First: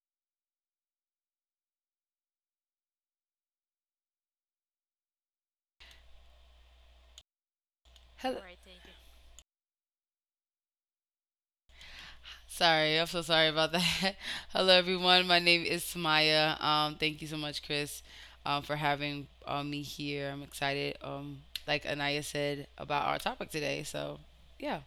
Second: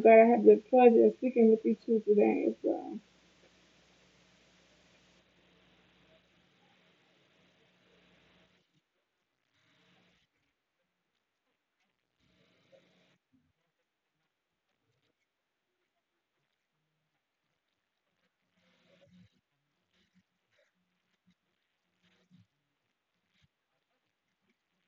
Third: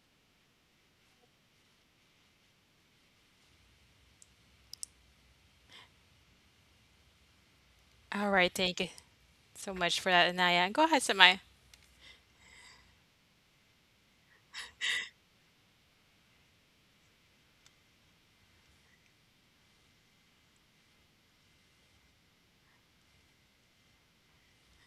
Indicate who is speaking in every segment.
Speaker 1: glad I had the pleasure of speaking with you two today as well.
Speaker 2: All
Speaker 3: Hello. All
Speaker 2: right.
Speaker 3: right, thank
Speaker 2: Thank you
Speaker 3: you.
Speaker 2: so much for that, Anaya. Go ahead, Samaya.
Speaker 3: Sorry, I'm so sorry about that. Hello, everyone. My name is Samaya. Thank you so much, Chris, for having me here. I'm excited. Like Anaya said about our topic today. So, yeah.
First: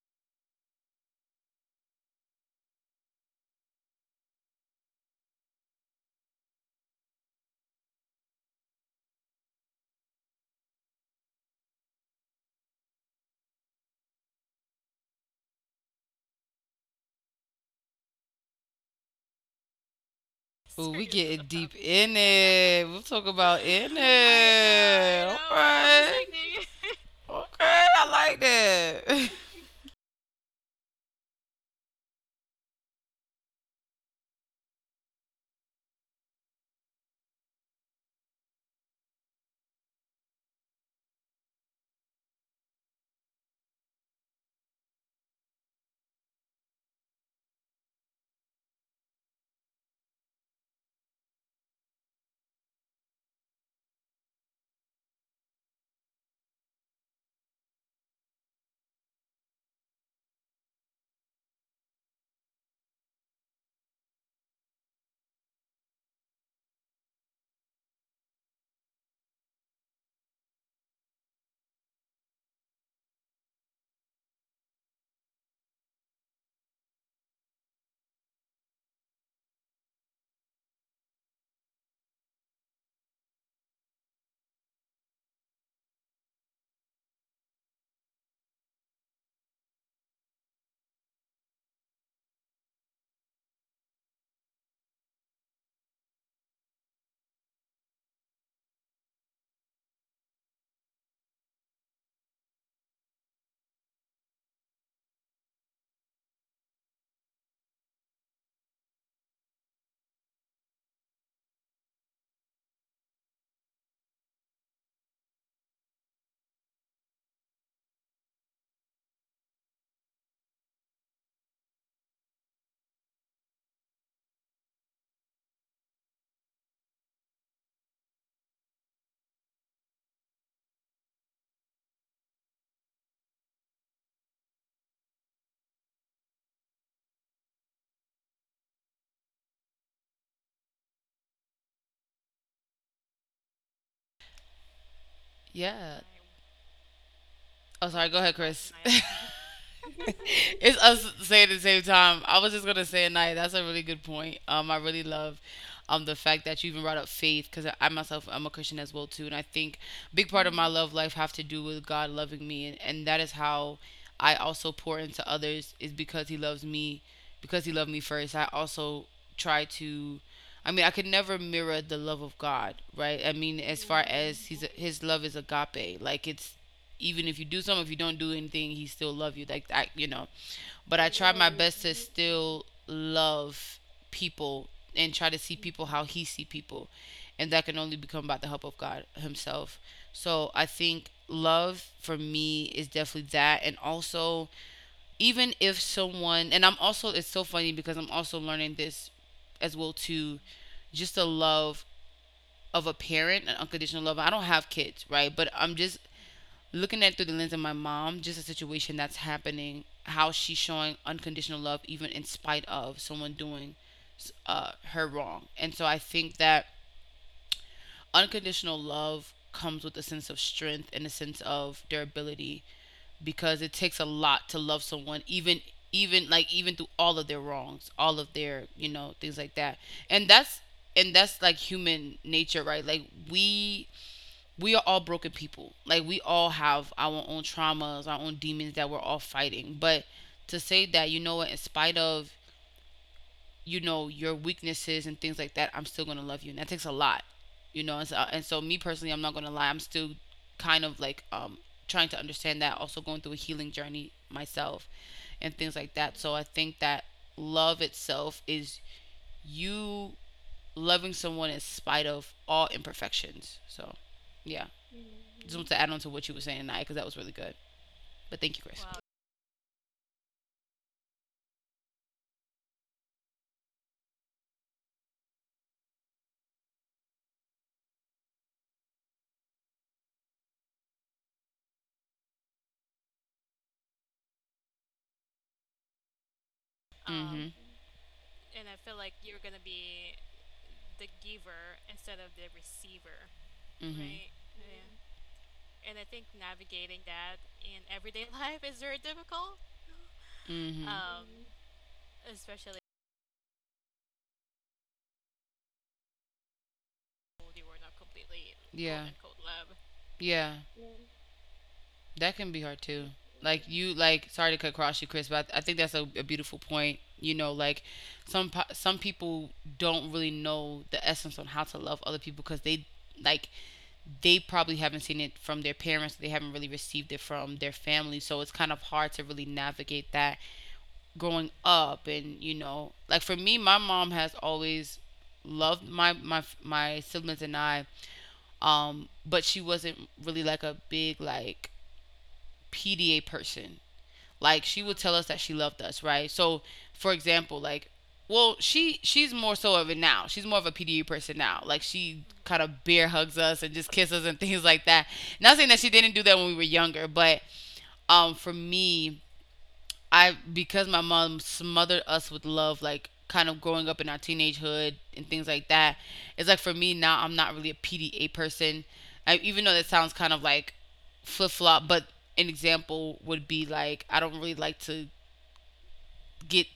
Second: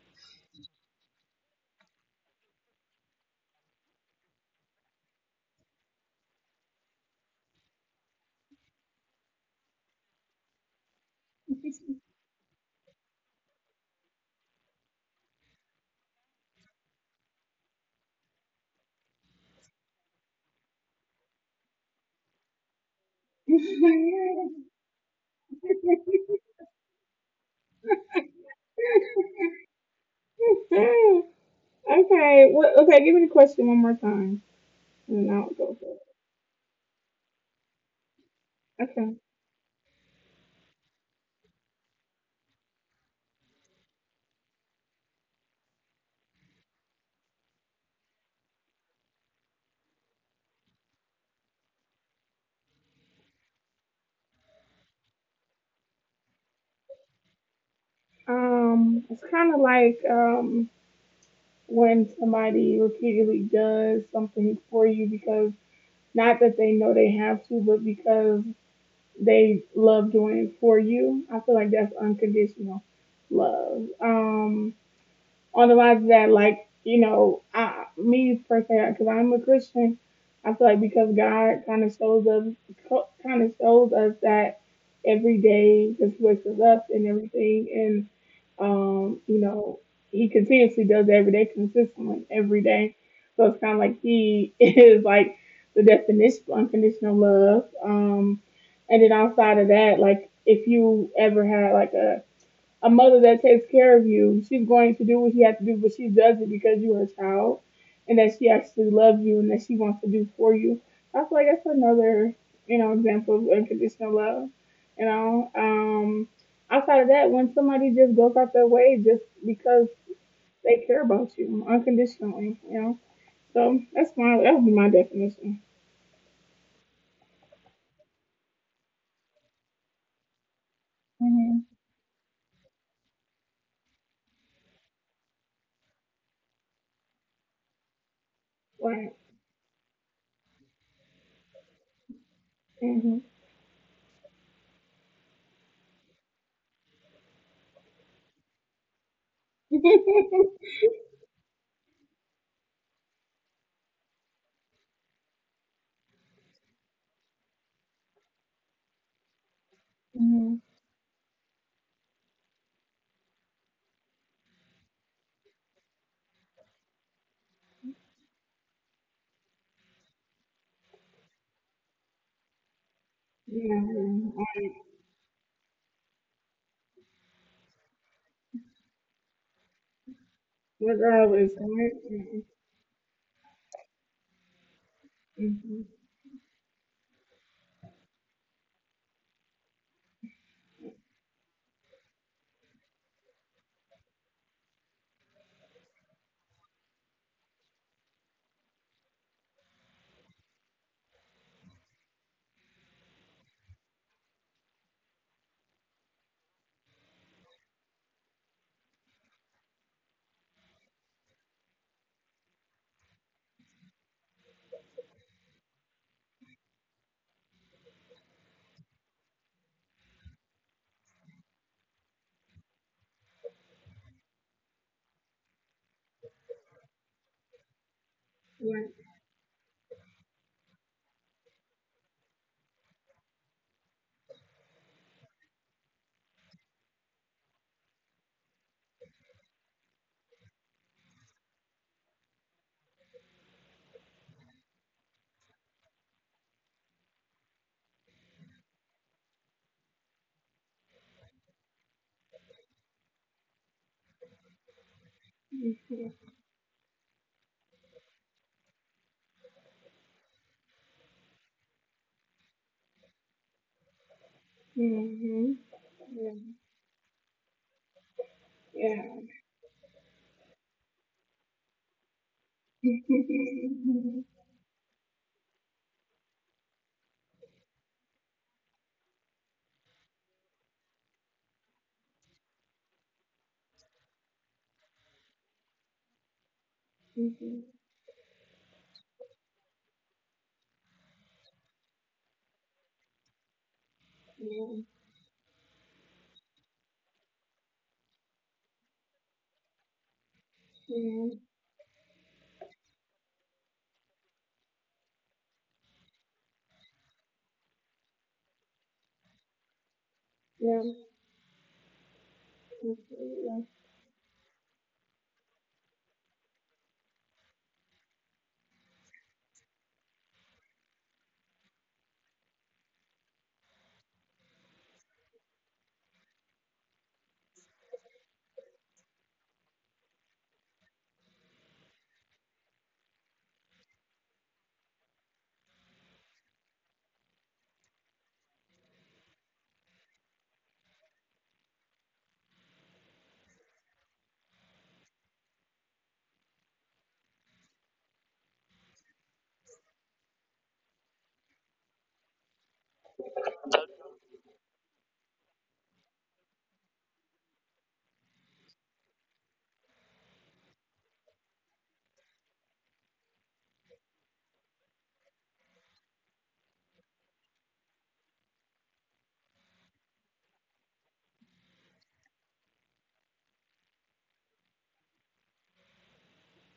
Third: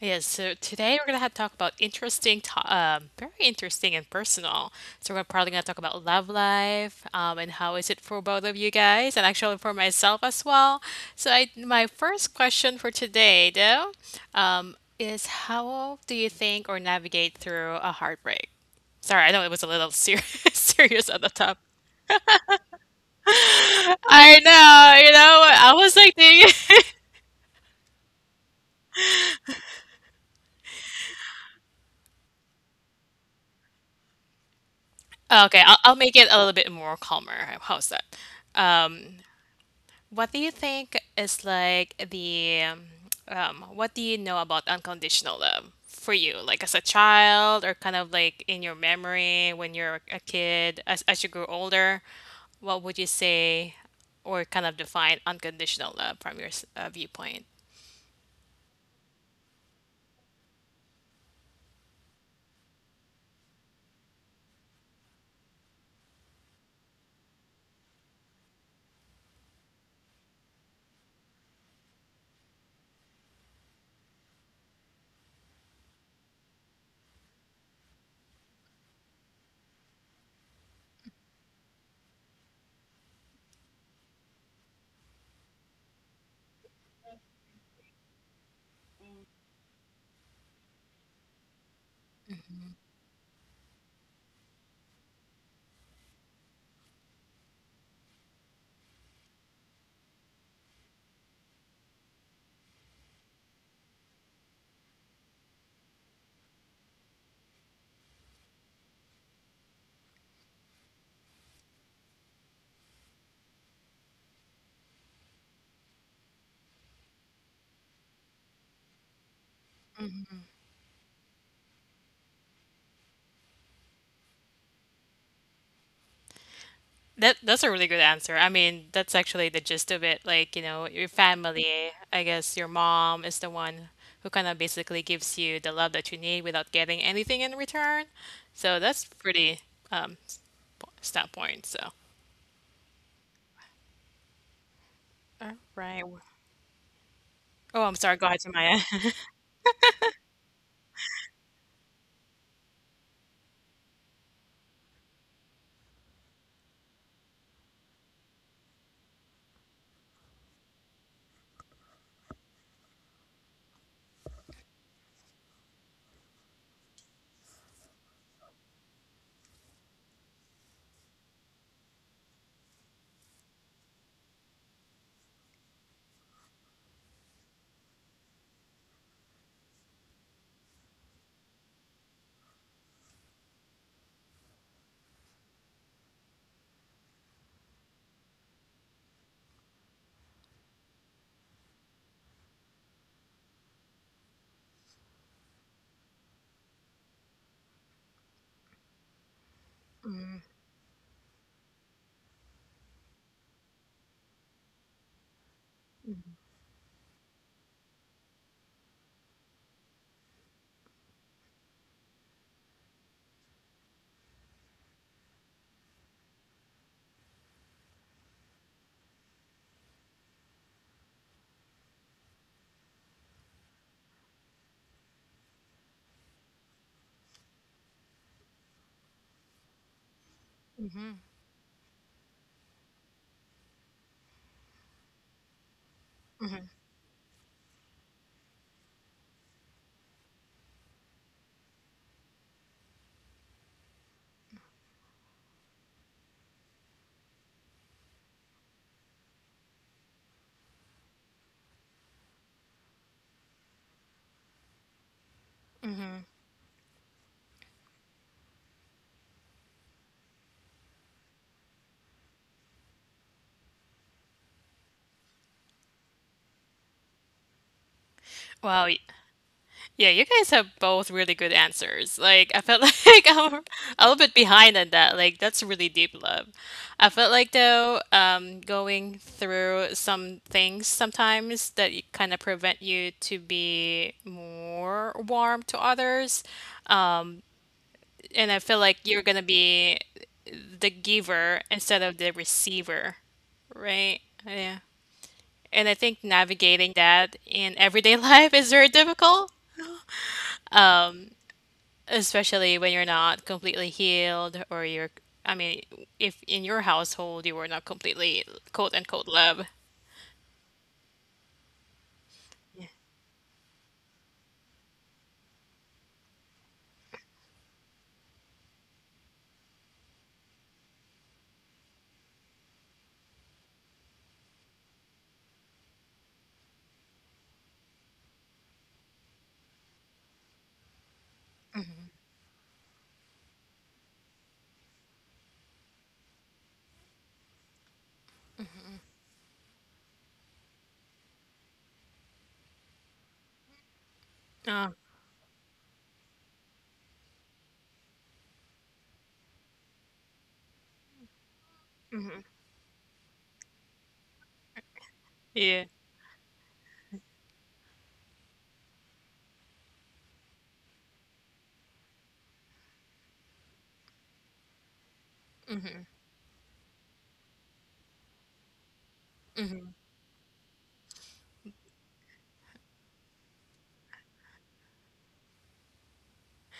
Speaker 2: Yes, so today we're gonna have to talk about interesting, to very interesting and personal. So we're probably gonna talk about love life, and how is it for both of you guys, and actually for myself as well. My first question for today, though, is how do you think or navigate through a heartbreak? Sorry, I know it was a little serious,
Speaker 3: Ooh, we
Speaker 2: serious
Speaker 3: serious,
Speaker 2: at the
Speaker 3: getting
Speaker 2: top.
Speaker 3: deep, about deep in it. We'll talk about in
Speaker 2: I know, you
Speaker 3: I know,
Speaker 2: know, I was like
Speaker 3: I
Speaker 2: thinking.
Speaker 3: it. All know. I was okay. Like, nigga. Okay, I like that.
Speaker 1: Okay, give me the question one more time, and I'll
Speaker 2: Okay,
Speaker 1: go for
Speaker 2: I'll make it a little bit more calmer. How's that?
Speaker 1: it. Okay.
Speaker 2: Um, What do you think is like the what do you know about unconditional love for you, like as a child or kind of like in your memory when you're a kid, as you grow older, what would you say or kind of define unconditional love from your viewpoint?
Speaker 1: It's kind of like when somebody repeatedly does something for you because not that they know they have to, but because they love doing for you. I feel like that's unconditional love. On the lines that like you know me per se because I'm a Christian, I feel like because God kind of shows us that every day, just wakes us up and everything, and you know, he continuously does it every day, consistently every day. So it's kind of like he is like the definition of unconditional love. And then outside of that, like if you ever had like a mother that takes care of you, she's going to do what she has to do, but she does it because you're her child and that she actually loves you and that she wants to do for you. I feel like that's another, you know, example of unconditional love. You know, outside of that, when somebody just goes out their way just because they care about you unconditionally, you know. So that would be my definition.
Speaker 2: That's a really good answer. I mean, that's actually the gist of it. Like, you know, your
Speaker 1: hmm
Speaker 2: family, I guess your mom is the one who kind of basically gives you the love that you need without getting anything in return. So that's
Speaker 1: Right.
Speaker 2: pretty s- po- stat point. So,
Speaker 1: Mhm.
Speaker 2: all
Speaker 3: Yeah.
Speaker 2: right. Oh,
Speaker 3: Oh,
Speaker 2: I'm
Speaker 3: sorry. Go
Speaker 2: sorry. Go
Speaker 3: ahead,
Speaker 2: ahead,
Speaker 3: Chris.
Speaker 2: Samaya.
Speaker 3: It's us saying at the same time. I was just gonna say it, Naya. That's a really good point. I really love, the fact that you even brought up faith, because I myself I'm a Christian as well too, and I think big part
Speaker 1: hmm
Speaker 3: of my love life have to do with God loving me, and that is how I also pour into others is because He loves me, because He loved me first. I also try to. I mean, I could never mirror the love of God, right? I mean,
Speaker 1: yeah.
Speaker 3: as far as he's,
Speaker 1: Right.
Speaker 3: his love is agape, like it's even if you do something, if you don't do anything, he still love you. Like I, you know, but I try
Speaker 1: Regardless.
Speaker 3: my best to
Speaker 1: Right.
Speaker 3: still love people and try to see
Speaker 1: Mhm.
Speaker 3: people how he see people, and that can only become by the help of God Himself. So I think love for me is definitely that, and also even if someone, and I'm also, it's so funny because I'm also learning this as well too, just the love of a parent, an unconditional love. I don't have kids, right? But I'm just looking at it through the lens of my mom, just a situation that's happening, how she's showing unconditional love even in spite of someone doing her wrong. And so I think that unconditional love comes with a sense of strength and a sense of durability because it takes a lot to love someone even like even through all of their wrongs, all of their,
Speaker 1: Yeah.
Speaker 3: you know, things like that. And that's and that's like human nature, right? Like we we are all broken people. Like we all have our own traumas, our own demons that we're all fighting. But to say that, you know what, in spite of, you know, your weaknesses and things like that, I'm still gonna love you. And that takes a lot. You know, and so me personally, I'm not gonna lie, I'm still kind of like trying to understand that, also going through a healing journey myself and
Speaker 1: Mhm.
Speaker 3: things like
Speaker 1: Yeah.
Speaker 3: that. So I think that love itself is you loving someone in spite of all imperfections. So yeah. Just
Speaker 1: Mhm.
Speaker 3: want to add on to what you were
Speaker 1: Yeah.
Speaker 3: saying, tonight, because that was really good. But thank you, Chris.
Speaker 2: Wow.
Speaker 1: Yeah. Yeah.
Speaker 2: Yeah, you guys have both really good answers. Like, I felt like I'm a little bit behind on that. Like, that's really deep love. I felt like, though, going through some things sometimes that kind of prevent you to be more warm to others.
Speaker 3: Mhm.
Speaker 2: And I feel like you're going to be the giver instead of the receiver, right?
Speaker 3: Mhm.
Speaker 2: Yeah. And I think navigating that in everyday life is very difficult,
Speaker 3: Mm-hmm.
Speaker 2: especially when you're not completely healed or you're. I mean, if in your household you were not completely quote
Speaker 3: Yeah,
Speaker 2: unquote love.
Speaker 3: yeah, that can be hard too. Like you, like sorry to cut across you, Chris, but I think that's a beautiful point. You know, like some people don't really know the essence on how to love other people because they like they probably haven't seen it from their parents. They haven't really received it from their family, so it's kind of hard to really navigate that growing up. And you know, like for me, my mom has always loved my my siblings and I, but she wasn't really like a big like PDA person. Like she
Speaker 2: Oh,
Speaker 3: would tell us that she loved us, right? So for example, like well, she's more so of it now. She's more of a PDA person now. Like she kind of bear hugs us and just kisses and things like that. Not saying that
Speaker 2: yeah.
Speaker 3: she didn't do that when we were younger, but for me, I, because my mom smothered us with love, like kind of growing up in our teenagehood and things like that. It's like for me now, I'm not really a PDA person. I even though that sounds kind of like flip flop, but an example would be like I don't really like to get,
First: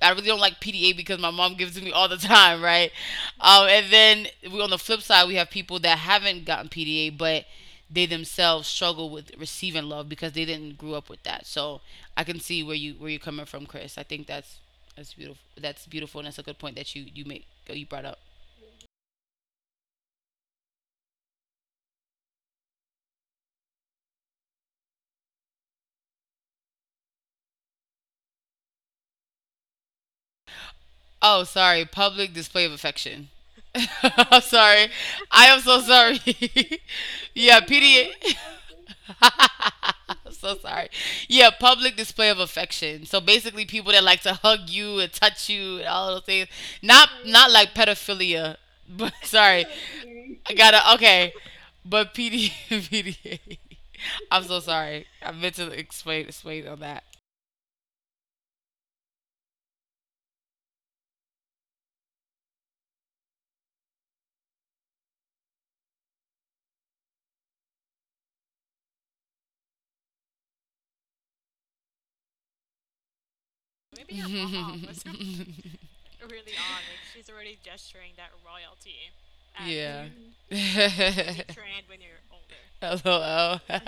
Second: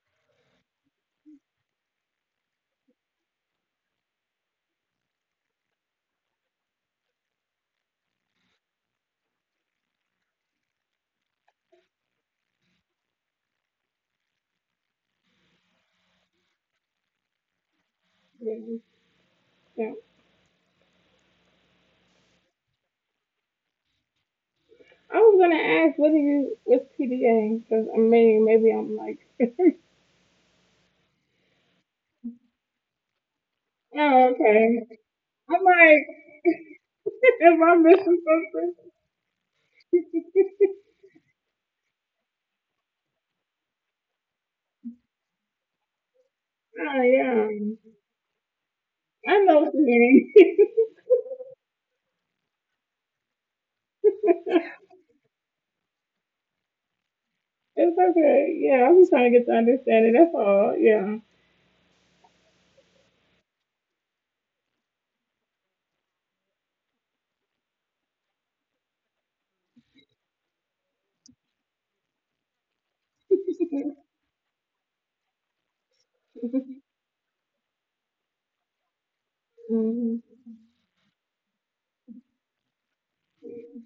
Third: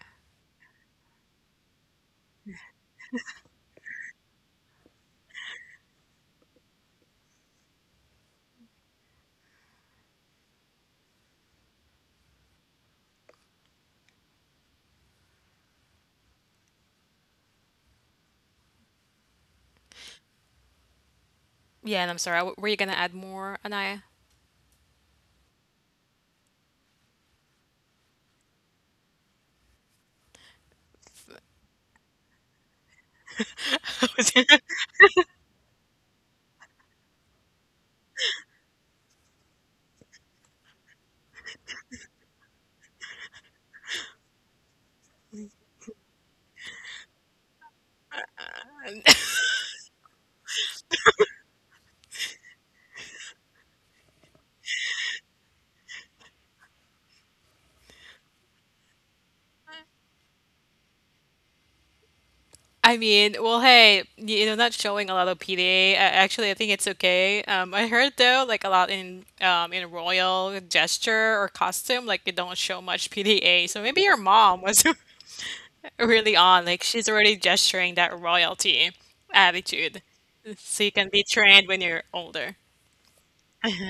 Speaker 3: I really don't like PDA because my mom gives it to me all the time, right? And then we on the flip side, we have people that haven't gotten PDA, but they themselves struggle with receiving love because they didn't grow up with that. So I can see where you where you're coming from, Chris. I think that's beautiful. That's beautiful, and that's a good point that you brought up.
Speaker 1: Yeah. Yeah.
Speaker 2: Yeah, and I'm sorry. Were you gonna add more, Anaya?
Speaker 1: I was gonna ask, what do you, what's PDA? Because I mean, maybe I'm like,
Speaker 3: Oh, sorry, public display of affection.
Speaker 1: oh,
Speaker 3: I'm
Speaker 1: okay.
Speaker 3: sorry. I am
Speaker 1: I'm
Speaker 3: so
Speaker 1: like,
Speaker 3: sorry.
Speaker 1: if
Speaker 3: Yeah,
Speaker 1: I'm missing something,
Speaker 3: PDA. I'm so sorry. Yeah, public display of affection. So basically, people that like to hug you and touch you and all those things.
Speaker 1: oh
Speaker 3: Not
Speaker 1: yeah,
Speaker 3: not like pedophilia, but
Speaker 1: I know
Speaker 3: sorry,
Speaker 1: what you mean.
Speaker 3: I gotta okay. But PD am so sorry. I meant to explain on that.
Speaker 1: It's okay. Yeah, I'm just trying to get to understand it. That's all. Yeah.
Speaker 2: I mean, well, hey, you know, not showing a lot of PDA. Actually, I think it's okay. I heard though, like a lot in royal gesture or costume, like you don't show much PDA. So maybe your mom was really on, like she's already gesturing that royalty attitude.
Speaker 3: Yeah.
Speaker 1: hmm
Speaker 3: Attitude
Speaker 2: So you can be
Speaker 3: is a
Speaker 2: trained when you're older.
Speaker 3: older. LOL.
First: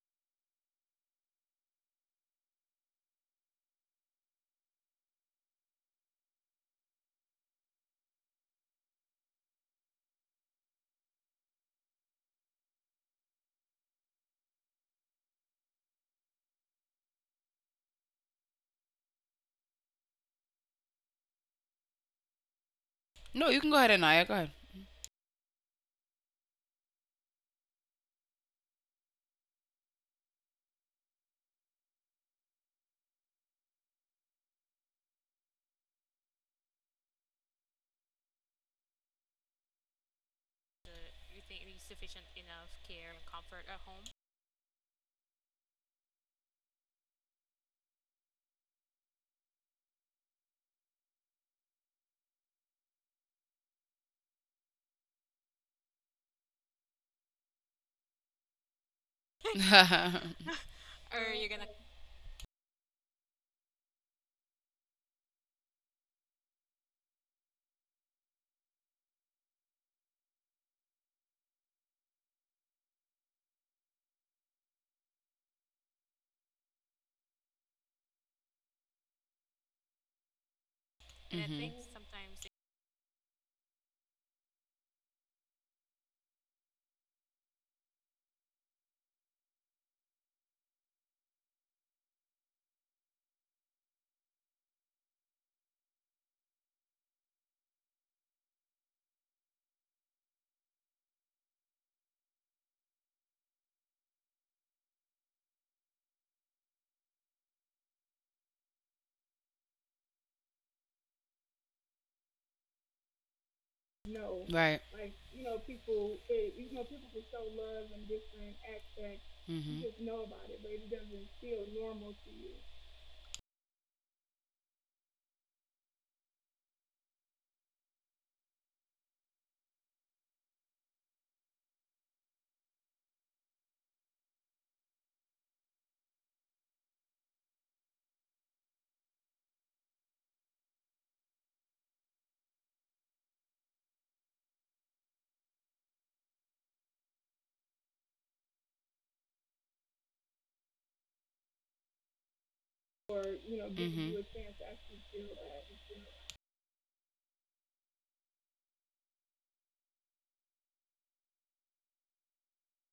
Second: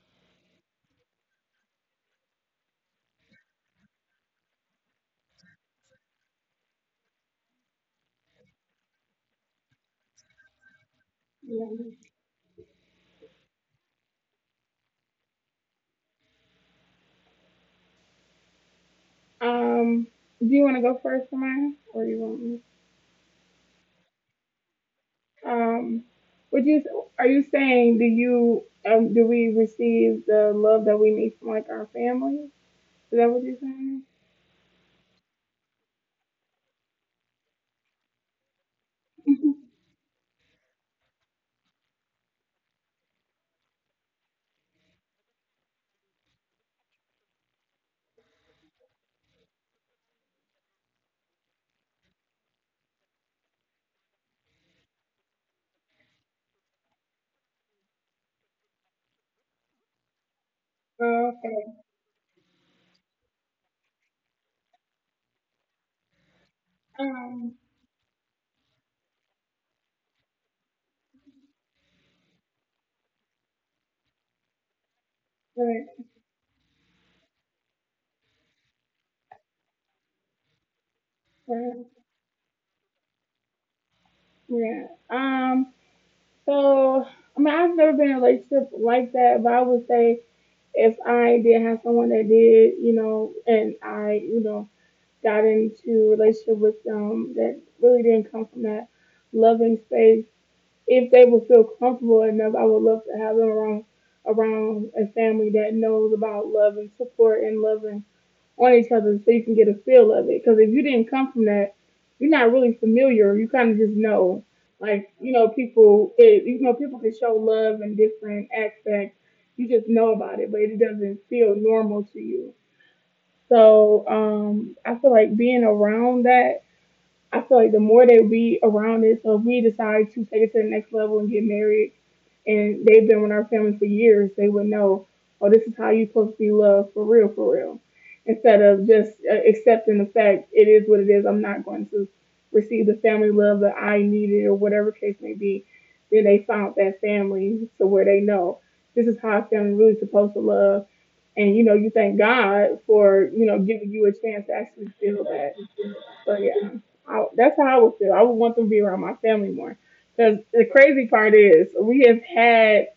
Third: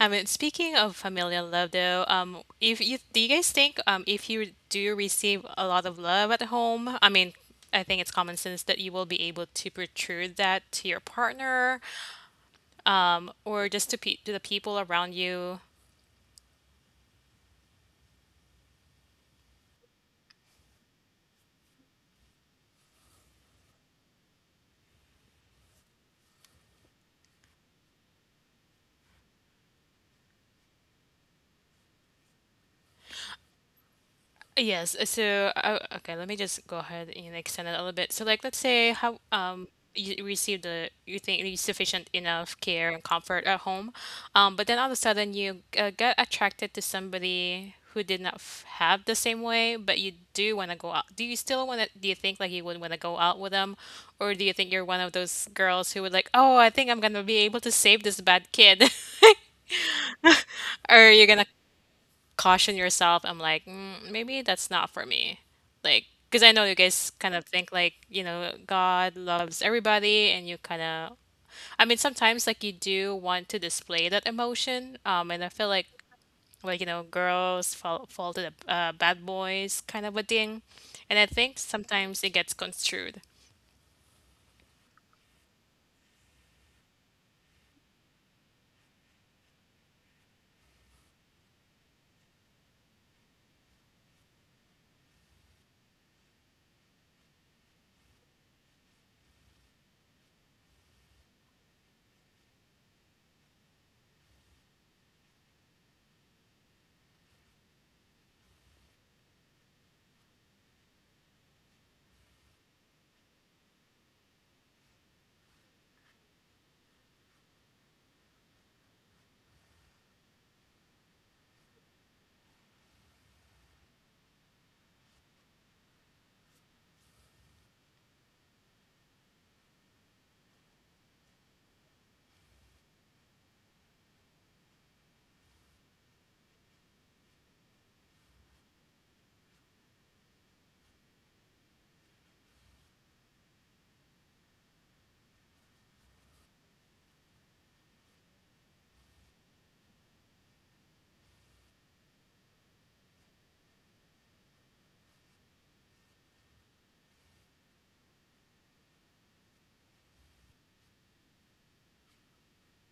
Speaker 2: I mean, speaking of familial love, though, if you do you guys think if you do receive a lot of love at home, I mean, I think it's common sense that you will be able to protrude that to your
Speaker 1: Yeah.
Speaker 2: partner, or just to pe to the people around you.
Speaker 1: Um, do you want to go first, Samaya, or you want me?
Speaker 3: No, you can go ahead, Anaya. Go ahead.
Speaker 1: Um, would you? Are you saying do you do we receive the love that we need from like our family? Is that what you're saying?
Speaker 2: Yes. So, okay, let me just go ahead and extend it a little bit. So, like, let's say how you receive the you think you sufficient enough care and comfort at home, but then all of a sudden you get attracted to somebody who did not f have the same way, but you do want to go out. Do you still want to? Do you think like you would want to go out with them, or do you think you're one of those girls who would like, oh, I think I'm gonna be able to save this bad kid, or you're gonna
Speaker 1: Okay.
Speaker 2: caution yourself. I'm like, mm, maybe that's not for me. Like, because I know you guys kind of
Speaker 1: Um,
Speaker 2: think like, you know, God loves everybody, and you kind of, I mean, sometimes like you do want to display that emotion. And I feel
Speaker 1: right,
Speaker 2: like you know, girls fall to the bad boys kind of a thing, and I think
Speaker 1: right,
Speaker 2: sometimes
Speaker 3: Hmm.
Speaker 2: it gets construed.
Speaker 1: yeah. Um, so I mean, I've never been in a relationship like that, but I would say if I did have someone that did, you know, and you know, got into a relationship with them that really didn't come from that loving space. If they would feel comfortable enough, I would love to have them around a family that knows about love and support and loving on each other, so you can get a feel of it. Because if you didn't come from that, you're not really familiar. You kind of just know,
Speaker 3: They right.
Speaker 1: like you know, people. You know, people can show love in different aspects. You just
Speaker 3: You
Speaker 1: know about it, but it doesn't feel normal to you. So I feel like being around that, I feel like the more that we around it, so if we decide to take it to the next level and get married, and they've been with our family for years, they would know, oh, this is how you're supposed to be loved for real, for real. Instead of just accepting the fact it is what it is, I'm not going to receive the family love that I needed or whatever case may be. Then they found that family to where they know this is how a family really supposed to love, and you know, you thank God for you know
Speaker 3: know,
Speaker 1: giving
Speaker 3: get
Speaker 1: you a
Speaker 3: mhm. You
Speaker 1: chance to actually feel that. So yeah, that's how I would feel. I would want them to be around my family more. Because the crazy part is, we have had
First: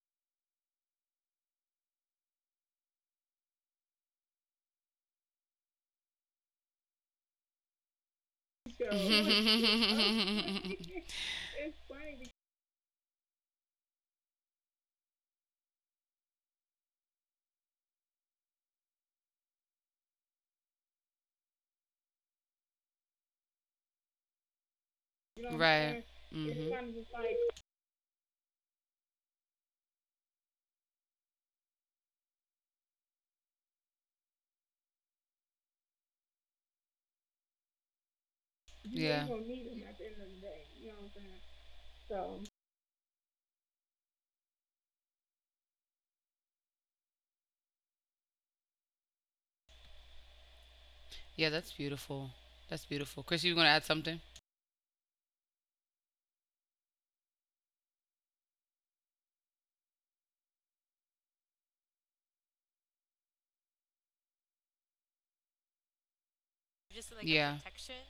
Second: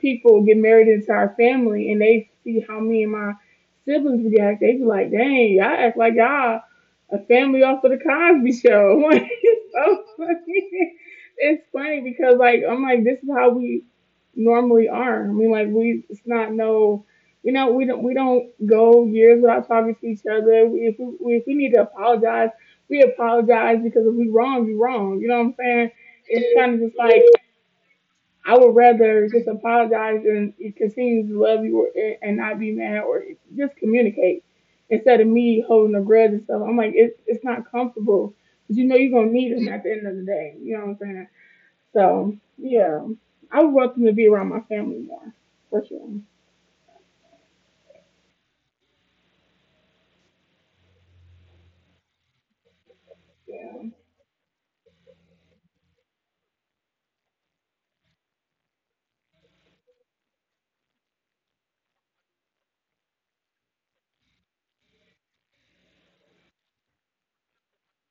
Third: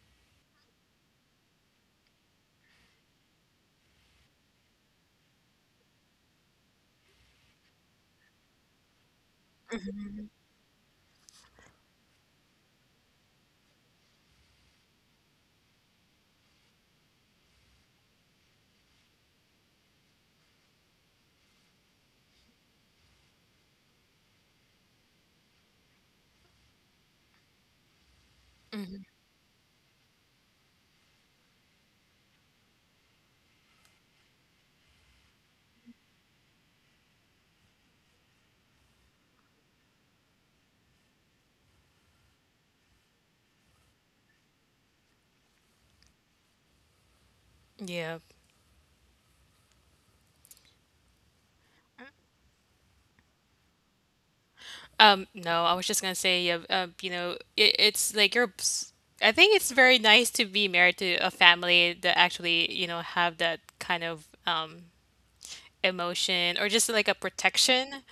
Speaker 1: people get married into our family and they see how me and my siblings react, they be like, dang, y'all act like y'all a family off of the Cosby
Speaker 3: a
Speaker 1: show. It's so
Speaker 3: mhm.
Speaker 1: funny. It's funny because like I'm like, this is how we normally are. I mean like we it's not no you know, we don't go years without talking to each other. We, if we need to apologize, we apologize because if we wrong, we wrong. You know what I'm saying?
Speaker 3: Right.
Speaker 1: It's
Speaker 3: It's
Speaker 1: kind of
Speaker 3: mhm.
Speaker 1: just
Speaker 3: You.
Speaker 1: like I would rather just apologize and continue to love you, and not be mad or just communicate instead of me holding a grudge and stuff. I'm like, it's not comfortable. But you know you're
Speaker 3: Yeah.
Speaker 1: going to need them at the end of the day. You know what I'm saying?
Speaker 3: Saying?
Speaker 1: So, yeah. I would want them to be around my family more, for sure.
Speaker 2: Yeah.
Speaker 3: Yeah, that's beautiful. That's beautiful. Chris, you gonna
Speaker 1: Yeah.
Speaker 3: add something?
Speaker 2: No, I was just gonna say, you know, it's like I think it's very nice to be married to a family that actually, you know, have that kind of emotion or just like a
Speaker 3: Yeah.
Speaker 2: protection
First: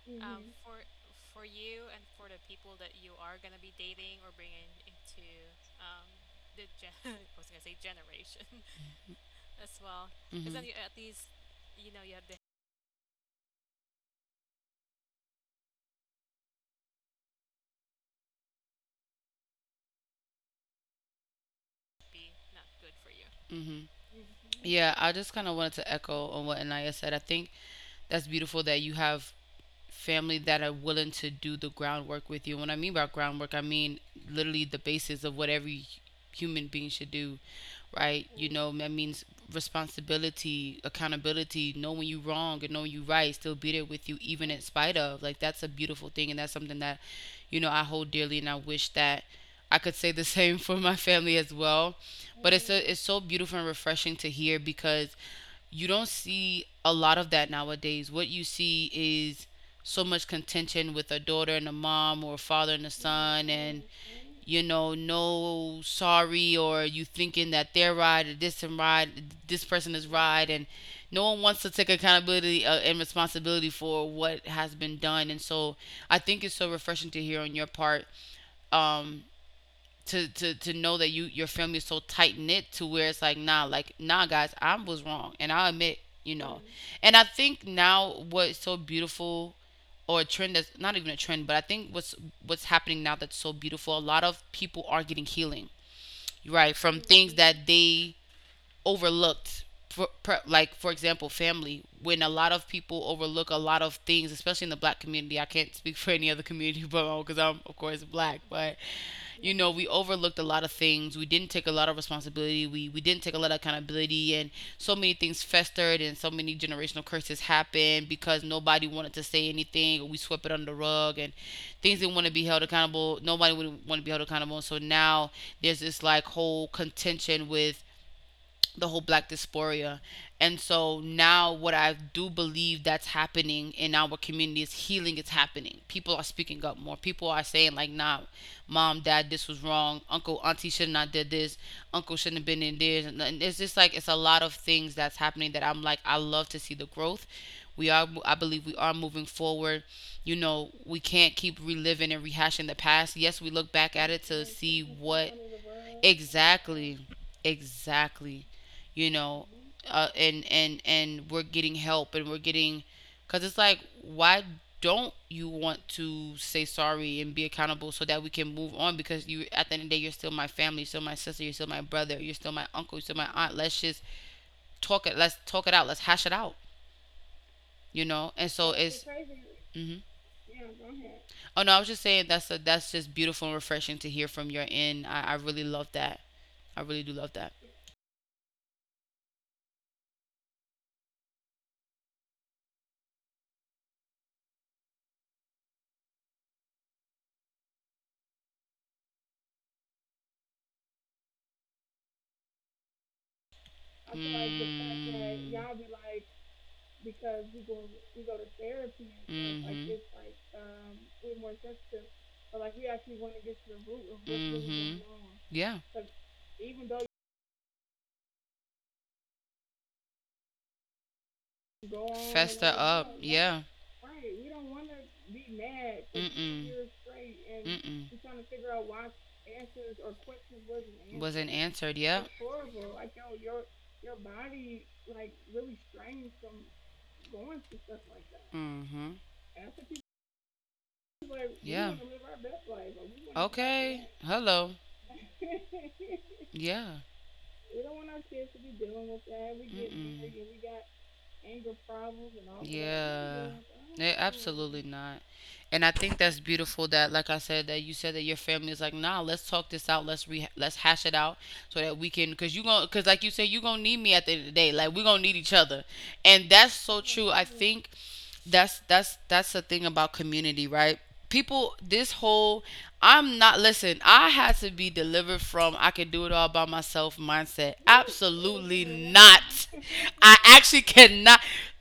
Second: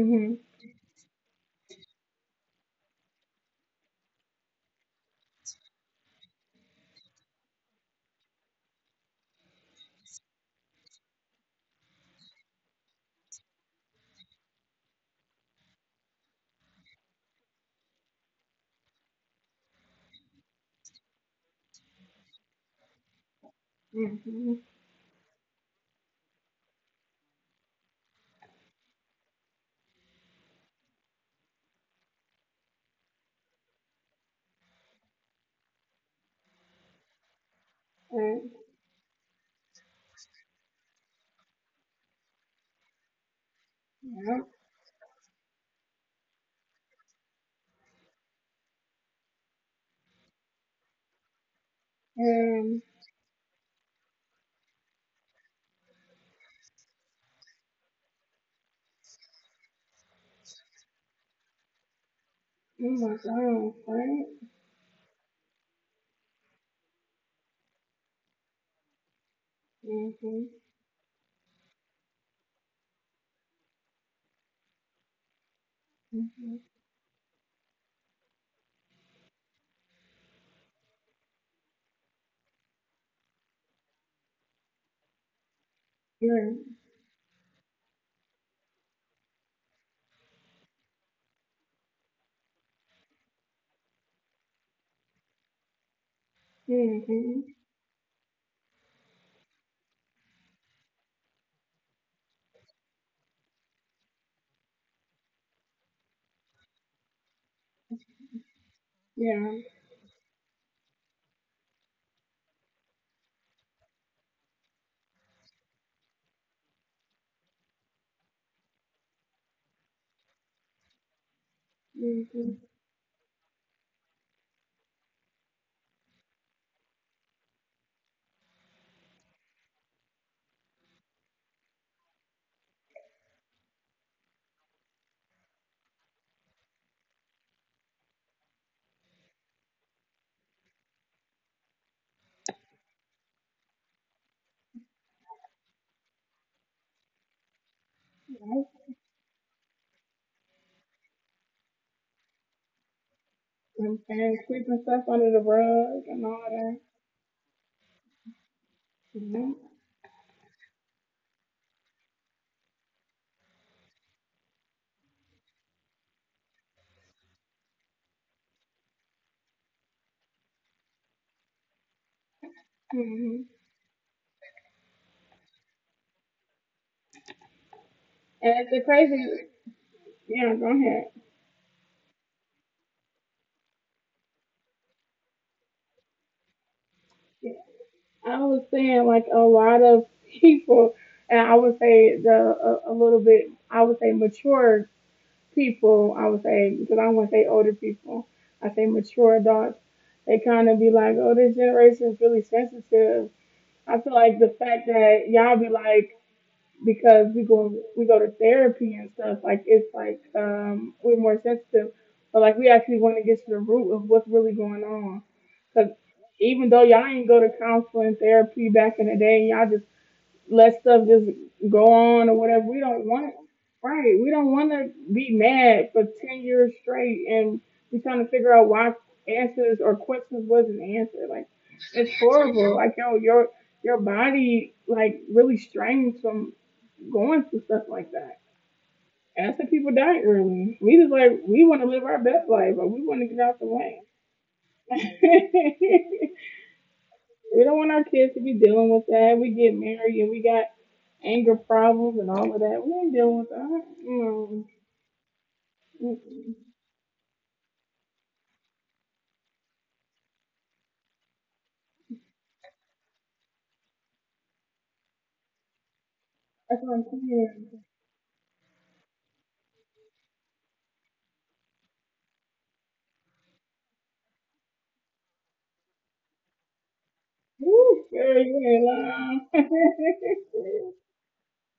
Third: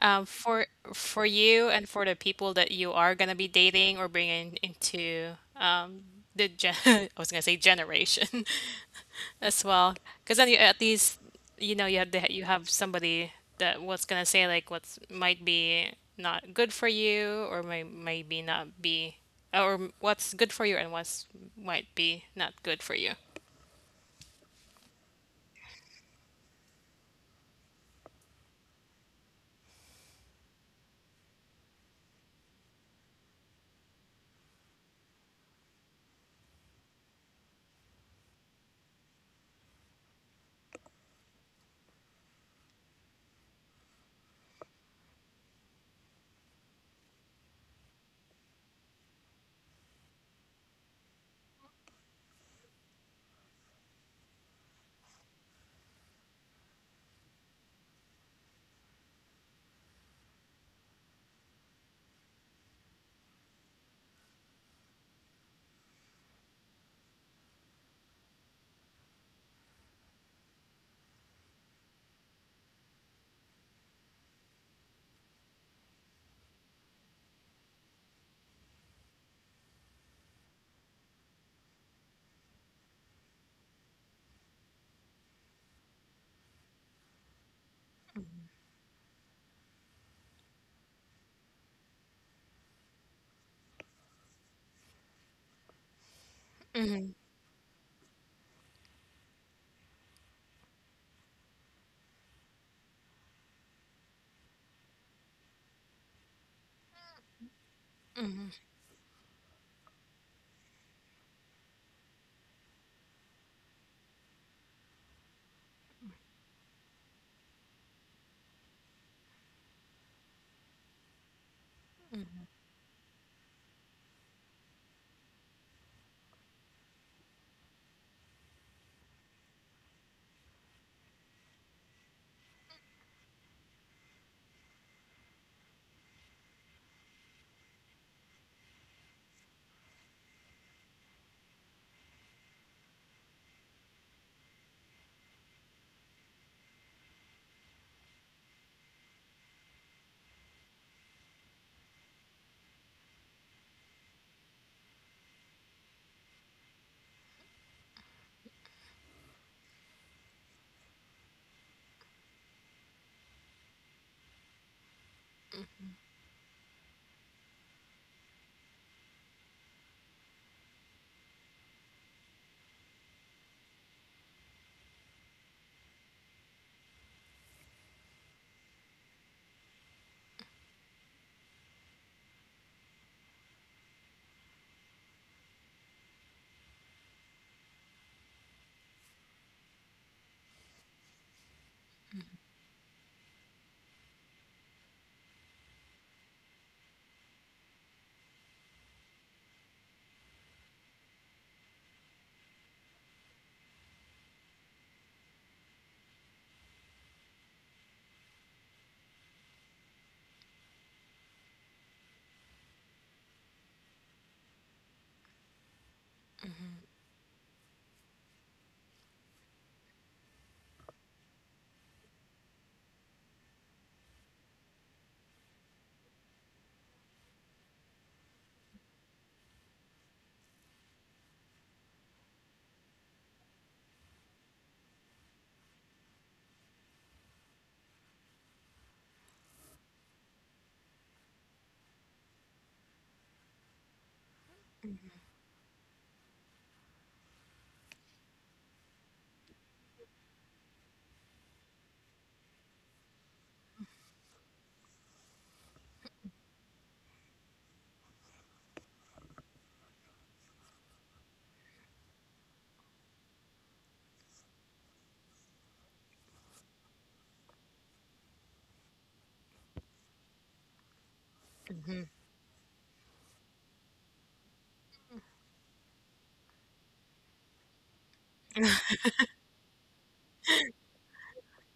Speaker 2: um, for for you and for the people that you are gonna be dating or bringing into the I was gonna say generation as well. Because then
Speaker 3: Because
Speaker 2: you
Speaker 3: mhm.
Speaker 2: at
Speaker 3: Mhm.
Speaker 2: least you know you have you have somebody that what's gonna say like what's might be not good for you or maybe not be or what's good for you and what's might be not good for you.
Speaker 3: Mhm.
Speaker 1: hmm
Speaker 3: Yeah, I just kind of wanted to echo on what Anaya said. I think that's beautiful that you have family that are willing to do the groundwork with you. When I mean by groundwork, I mean literally the basis of what every human being should do, right?
Speaker 1: Right.
Speaker 3: You know, that means responsibility, accountability, knowing you wrong and knowing you right, still be there with you
Speaker 1: Yeah.
Speaker 3: even in spite of. Like that's a beautiful thing and that's something that, you know, I hold dearly and I wish that I could say the same for my family as well. But it's
Speaker 1: And,
Speaker 3: a, it's so beautiful and refreshing to hear because you don't see a lot of that nowadays. What you see is so much contention with a daughter and a mom or a father and a
Speaker 1: oh my
Speaker 3: son,
Speaker 1: God,
Speaker 3: and
Speaker 1: right?
Speaker 3: you know, no sorry, or you thinking that they're right or this and right, this person is right,
Speaker 1: hmm
Speaker 3: and no one wants to take accountability and responsibility for what has been done. And so I think it's
Speaker 1: hmm
Speaker 3: so refreshing to hear on your part, um, to to know that you, your family is so tight knit to where it's like, nah, like nah guys, I was wrong and I admit, you
Speaker 1: Yeah.
Speaker 3: know. And I think now what's so beautiful, or a trend that's not even a trend, but I think what's happening now that's so beautiful, a lot of people are getting healing, right, from things
Speaker 1: hmm
Speaker 3: that they overlooked for, per, like for example family, when a lot of people overlook a lot of things, especially in the black community. I can't speak for any other community, but because I'm of course black, but you
Speaker 1: Yeah.
Speaker 3: know, we overlooked a lot of things, we didn't take a lot of responsibility, we didn't take a lot of accountability, and so many things festered and so many generational curses happened because nobody wanted to say anything or we swept it under the rug, and things didn't want to be
Speaker 1: hmm
Speaker 3: held accountable, nobody would want to be held accountable. And so now there's this like whole contention with the whole black dysphoria. And so now, what I do believe that's happening in our community is healing is happening. People are speaking up more. People are saying like, "Nah, mom, dad, this was wrong. Uncle, auntie should not did this. Uncle shouldn't have been in this." And it's just like it's a lot of things that's happening that I'm like, I love to see the growth. We are, I believe, we are moving forward. You know, we can't keep reliving and rehashing the past. Yes, we look back
Speaker 1: and
Speaker 3: at it to
Speaker 1: sweeping
Speaker 3: see
Speaker 1: stuff under
Speaker 3: what.
Speaker 1: the rug and all that.
Speaker 3: Exactly. Exactly. You know,
Speaker 1: Mm-hmm.
Speaker 3: and and we're getting help and we're getting, cuz it's like, why don't you want to say sorry and be accountable so that we can move on, because you at the end of the day you're still my family, you're still my sister, you're still my brother, you're still my uncle, you're still my
Speaker 1: Mm-hmm.
Speaker 3: aunt. Let's just talk it. Let's talk it out. Let's hash it out. You know, and
Speaker 1: And
Speaker 3: so
Speaker 1: the
Speaker 3: it's.
Speaker 1: crazy,
Speaker 3: Hmm.
Speaker 1: yeah, go ahead.
Speaker 3: Oh no, I was just saying that's a, that's just beautiful and refreshing to hear from your end. I really love that. I really do love that.
Speaker 1: Yeah. I was saying like a lot of people, and I would say a little bit, I would say mature people. I would say because I don't want to say older people. I say mature adults. They kind of be like, oh, this generation is really sensitive. I feel like the fact that y'all be like because we go to therapy and stuff like it's
Speaker 3: Mhm.
Speaker 1: like we're more sensitive, but like we actually want to get to the root of what's really going
Speaker 3: Mhm.
Speaker 1: on
Speaker 3: Yeah.
Speaker 1: because even though y'all ain't go to counseling therapy back in the day, y'all just let stuff just go on or whatever. We don't want
Speaker 3: Yeah.
Speaker 1: right. We don't want to be mad for ten
Speaker 3: Mm-mm.
Speaker 1: years straight, and we're
Speaker 3: Mm-mm.
Speaker 1: trying to figure out why answers or questions wasn't answered. Like
Speaker 3: Answered.
Speaker 1: it's
Speaker 3: Yeah.
Speaker 1: horrible. Like yo, your body like really strains from going through stuff like that.
Speaker 3: Hmm.
Speaker 1: And that's why people die early. We just like we want to live our best life,
Speaker 3: Okay. To
Speaker 1: but we want to
Speaker 3: live
Speaker 1: get
Speaker 3: our best
Speaker 1: out the way.
Speaker 3: life. Hello. Yeah.
Speaker 1: We don't want our kids to be dealing with that. We get married and we got
Speaker 3: Mm-mm.
Speaker 1: anger problems and all of that. We ain't dealing
Speaker 3: Yeah.
Speaker 1: with that.
Speaker 3: Yeah,
Speaker 1: Mm,
Speaker 3: absolutely not. And I think that's
Speaker 1: mm-mm.
Speaker 3: beautiful that like I said that you said that your family is like, "Nah, let's talk this out. Let's re let's hash it out so that we can cuz like you said, you going to need me at the end of the day. Like we going to need each other." And that's
Speaker 1: That's what
Speaker 3: so
Speaker 1: I'm
Speaker 3: true. I
Speaker 1: saying.
Speaker 3: think that's the thing about community, right? People, this whole, I'm not listen I had to be delivered from "I can do it all by myself" mindset.
Speaker 1: Woo, girl, you
Speaker 3: Absolutely
Speaker 1: ain't
Speaker 3: not.
Speaker 1: lying.
Speaker 3: I actually cannot.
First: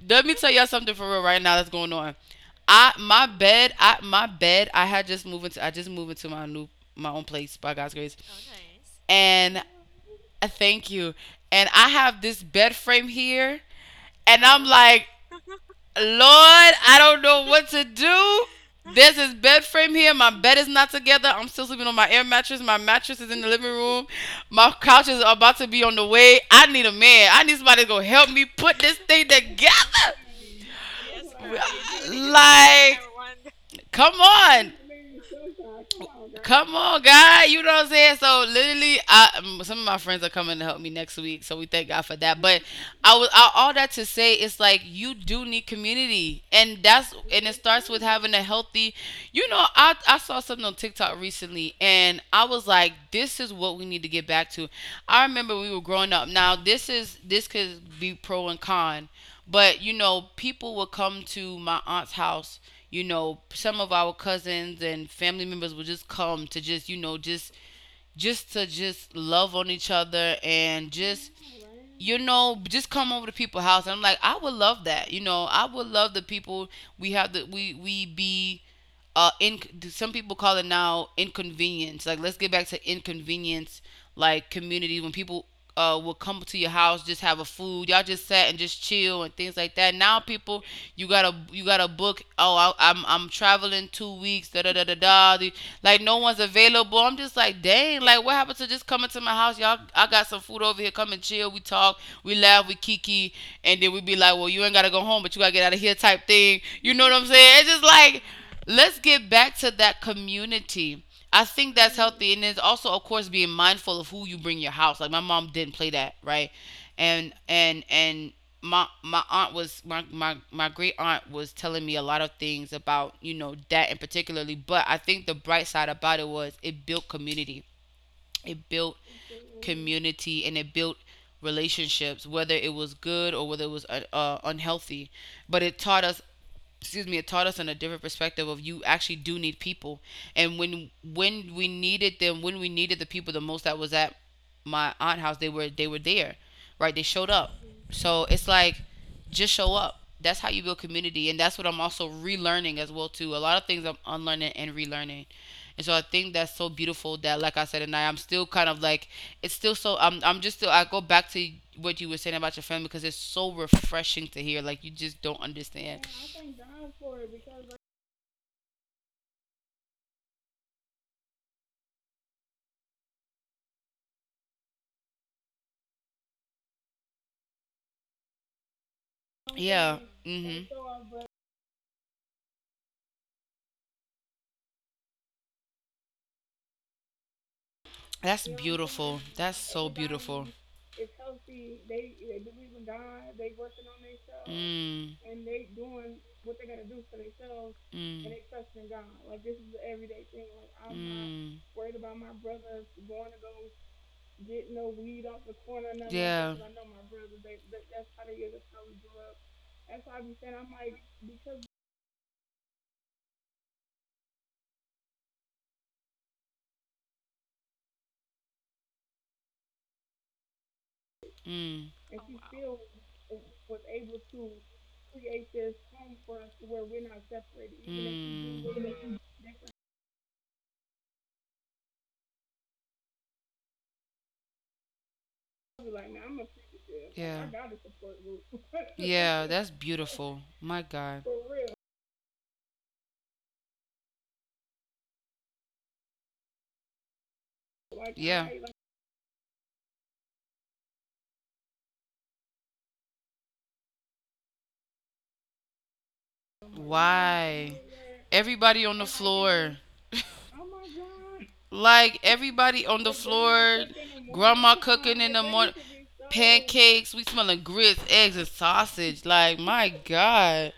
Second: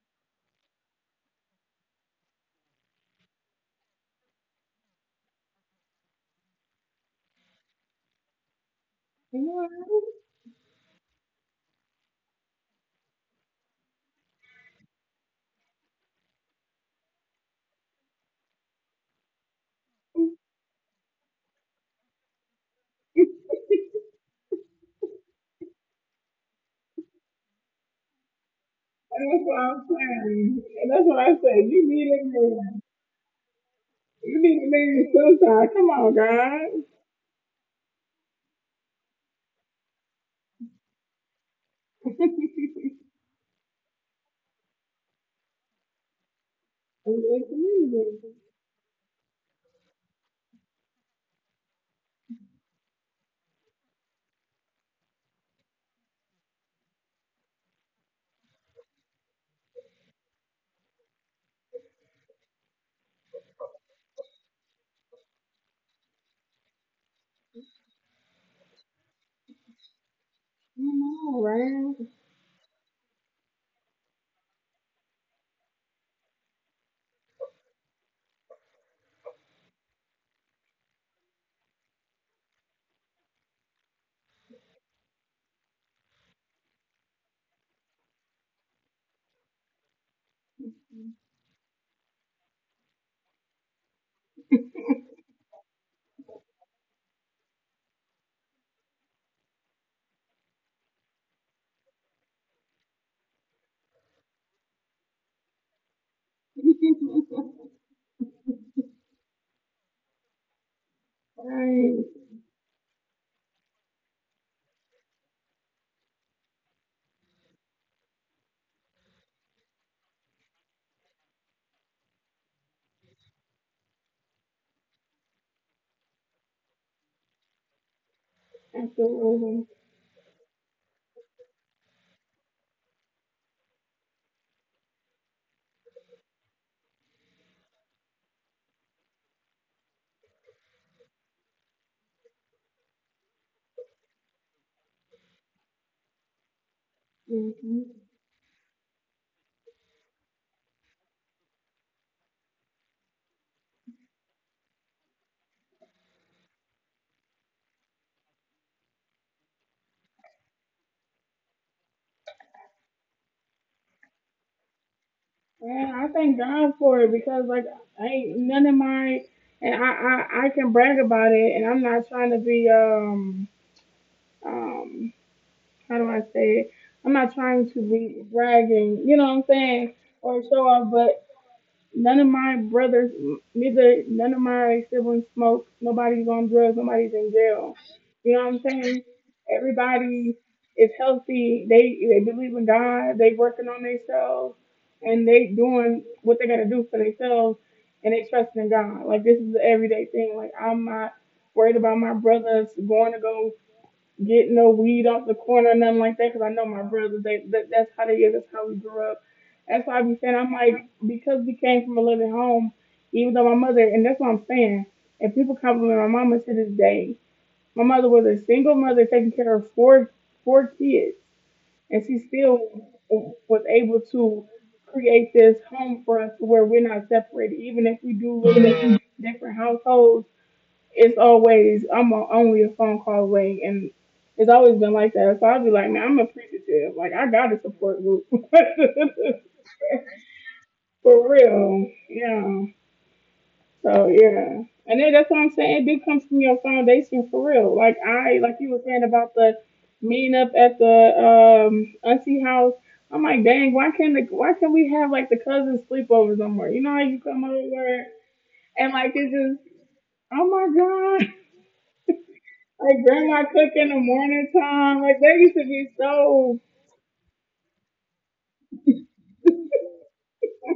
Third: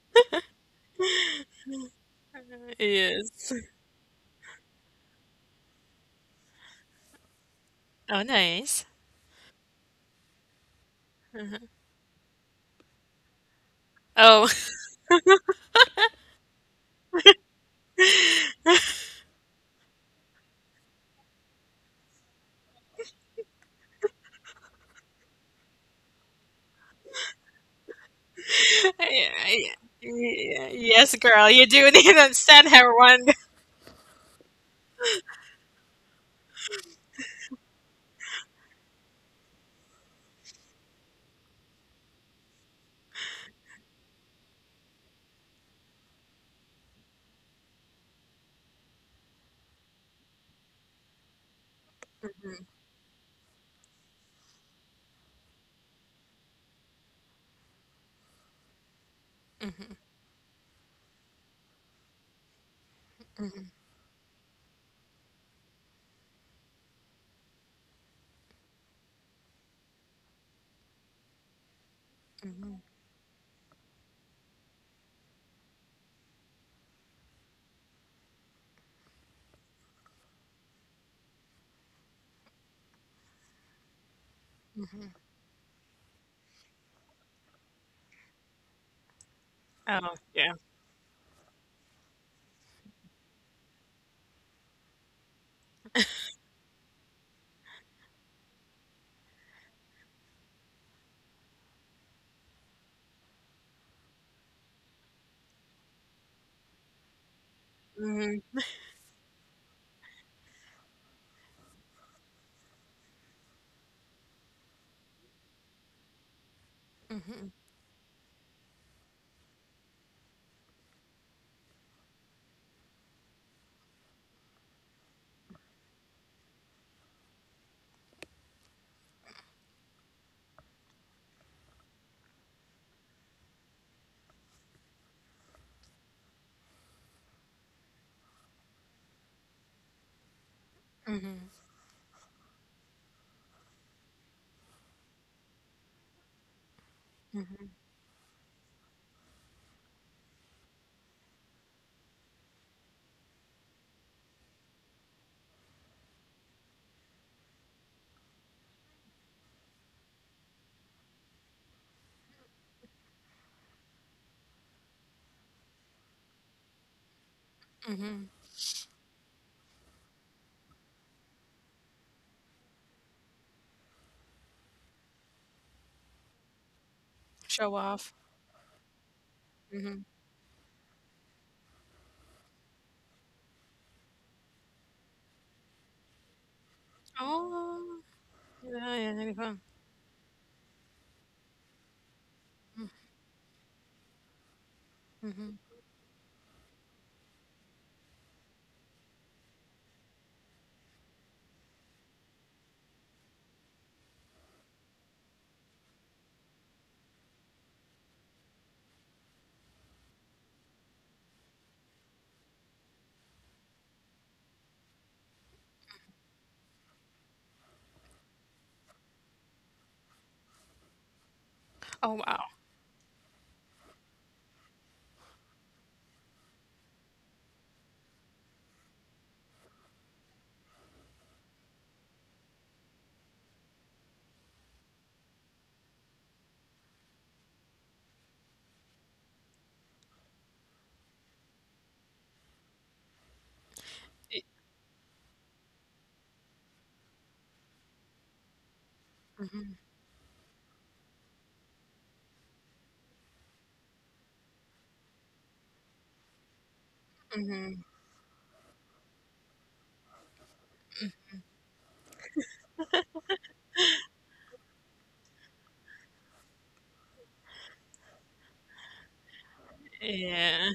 Speaker 3: Let me tell y'all something for real right now that's going on. i my
Speaker 2: Yes.
Speaker 3: bed i my bed i had just moved into. I just moved into my new my own place by God's grace,
Speaker 2: Oh, nice.
Speaker 3: and
Speaker 1: What? That's
Speaker 3: I thank you. And I have this bed frame here, and
Speaker 2: Oh,
Speaker 3: I'm like, Lord, I don't know what to do. There's this bed frame here. My bed is not together. I'm still sleeping on my air mattress. My mattress is in the living room. My couch is about to be on the way. I need a man. I need somebody to go help me put this thing
Speaker 2: yeah,
Speaker 1: what
Speaker 3: together.
Speaker 1: I'm
Speaker 2: yeah,
Speaker 1: saying.
Speaker 2: yeah,
Speaker 1: And that's
Speaker 2: yes,
Speaker 1: what I
Speaker 3: You
Speaker 2: girl,
Speaker 3: do need
Speaker 2: you
Speaker 1: say. You
Speaker 2: do need
Speaker 3: to
Speaker 1: need
Speaker 3: be.
Speaker 1: a
Speaker 2: to send
Speaker 1: man.
Speaker 2: her
Speaker 3: Like,
Speaker 2: one.
Speaker 3: come
Speaker 1: You need a
Speaker 3: on.
Speaker 1: man
Speaker 3: Come
Speaker 1: sometime.
Speaker 3: on,
Speaker 1: Come on,
Speaker 3: girl. Come
Speaker 1: guys.
Speaker 3: on, guy. You know what I'm saying? So literally, I some of my friends are coming to help me next week. So we thank God for that. But
Speaker 1: It's-
Speaker 3: all that to say is, like, you do need community, and that's and
Speaker 1: it's
Speaker 3: it starts with
Speaker 1: needed.
Speaker 3: having a healthy. You know, I saw something on TikTok recently, and I was like, this is what we need to get back to. I remember we were growing up. Now, this could be pro and con, but you know, people will come to my aunt's house. You know, some of our cousins and family members will just come to just to just love on each other, and
Speaker 1: You
Speaker 3: just,
Speaker 1: know, right?
Speaker 3: you know, just come over to people's house. And I'm like, I would love that. You know, I would love the people. We have the, we be, in, some people call it now inconvenience. Like, let's get back to inconvenience, like, communities when people will come to your house, just have a food, y'all just sat and just chill, and things like that.
Speaker 2: Oh,
Speaker 3: Now
Speaker 2: yeah.
Speaker 3: people, you gotta book, oh, I'm traveling 2 weeks, da da da da da, like no one's available. I'm just like, dang, like, what happened to just coming to my house? Y'all, I got some food over here. Come and chill. We talk. We laugh. We kiki. And then we be like, well, you ain't gotta go home, but you gotta get out of here type thing. You know what I'm saying? It's just like, let's get back to that community. I think that's
Speaker 1: Right.
Speaker 3: healthy. And it's also, of course, being mindful of who you bring your house. Like, my mom didn't play that, right? And my aunt was my great aunt was telling me a lot of things about, you know, that in particularly, but I think the bright side about it was it built community. It built
Speaker 1: Absolutely.
Speaker 3: community, and it built relationships, whether it was good or whether it was unhealthy. But it taught us, excuse me, it taught us in a different perspective of, you actually do need people. And when we needed the people the most, that was at my aunt house. They were there. Right, they showed up.
Speaker 1: Mhm.
Speaker 3: So it's like, just show up. That's how you build community, and that's what I'm also relearning as well too. A lot of things I'm unlearning and relearning, and so I think that's so beautiful that, like I said, and I'm still kind of like, it's still so. I'm just still. I go back to what you were saying about your family, because it's so refreshing to hear. Like, you just don't
Speaker 1: Man,
Speaker 3: understand.
Speaker 1: I thank God for it because like I ain't none of my and I can brag about it and I'm not trying to be um how do I say it? I'm not trying
Speaker 2: Show
Speaker 1: to
Speaker 2: off.
Speaker 1: be bragging, you know what I'm saying,
Speaker 3: Yeah.
Speaker 2: Hmm.
Speaker 1: or
Speaker 3: mm
Speaker 1: show off,
Speaker 3: hmm
Speaker 1: but none of my brothers, neither none of my siblings smoke. Nobody's on drugs. Nobody's in jail.
Speaker 2: Oh,
Speaker 1: You
Speaker 3: That's
Speaker 1: know
Speaker 3: they
Speaker 1: what
Speaker 3: don't show
Speaker 1: I'm saying?
Speaker 3: beautiful. Up.
Speaker 2: yeah.
Speaker 3: That's so everybody
Speaker 1: Everybody
Speaker 3: beautiful.
Speaker 1: is
Speaker 3: Is
Speaker 1: healthy.
Speaker 3: healthy.
Speaker 1: They
Speaker 3: They
Speaker 1: they
Speaker 3: they They
Speaker 1: believe in
Speaker 3: believe in
Speaker 1: God.
Speaker 3: God.
Speaker 1: They
Speaker 3: They
Speaker 1: working on
Speaker 3: working on themselves.
Speaker 1: themselves,
Speaker 3: Mm.
Speaker 1: and they doing what they gotta do for themselves, and
Speaker 3: Mm.
Speaker 1: they trust in God. Like this is the everyday thing. Like I'm not
Speaker 3: Mm.
Speaker 1: worried about my brothers going to go get no weed off the corner or nothing like that, cause I know my brothers, they that, that's how they is. That's how we grew up. That's why I be saying I'm like because we came from a loving home. Even though my mother, and that's what I'm saying, and people compliment my mama to this day. My mother was a single mother taking care of four kids,
Speaker 3: Mm.
Speaker 1: and
Speaker 2: Oh,
Speaker 1: she
Speaker 2: wow.
Speaker 1: still was able to create this home for us to where we're not separated, even if we do live in
Speaker 3: Do.
Speaker 1: different households, it's always only a phone call away, and it's always been like that. So I'll be like, man, I'm appreciative. Like I got a support group
Speaker 3: Yeah, that's beautiful. My God.
Speaker 1: for real. Yeah. So
Speaker 2: Y-
Speaker 1: yeah, and then that's what I'm saying. It did from your foundation for real. Like I, like you were saying about the meeting up at the auntie house. I'm like, dang, why can't we have like the cousins sleepover somewhere?
Speaker 3: I'm like,
Speaker 1: You know how you come
Speaker 3: why? Man,
Speaker 1: over
Speaker 3: everybody
Speaker 1: and
Speaker 3: on the, and I
Speaker 1: like
Speaker 3: think
Speaker 1: it's just,
Speaker 3: floor.
Speaker 1: oh my
Speaker 3: Like, everybody
Speaker 1: like
Speaker 3: on the
Speaker 1: grandma cook
Speaker 3: floor,
Speaker 1: in the morning
Speaker 3: grandma
Speaker 1: time.
Speaker 3: cooking
Speaker 1: Like
Speaker 3: in, like,
Speaker 1: that
Speaker 3: the
Speaker 1: used to
Speaker 3: morning,
Speaker 1: be
Speaker 3: so
Speaker 1: so
Speaker 3: pancakes. We smelling grits, eggs, and sausage. Like, my
Speaker 2: Yeah.
Speaker 3: God.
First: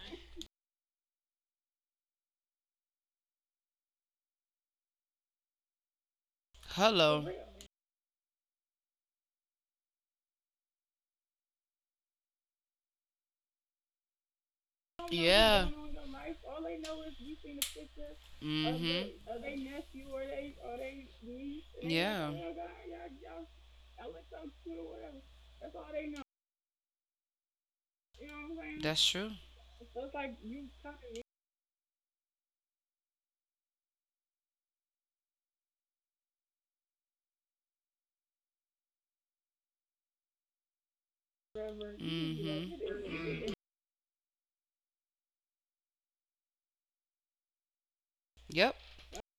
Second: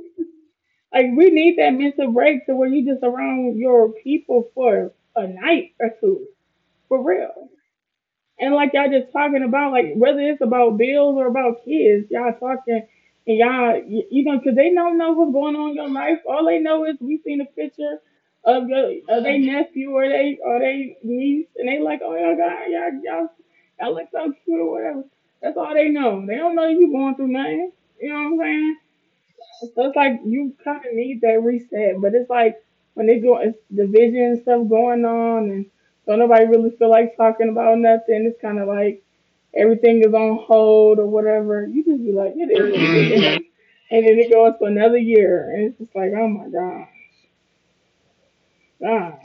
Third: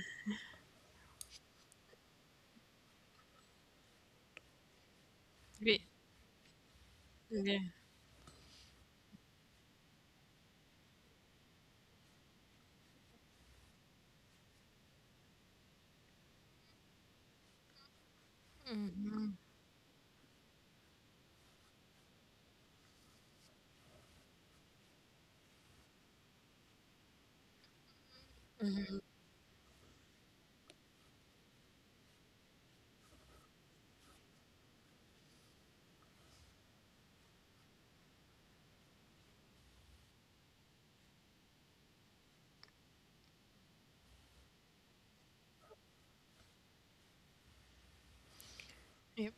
Speaker 1: like we need that mental break to where you just around your people for a night
Speaker 2: Be-
Speaker 1: or two. For
Speaker 3: Hello,
Speaker 1: real.
Speaker 2: Yeah.
Speaker 1: And like y'all just talking about, like whether it's about bills or about kids, y'all talking and you know, 'cause they don't know what's going
Speaker 3: yeah.
Speaker 1: on in your life. All they know is we seen a picture of your
Speaker 3: Mhm.
Speaker 1: of their nephew or they niece,
Speaker 3: Like,
Speaker 1: and they like, oh
Speaker 3: yeah.
Speaker 1: y'all got y'all
Speaker 3: Oh,
Speaker 1: y'all y'all look so cute or whatever. That's all they know. They don't know you going through nothing. You know what I'm saying?
Speaker 3: that's true.
Speaker 1: So it's like you kind of need that reset, but it's like when they go, it's division and stuff going on, and don't nobody really feel like talking about nothing. It's kind of like everything is on hold or whatever.
Speaker 3: Are
Speaker 1: You just be like, it
Speaker 3: easy like.
Speaker 1: is, what
Speaker 3: Mhm.
Speaker 1: it is, and then it goes for another year, and it's just like, oh my god,
Speaker 3: Yep.
Speaker 1: god,
Speaker 2: Yep.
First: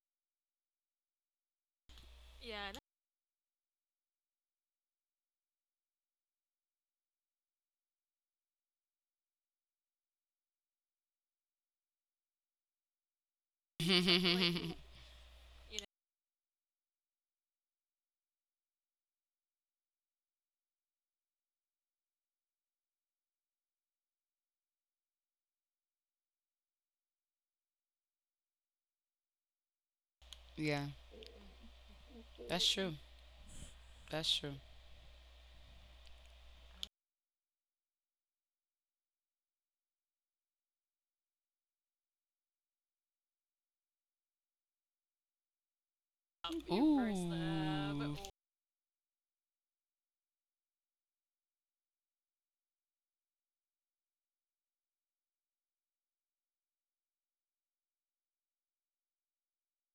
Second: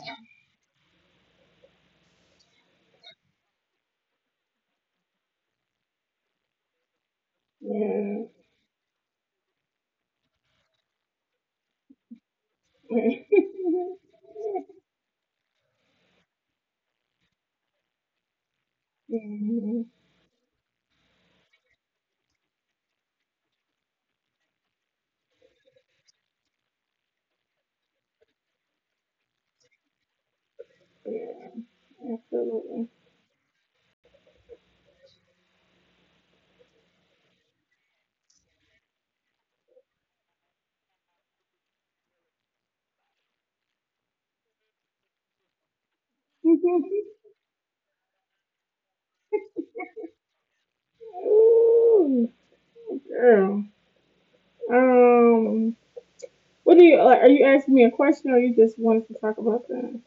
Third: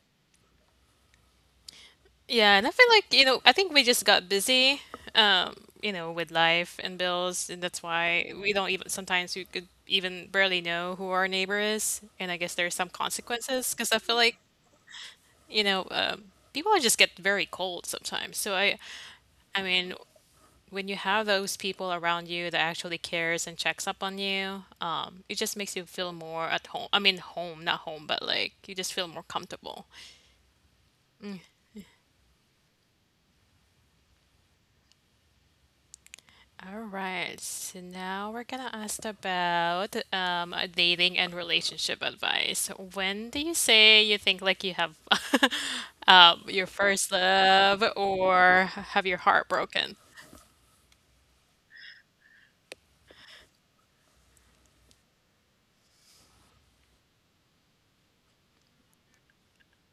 Speaker 2: Yeah, and I feel like, you know, I think we just got busy, um, you know, with life and bills, and that's
Speaker 1: Yeah,
Speaker 2: why we don't even sometimes we could even barely know who our neighbor is, and I guess there's some consequences because I feel like, you know, people just get very cold sometimes. I
Speaker 1: Mhm.
Speaker 2: mean, when you have those people around you that actually cares and checks up on you, it just makes you feel more at home. I mean, home, not home, but like you just feel more comfortable.
Speaker 3: Yeah,
Speaker 1: Yeah,
Speaker 3: that's
Speaker 1: absolutely.
Speaker 3: true. That's true.
Speaker 2: All right, so now we're gonna ask about dating and relationship advice. When do you say you think like you have your first love
Speaker 3: Ooh.
Speaker 2: or have your heart broken?
Speaker 1: Ooh, girl, um. What do you like? Are you asking me a question, or you just wanted to talk about that?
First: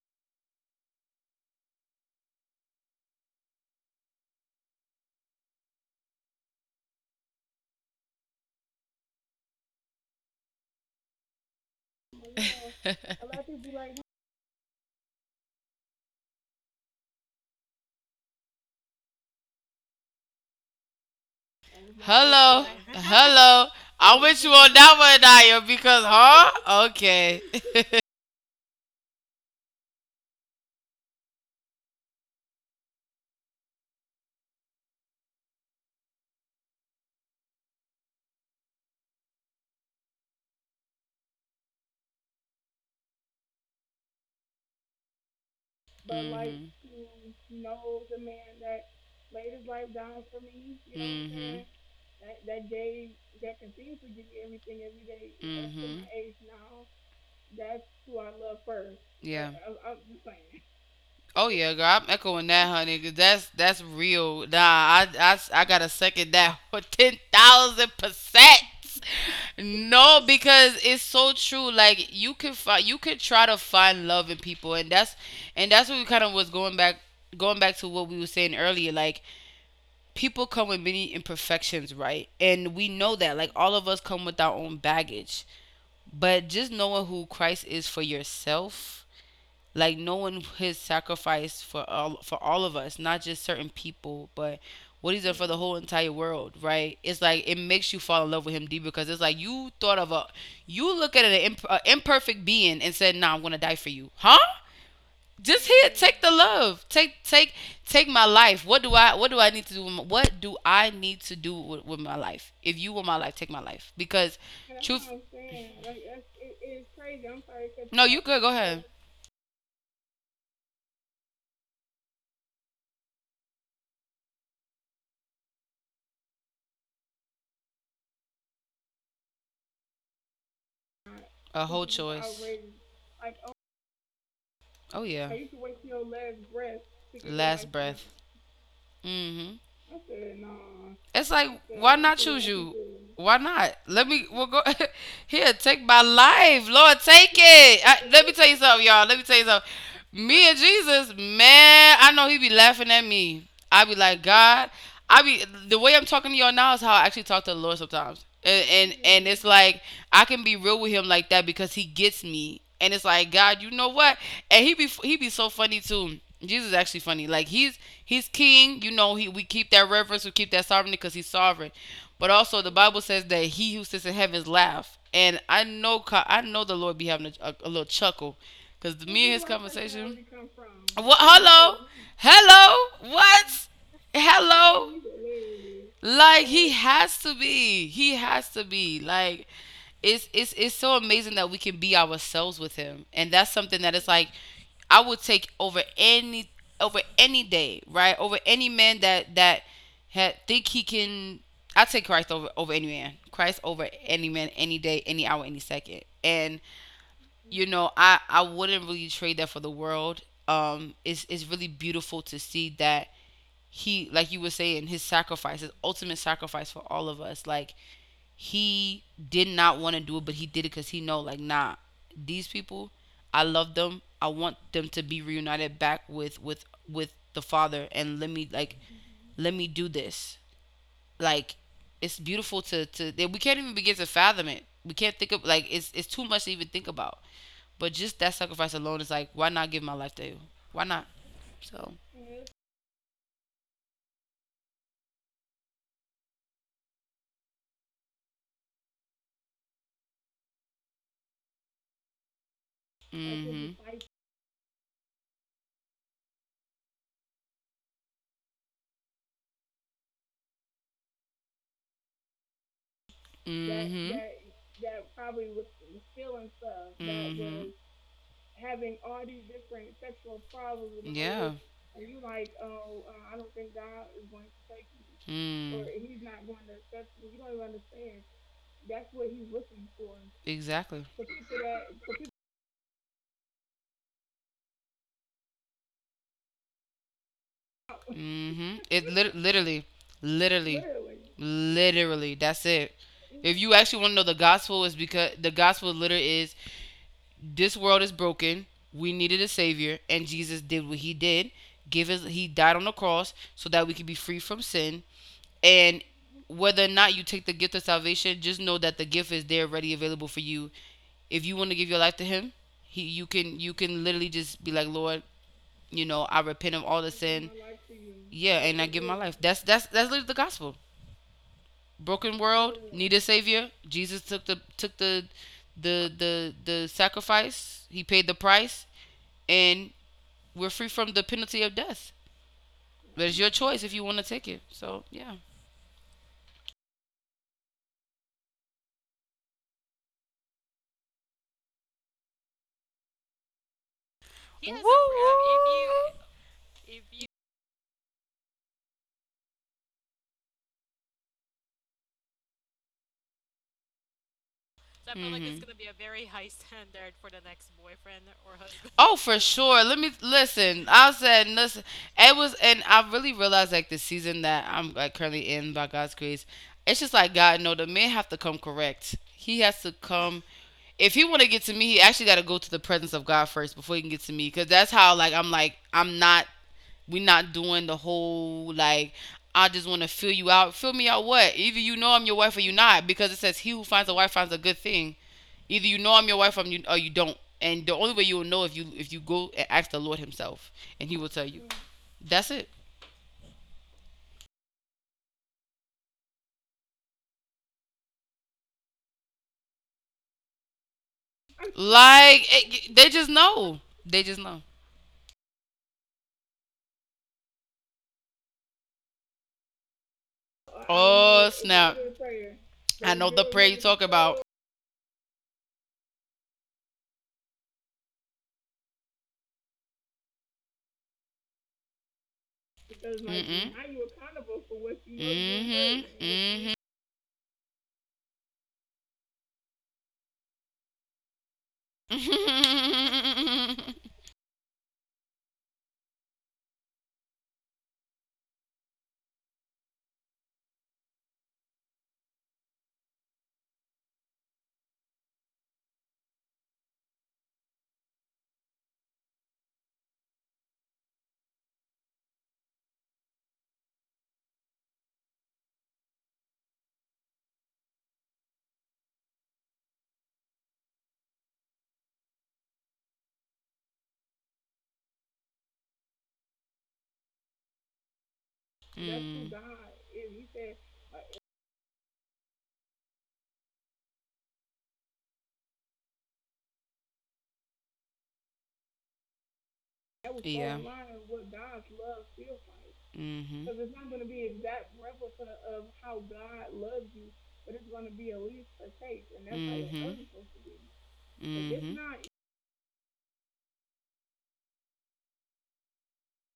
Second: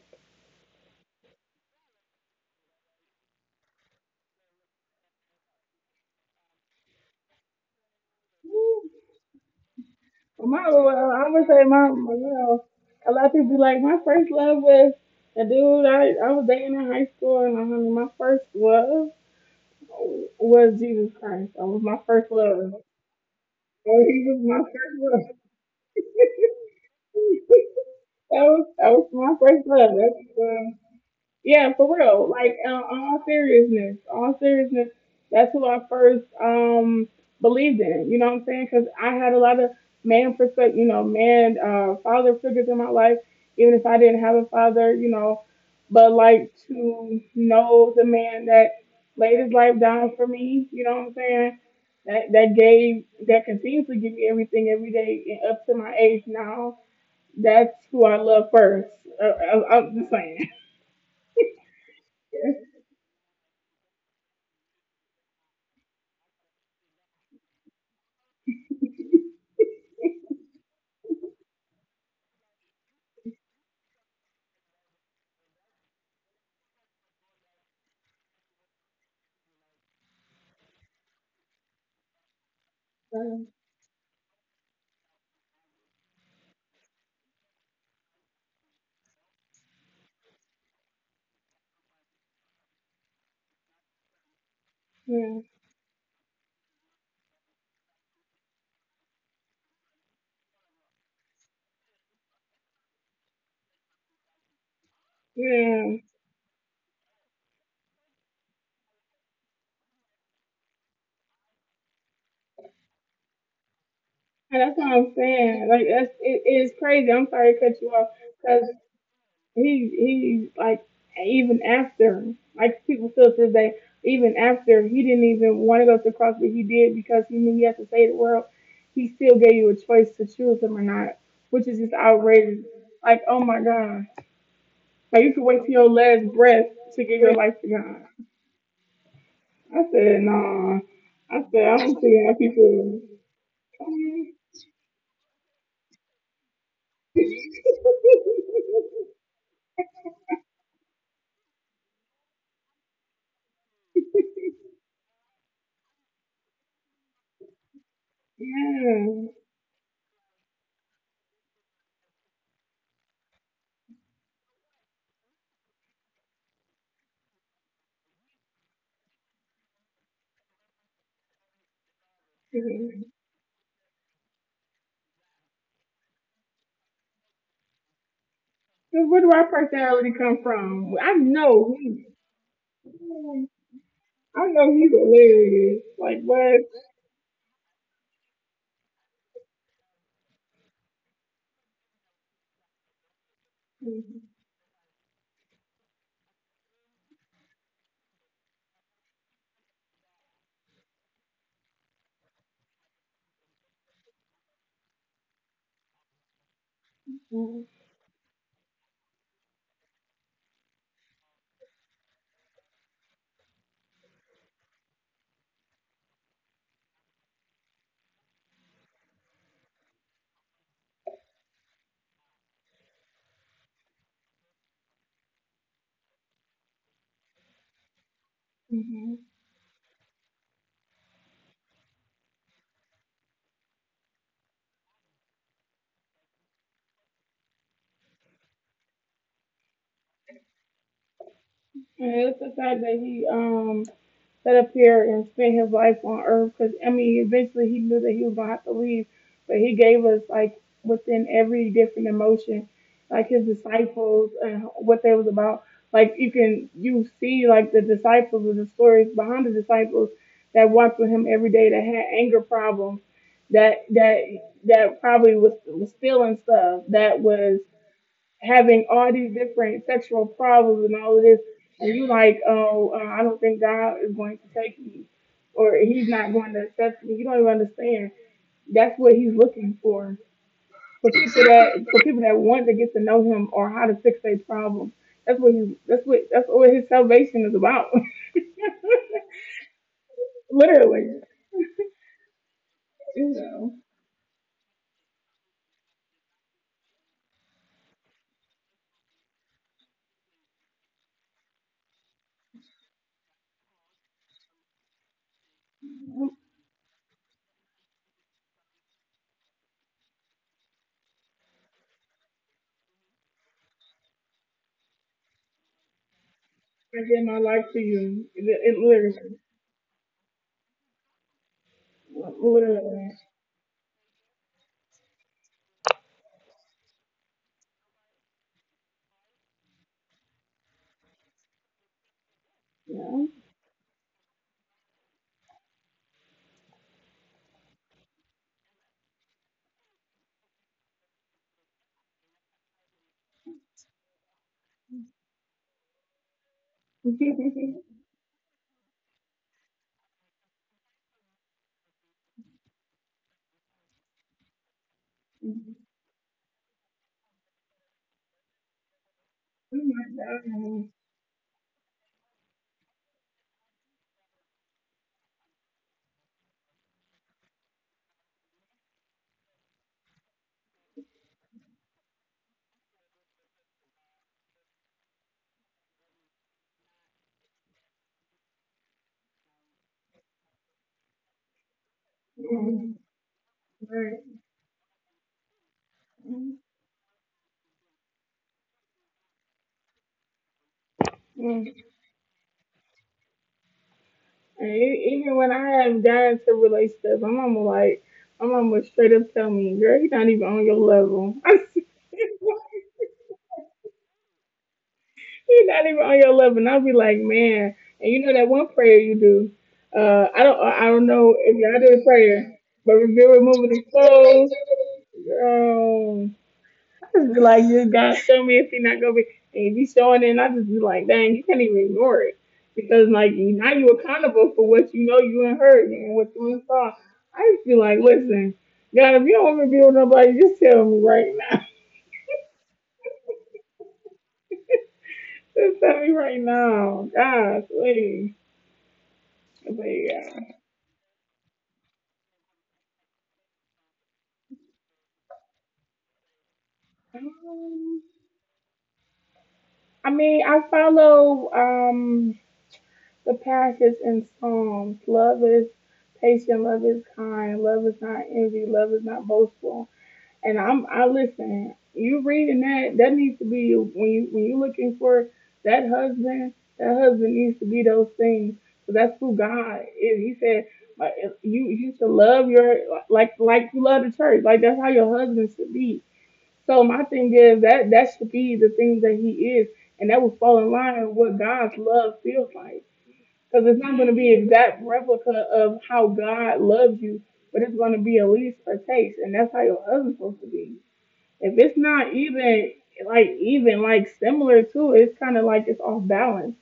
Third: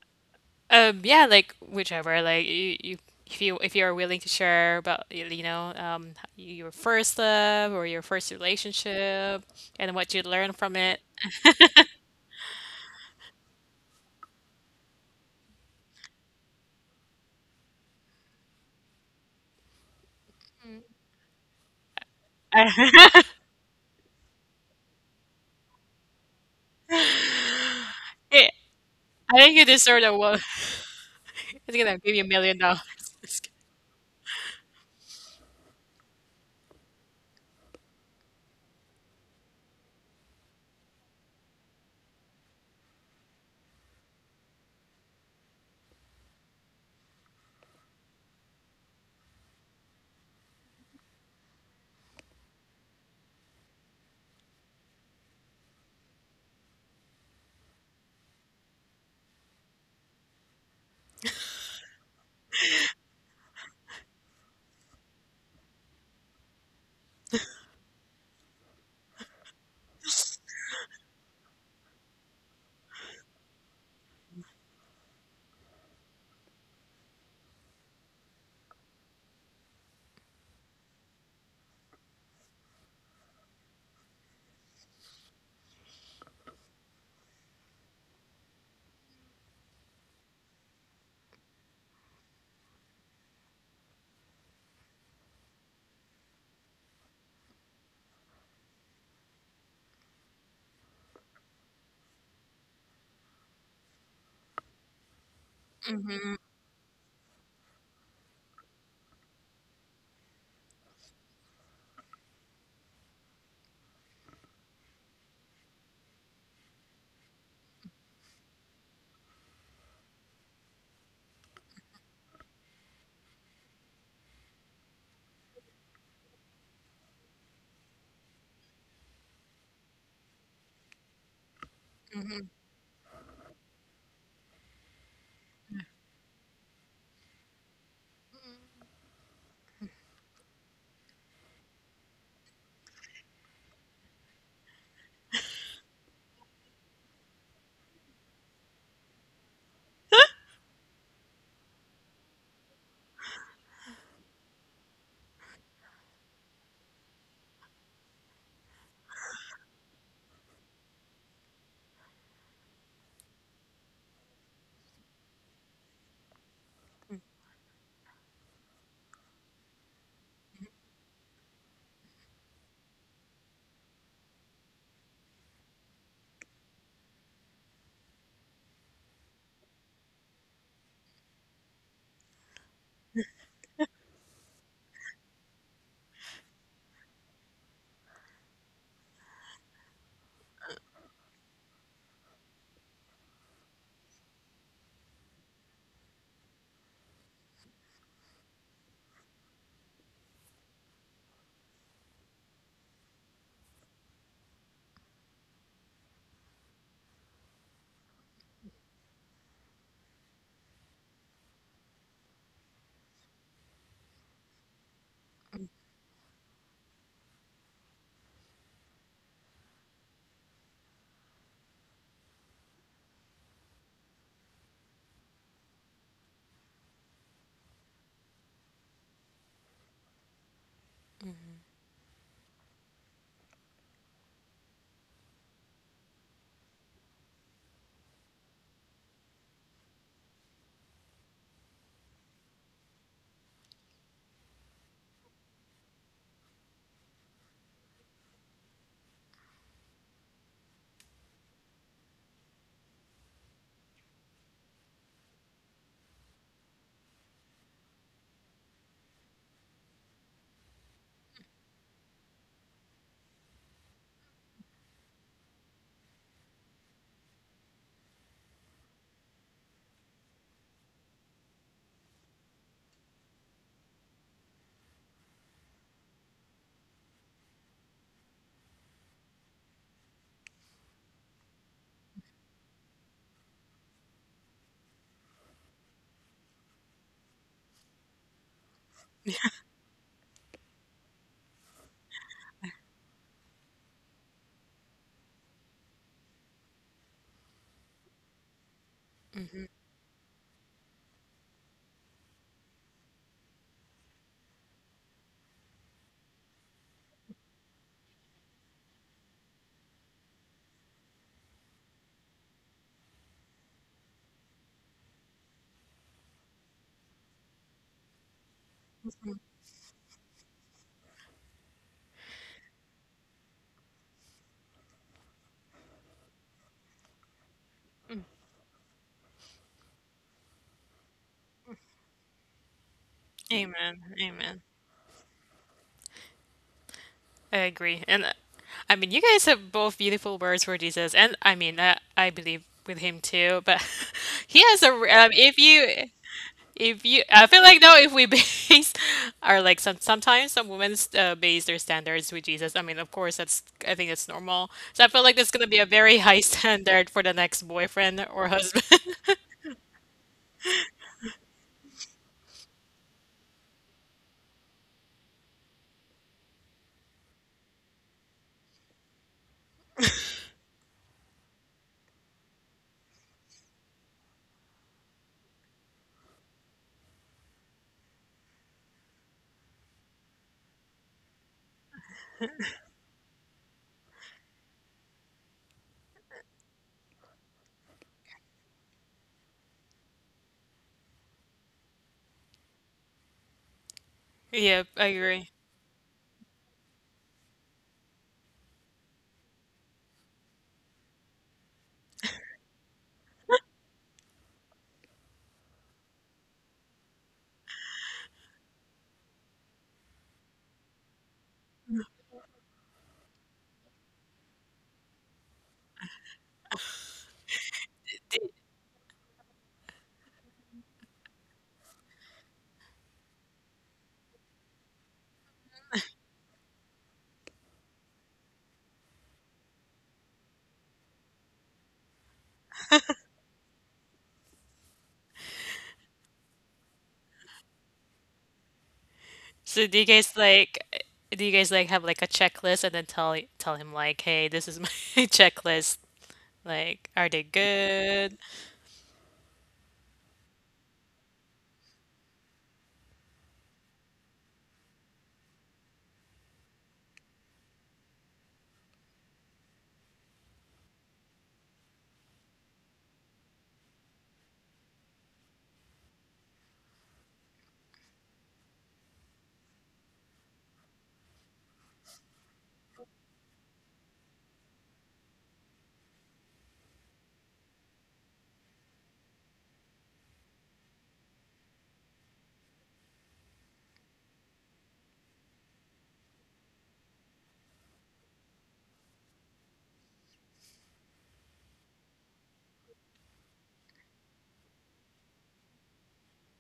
Speaker 2: Yeah, like whichever, you if you're willing to share about you know your first love or your first
Speaker 1: Hmm.
Speaker 2: relationship and what you
Speaker 1: Well,
Speaker 2: learned
Speaker 1: My,
Speaker 2: from it.
Speaker 1: well, I'm gonna say my, a lot of people be like, my first love was a dude I was dating in high school, and I mean, my first love was Jesus Christ. That was my first
Speaker 3: Hello.
Speaker 1: love.
Speaker 3: Hello.
Speaker 1: And
Speaker 3: I
Speaker 1: he was
Speaker 3: wish you
Speaker 1: my
Speaker 3: on
Speaker 1: first
Speaker 3: that one,
Speaker 1: love.
Speaker 3: Naya, because, huh? Okay.
Speaker 1: That was my
Speaker 2: I think you
Speaker 1: first
Speaker 2: deserve a one.
Speaker 1: love. Yeah,
Speaker 2: It's
Speaker 1: for
Speaker 2: gonna give you a
Speaker 1: real.
Speaker 2: million
Speaker 1: Like,
Speaker 2: dollars.
Speaker 1: all seriousness, that's who I first believed in. You know what I'm saying? Because I had a lot of man perspective, man, father figures in my life, even if I didn't have a father. But like to know the man that laid his life down for me, you know what I'm saying? That continues to give me everything every day and up to my age now. That's who I love first. I'm just saying.
Speaker 3: Oh yeah, girl, I'm echoing that, honey. 'Cause that's real. Nah, I gotta second that for 10,000%. No, because it's so true. Like, you could find, you could try to find love in people, and that's what we kind of was going back, to what we were saying earlier. Like, people come with many imperfections, right? And we know that. Like, all of us come with our own baggage, but just knowing who Christ is for yourself, like knowing his sacrifice for all of us, not just certain people, but what he's done
Speaker 1: Yeah,
Speaker 3: for the whole entire world, right? It's like, it makes you fall in love with him deep, because it's like, you look at a imperfect being and said, "Nah, I'm gonna die for you," huh?
Speaker 1: yeah,
Speaker 3: Just here,
Speaker 1: and
Speaker 3: take the love. Take my life. What do I need to do? With my, what do I need to do with my life? If you want my life, take my life, because...
Speaker 1: that's
Speaker 3: That's
Speaker 1: what
Speaker 3: truth.
Speaker 1: I'm saying. Like that's it, it is crazy. I'm sorry to cut you
Speaker 3: No,
Speaker 1: off
Speaker 3: you could. Go
Speaker 1: because
Speaker 3: ahead.
Speaker 1: he he like even after like people still to this day even after he didn't even want to go to CrossFit he did because he knew he had to save the world. He still gave you a choice to choose him or not,
Speaker 3: A
Speaker 1: which is just
Speaker 3: because whole. Because
Speaker 1: outrageous.
Speaker 3: you.
Speaker 1: Like oh my god,
Speaker 3: Oh so
Speaker 1: like
Speaker 3: yeah.
Speaker 1: you could wait till your last breath to give your life to God.
Speaker 3: Mm-hmm.
Speaker 1: I said no.
Speaker 3: It's
Speaker 1: I
Speaker 3: like,
Speaker 1: said I
Speaker 3: why
Speaker 1: don't
Speaker 3: not
Speaker 1: see how
Speaker 3: choose you?
Speaker 1: people.
Speaker 3: Why not? Let me. We'll go here. Take my life, Lord. Take it.
Speaker 1: Yeah.
Speaker 3: Let me tell you something, y'all. Let me tell you something. Me and Jesus, man. I know he be laughing at me. I be like, God. I be The way I'm talking to y'all now is how I actually talk to the Lord sometimes, and it's like, I can be real with him like that because he gets me. And it's like, God, you know what? And he be so funny too. Jesus is actually funny. Like, he's king. You know, he we keep that reverence, we keep that sovereignty, because he's sovereign. But also, the Bible says that he who sits in heaven's laughs. And I know the Lord be having a little chuckle
Speaker 1: So
Speaker 3: because
Speaker 1: where
Speaker 3: me
Speaker 1: do
Speaker 3: and his
Speaker 1: our personality
Speaker 3: conversation.
Speaker 1: come from? I
Speaker 3: What?
Speaker 1: know
Speaker 3: Hello,
Speaker 1: he.
Speaker 3: hello. What?
Speaker 1: I know he's
Speaker 3: Hello.
Speaker 1: hilarious. Like
Speaker 3: Like,
Speaker 1: what?
Speaker 3: he has to be. He has to be. Like, it's so amazing that we can be ourselves with him. And that's something that is like, I would take over any, day, right? Over any man that had, think he can. I take Christ over any man. Christ over any man, any day, any hour, any second. And
Speaker 1: Mhm.
Speaker 3: you know, I wouldn't really trade that for the world. It's really beautiful to see that, he, like you were saying, his ultimate sacrifice for all of us. Like, he did not want to do it, but he did it because he know, like, nah, these people, I love them, I want them to be reunited back with with the father, and, let me, like,
Speaker 1: Mhm.
Speaker 3: let me do this. Like, it's beautiful to, we can't even begin to fathom it. We can't think of, like, it's too much to even think about, but just that sacrifice alone is like, why not give my life to you? Why not? So...
Speaker 1: And it's the fact that he set up here and spend his life on earth. Because, I mean, eventually he knew that he was going to have to leave, but he gave us, like, within every different emotion, like his
Speaker 3: Mm-hmm.
Speaker 1: disciples and what they was about. Like, you see, like, the disciples and the stories behind the disciples that walked with him every day that had anger problems,
Speaker 3: Mm-hmm.
Speaker 1: that,
Speaker 3: Mm-hmm.
Speaker 1: that, that probably was stealing stuff,
Speaker 3: Mm-hmm.
Speaker 1: that was
Speaker 3: Mhm.
Speaker 1: having all these different sexual problems and all of this,
Speaker 3: Yeah.
Speaker 1: and you like, oh, I don't think God is going to take me,
Speaker 3: Or
Speaker 1: or
Speaker 3: mm.
Speaker 1: He's not going to accept me. You don't even understand. That's what He's looking
Speaker 3: Exactly.
Speaker 1: for people that want to get to know Him or how to fix their problem. That's what He's. That's what. That's what His salvation is about.
Speaker 3: Mm-hmm. It literally, literally,
Speaker 1: Literally,
Speaker 3: literally. That's it.
Speaker 1: you
Speaker 3: If you
Speaker 1: know.
Speaker 3: actually want to know the gospel, is because the gospel literally is, this world is broken. We needed a savior, and Jesus did what he did. Give his He died on the cross so that we could be free from sin. And whether or not you take the gift of salvation, just know that the gift is there ready available for you. If you want to give your life to him, he you can literally just be like, Lord, you know, I repent of
Speaker 1: I
Speaker 3: all the
Speaker 1: give my
Speaker 3: sin.
Speaker 1: life to you. It,
Speaker 3: Yeah,
Speaker 1: it
Speaker 3: and I give my
Speaker 1: literally,
Speaker 3: life. That's literally the gospel. Broken world
Speaker 1: literally.
Speaker 3: need a savior. Jesus took the sacrifice. He paid the price, and we're free from the penalty of death.
Speaker 1: Yeah.
Speaker 3: But it's your choice if you
Speaker 2: Amen.
Speaker 3: want to take
Speaker 2: Amen.
Speaker 3: it. So yeah.
Speaker 2: I agree. And I mean, you guys have both beautiful words for Jesus, and I mean, I believe with him too. But he has a. r- if you, I feel like though, if we base our like sometimes some women base their standards with Jesus. I mean, of course, that's I think that's normal. So I feel
Speaker 3: Hmm.
Speaker 2: like that's gonna be a very high standard for the next boyfriend or husband.
Speaker 3: Oh, for
Speaker 1: Oh
Speaker 3: sure. Let me
Speaker 1: my
Speaker 3: listen. I said, listen. It was, and I really realized, like, the season that I'm, like, currently in by God's grace. It's just like, God, no, the man have to come correct. He has to come. If he want to get to me, he actually got to go to the presence of God first before he can get to me. Cause that's how like I'm not. We're not doing the whole like I just want to fill you out. Fill me out what? Either you know I'm your wife or you
Speaker 1: God.
Speaker 3: not, because it says he who finds a wife
Speaker 1: Mm,
Speaker 3: finds a good thing. Either you know I'm your wife or you don't. And the only way you will know if you go and ask the Lord Himself, and He will tell you.
Speaker 1: mm.
Speaker 3: That's it.
Speaker 1: And
Speaker 2: Yep, I
Speaker 1: e- even
Speaker 2: agree.
Speaker 1: when I am dying to relate stuff, my mama would straight up tell me, girl, you not even on your level.
Speaker 3: Like it, they just know. They just know.
Speaker 1: You're not even on your level. And I'll be like, man. And you know that one prayer you do. I don't know
Speaker 3: Oh
Speaker 1: if y'all
Speaker 3: snap!
Speaker 1: do a prayer, but
Speaker 3: I
Speaker 1: reveal
Speaker 3: know the really prayer
Speaker 1: removing
Speaker 3: you
Speaker 1: the
Speaker 3: need talk about.
Speaker 1: clothes. Girl. Just be like, just God show me if he not gonna be. And if he's showing it, and I just be like, dang, you can't even ignore it
Speaker 3: Mm
Speaker 1: because
Speaker 3: mm.
Speaker 1: like
Speaker 3: like
Speaker 1: now
Speaker 3: Mm
Speaker 1: you accountable
Speaker 3: now
Speaker 1: for what you know you ain't heard and what you ain't
Speaker 3: mm.
Speaker 1: saw. I just be like, listen, God, if you don't want me to be with nobody, just tell me right now.
Speaker 3: Mhm. Mhm.
Speaker 1: Just tell me right now, God, please. But
Speaker 2: So do you guys
Speaker 1: yeah,
Speaker 2: like do you guys like have like a checklist and then tell him like, "Hey, this is my checklist." Like, are they
Speaker 1: um,
Speaker 2: good?
Speaker 1: I mean, I follow the passage in Psalms. Love is patient, love is kind, love is not envy, love is not boastful. And I listen. You reading that? That needs to be when you looking for that husband. That husband needs to be those things. So that's who
Speaker 3: Mm.
Speaker 1: God is. He said, like, you should love your like you love the church. Like that's how your husband should be. So my thing is that should be the things that he is, and that will fall in line with what God's love feels like. Because
Speaker 3: Mm-hmm.
Speaker 1: it's not going to be exact replica of how God loves you, but it's going to be at least a taste, and that's how your husband's supposed to be. If it's not even like even like similar to, it's kind of like it's off balance.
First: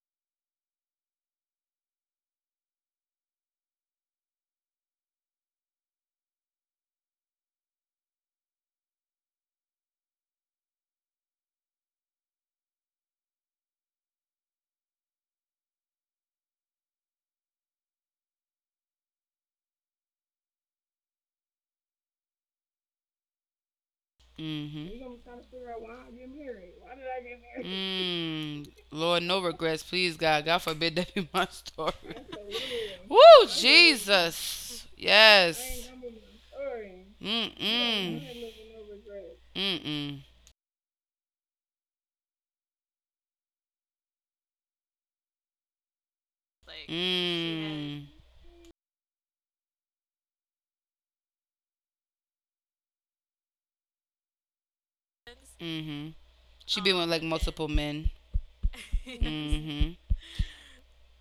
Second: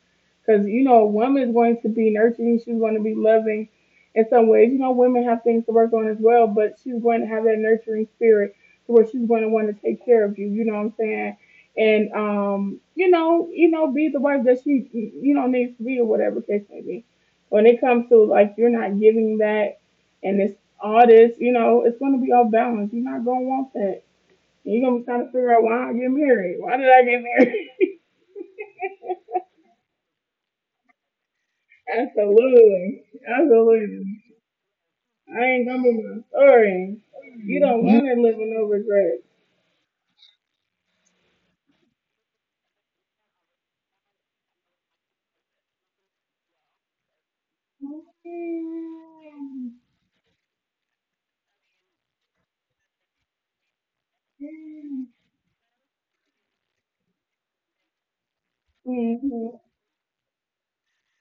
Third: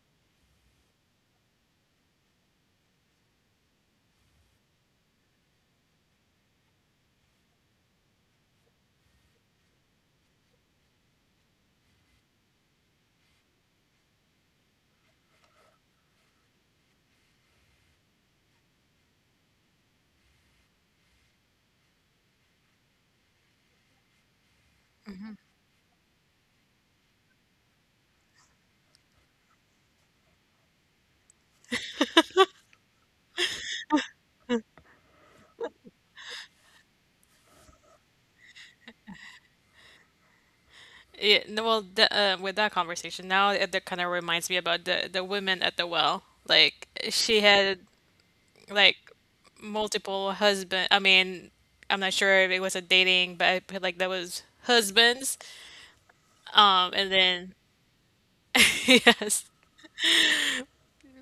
Speaker 1: Because a woman's going to be nurturing, she's going to be loving in some ways. Women have things to work on as well, but she's going to have that nurturing spirit to where she's going to want to take care of you. You know what I'm saying? And be the wife that she needs to be or whatever case may be. When it comes to like you're not giving that, and it's all this, it's going to be off balance. You're not going to want that. You're gonna be trying to figure
Speaker 3: Mm-hmm.
Speaker 1: out why I get married. Why did I get
Speaker 3: married?
Speaker 1: married?
Speaker 3: Mm. Lord, no regrets, please, God. God forbid that be my story.
Speaker 1: Absolutely.
Speaker 3: Woo,
Speaker 1: Absolutely.
Speaker 3: Jesus.
Speaker 1: I
Speaker 3: Yes.
Speaker 1: ain't gonna
Speaker 3: Yes.
Speaker 1: be my story.
Speaker 3: Mm Mm.
Speaker 1: You
Speaker 3: mm.
Speaker 1: don't wanna live with no
Speaker 3: I
Speaker 1: regrets.
Speaker 3: Mm mm.
Speaker 2: Yeah, no, well, with that conversation now, that kind of reminds me about the women at the well. Like she had
Speaker 3: Mm.
Speaker 2: like multiple husband. I mean, I'm not sure if it was a dating, but I feel like that was husbands.
Speaker 3: Mhm. She had been with
Speaker 2: And
Speaker 3: like men.
Speaker 2: then
Speaker 3: Multiple men.
Speaker 2: yes,
Speaker 1: Mm-hmm.
Speaker 3: Mhm.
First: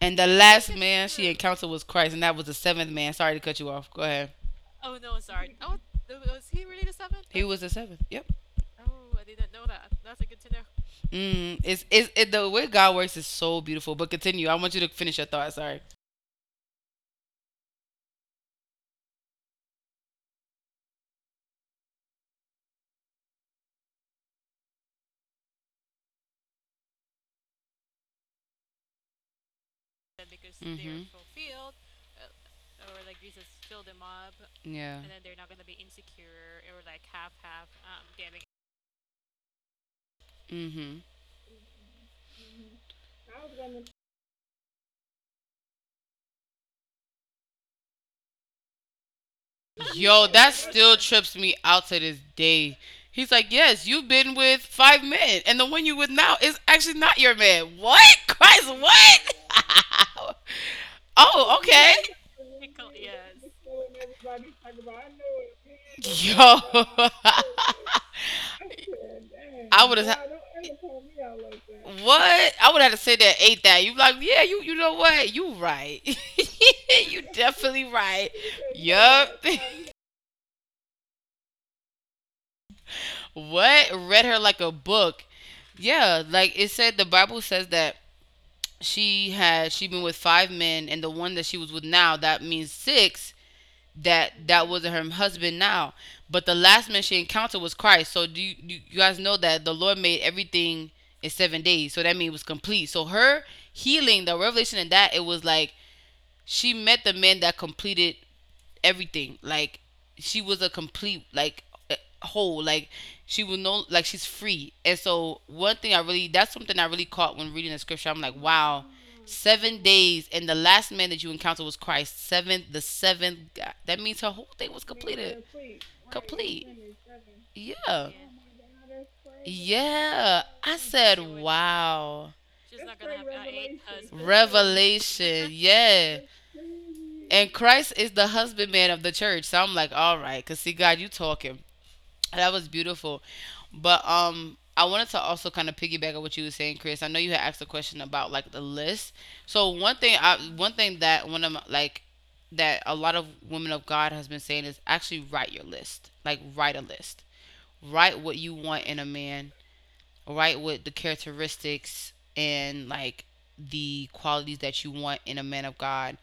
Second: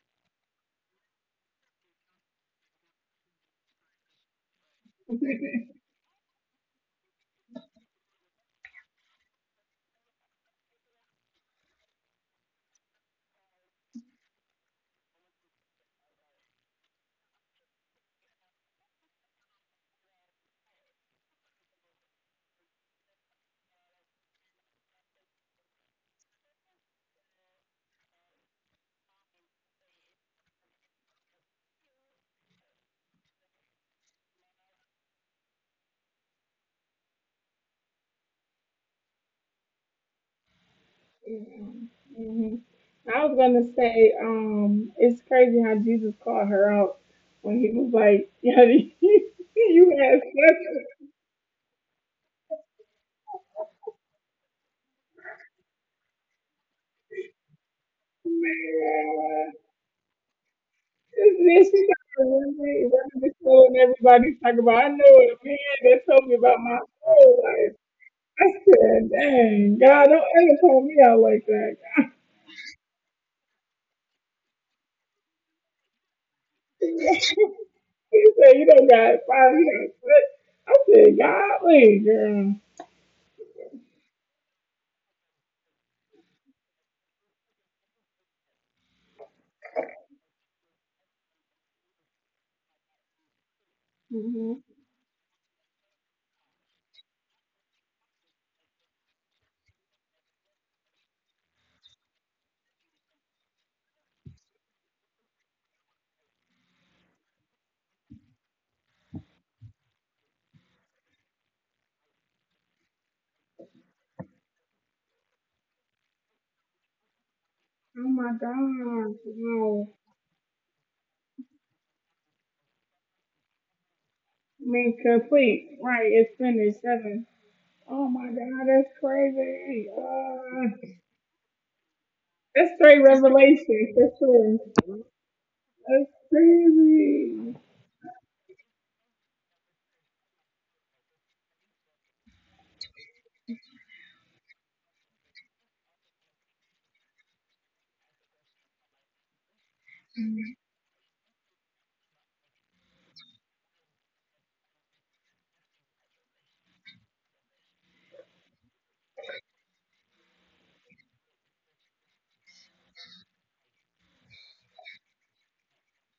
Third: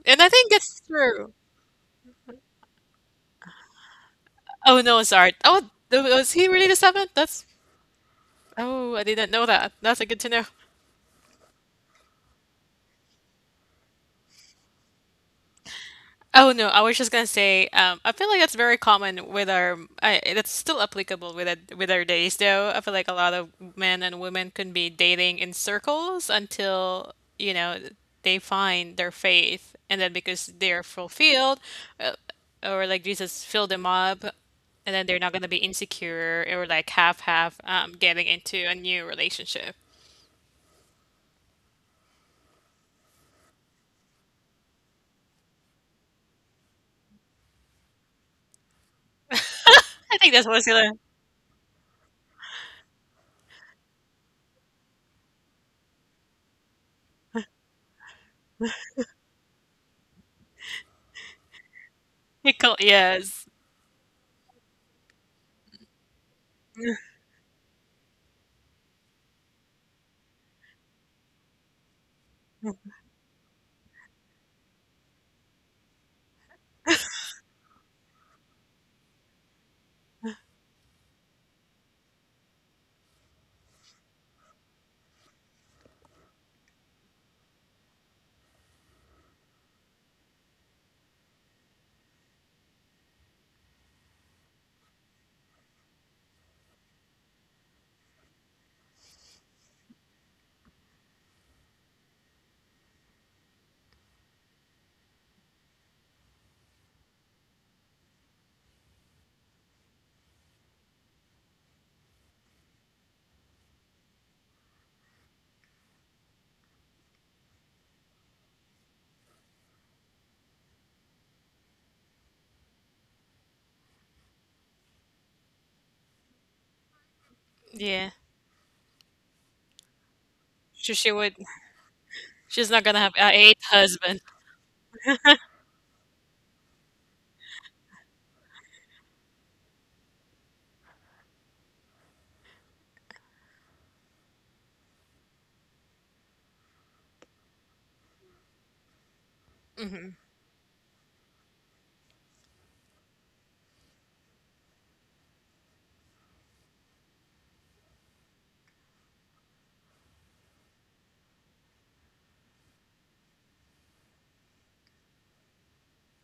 Speaker 3: And
Speaker 2: and
Speaker 3: the
Speaker 2: I
Speaker 3: Which
Speaker 2: think
Speaker 3: last
Speaker 2: it's
Speaker 3: man she
Speaker 2: true.
Speaker 3: encountered was Christ, and that was the seventh man. Sorry to cut you off. Go ahead.
Speaker 2: Oh no, sorry. Oh, was he
Speaker 3: He
Speaker 2: really the seventh? That's.
Speaker 3: was Okay. The seventh. Yep.
Speaker 2: Oh, I didn't know that. That's a good to know.
Speaker 3: Mm. It's, the way God works is so beautiful. But continue. I want you to finish your thought. Sorry.
Speaker 2: Oh no, I was just gonna say, I feel like that's very common with that's still applicable with our days though. I feel like a lot of men and women can be dating in circles until, you know, they find their faith, and then because they're
Speaker 3: Mhm.
Speaker 2: fulfilled, uh, or like Jesus filled them up, and
Speaker 3: Yeah.
Speaker 2: then they're not gonna be insecure or like half getting into a new relationship.
Speaker 3: Mhm.
Speaker 1: hmm I was gonna say, it's crazy how Jesus called her out when he was like, you
Speaker 2: I
Speaker 1: had
Speaker 3: Yo,
Speaker 2: think that's
Speaker 3: that
Speaker 1: sex
Speaker 2: what's gonna,
Speaker 3: still
Speaker 1: with
Speaker 3: trips me out to this day. He's like, yes, you've been with five men, and the one you with now is actually not your man. What?
Speaker 1: a
Speaker 3: Christ,
Speaker 1: man."
Speaker 3: what? Oh,
Speaker 1: Then she
Speaker 3: okay.
Speaker 1: got to really run this
Speaker 2: yes,
Speaker 1: show and everybody's talking about, I know a man that told me
Speaker 3: Yo,
Speaker 1: about my whole life. I said, dang,
Speaker 3: I would
Speaker 1: God,
Speaker 3: have.
Speaker 1: don't ever call me out like that.
Speaker 3: What? I would have to say that ate that. You like, yeah, you know what? You right. You definitely right.
Speaker 1: He said, you don't got
Speaker 3: Yup.
Speaker 1: five you got years. I said, golly, girl.
Speaker 3: What? Read her like a book. Yeah, like it said the Bible says that she been with five men and the one that she was with now, that means six, that
Speaker 1: Hmm.
Speaker 3: that wasn't her husband now. But the last man she encountered was Christ. So do you guys know that the Lord made everything in 7 days. So that means it was complete. So her healing, the revelation in that, it was like she met the man that completed everything. Like she was a complete like uh, whole. Like she was no like she's free. And so one thing I really that's something I really caught when reading the scripture.
Speaker 1: Oh
Speaker 3: I'm like,
Speaker 1: my
Speaker 3: wow,
Speaker 1: God.
Speaker 3: seven
Speaker 1: Wow.
Speaker 3: days, and the last man that you encountered was Christ. Seventh, the seventh. God, that means her whole thing
Speaker 1: I
Speaker 3: was
Speaker 1: mean,
Speaker 3: completed,
Speaker 1: complete. Right, it's
Speaker 3: complete.
Speaker 1: finished. Seven.
Speaker 3: Yeah, oh yeah.
Speaker 2: yeah.
Speaker 1: Oh my God, that's crazy.
Speaker 3: Yeah. I
Speaker 2: So she
Speaker 3: said,
Speaker 2: would.
Speaker 3: wow.
Speaker 2: She's
Speaker 1: That's
Speaker 2: not gonna
Speaker 1: straight
Speaker 2: have a eighth
Speaker 3: great
Speaker 1: revelation for
Speaker 2: husband.
Speaker 1: sure.
Speaker 3: Revelation,
Speaker 1: That's
Speaker 3: yeah. And
Speaker 1: crazy.
Speaker 3: Christ is the husbandman of the church. So I'm like, all right, cause see, God, you talking. That was beautiful. But I wanted to also kind of piggyback on what you were saying, Chris. I know you had asked a question about like the list. So one thing that one of my, like that a lot of women of God has been saying is actually write your list. Like write a list. Write what you want in a man. Write what the characteristics and like the qualities that you want in a man of God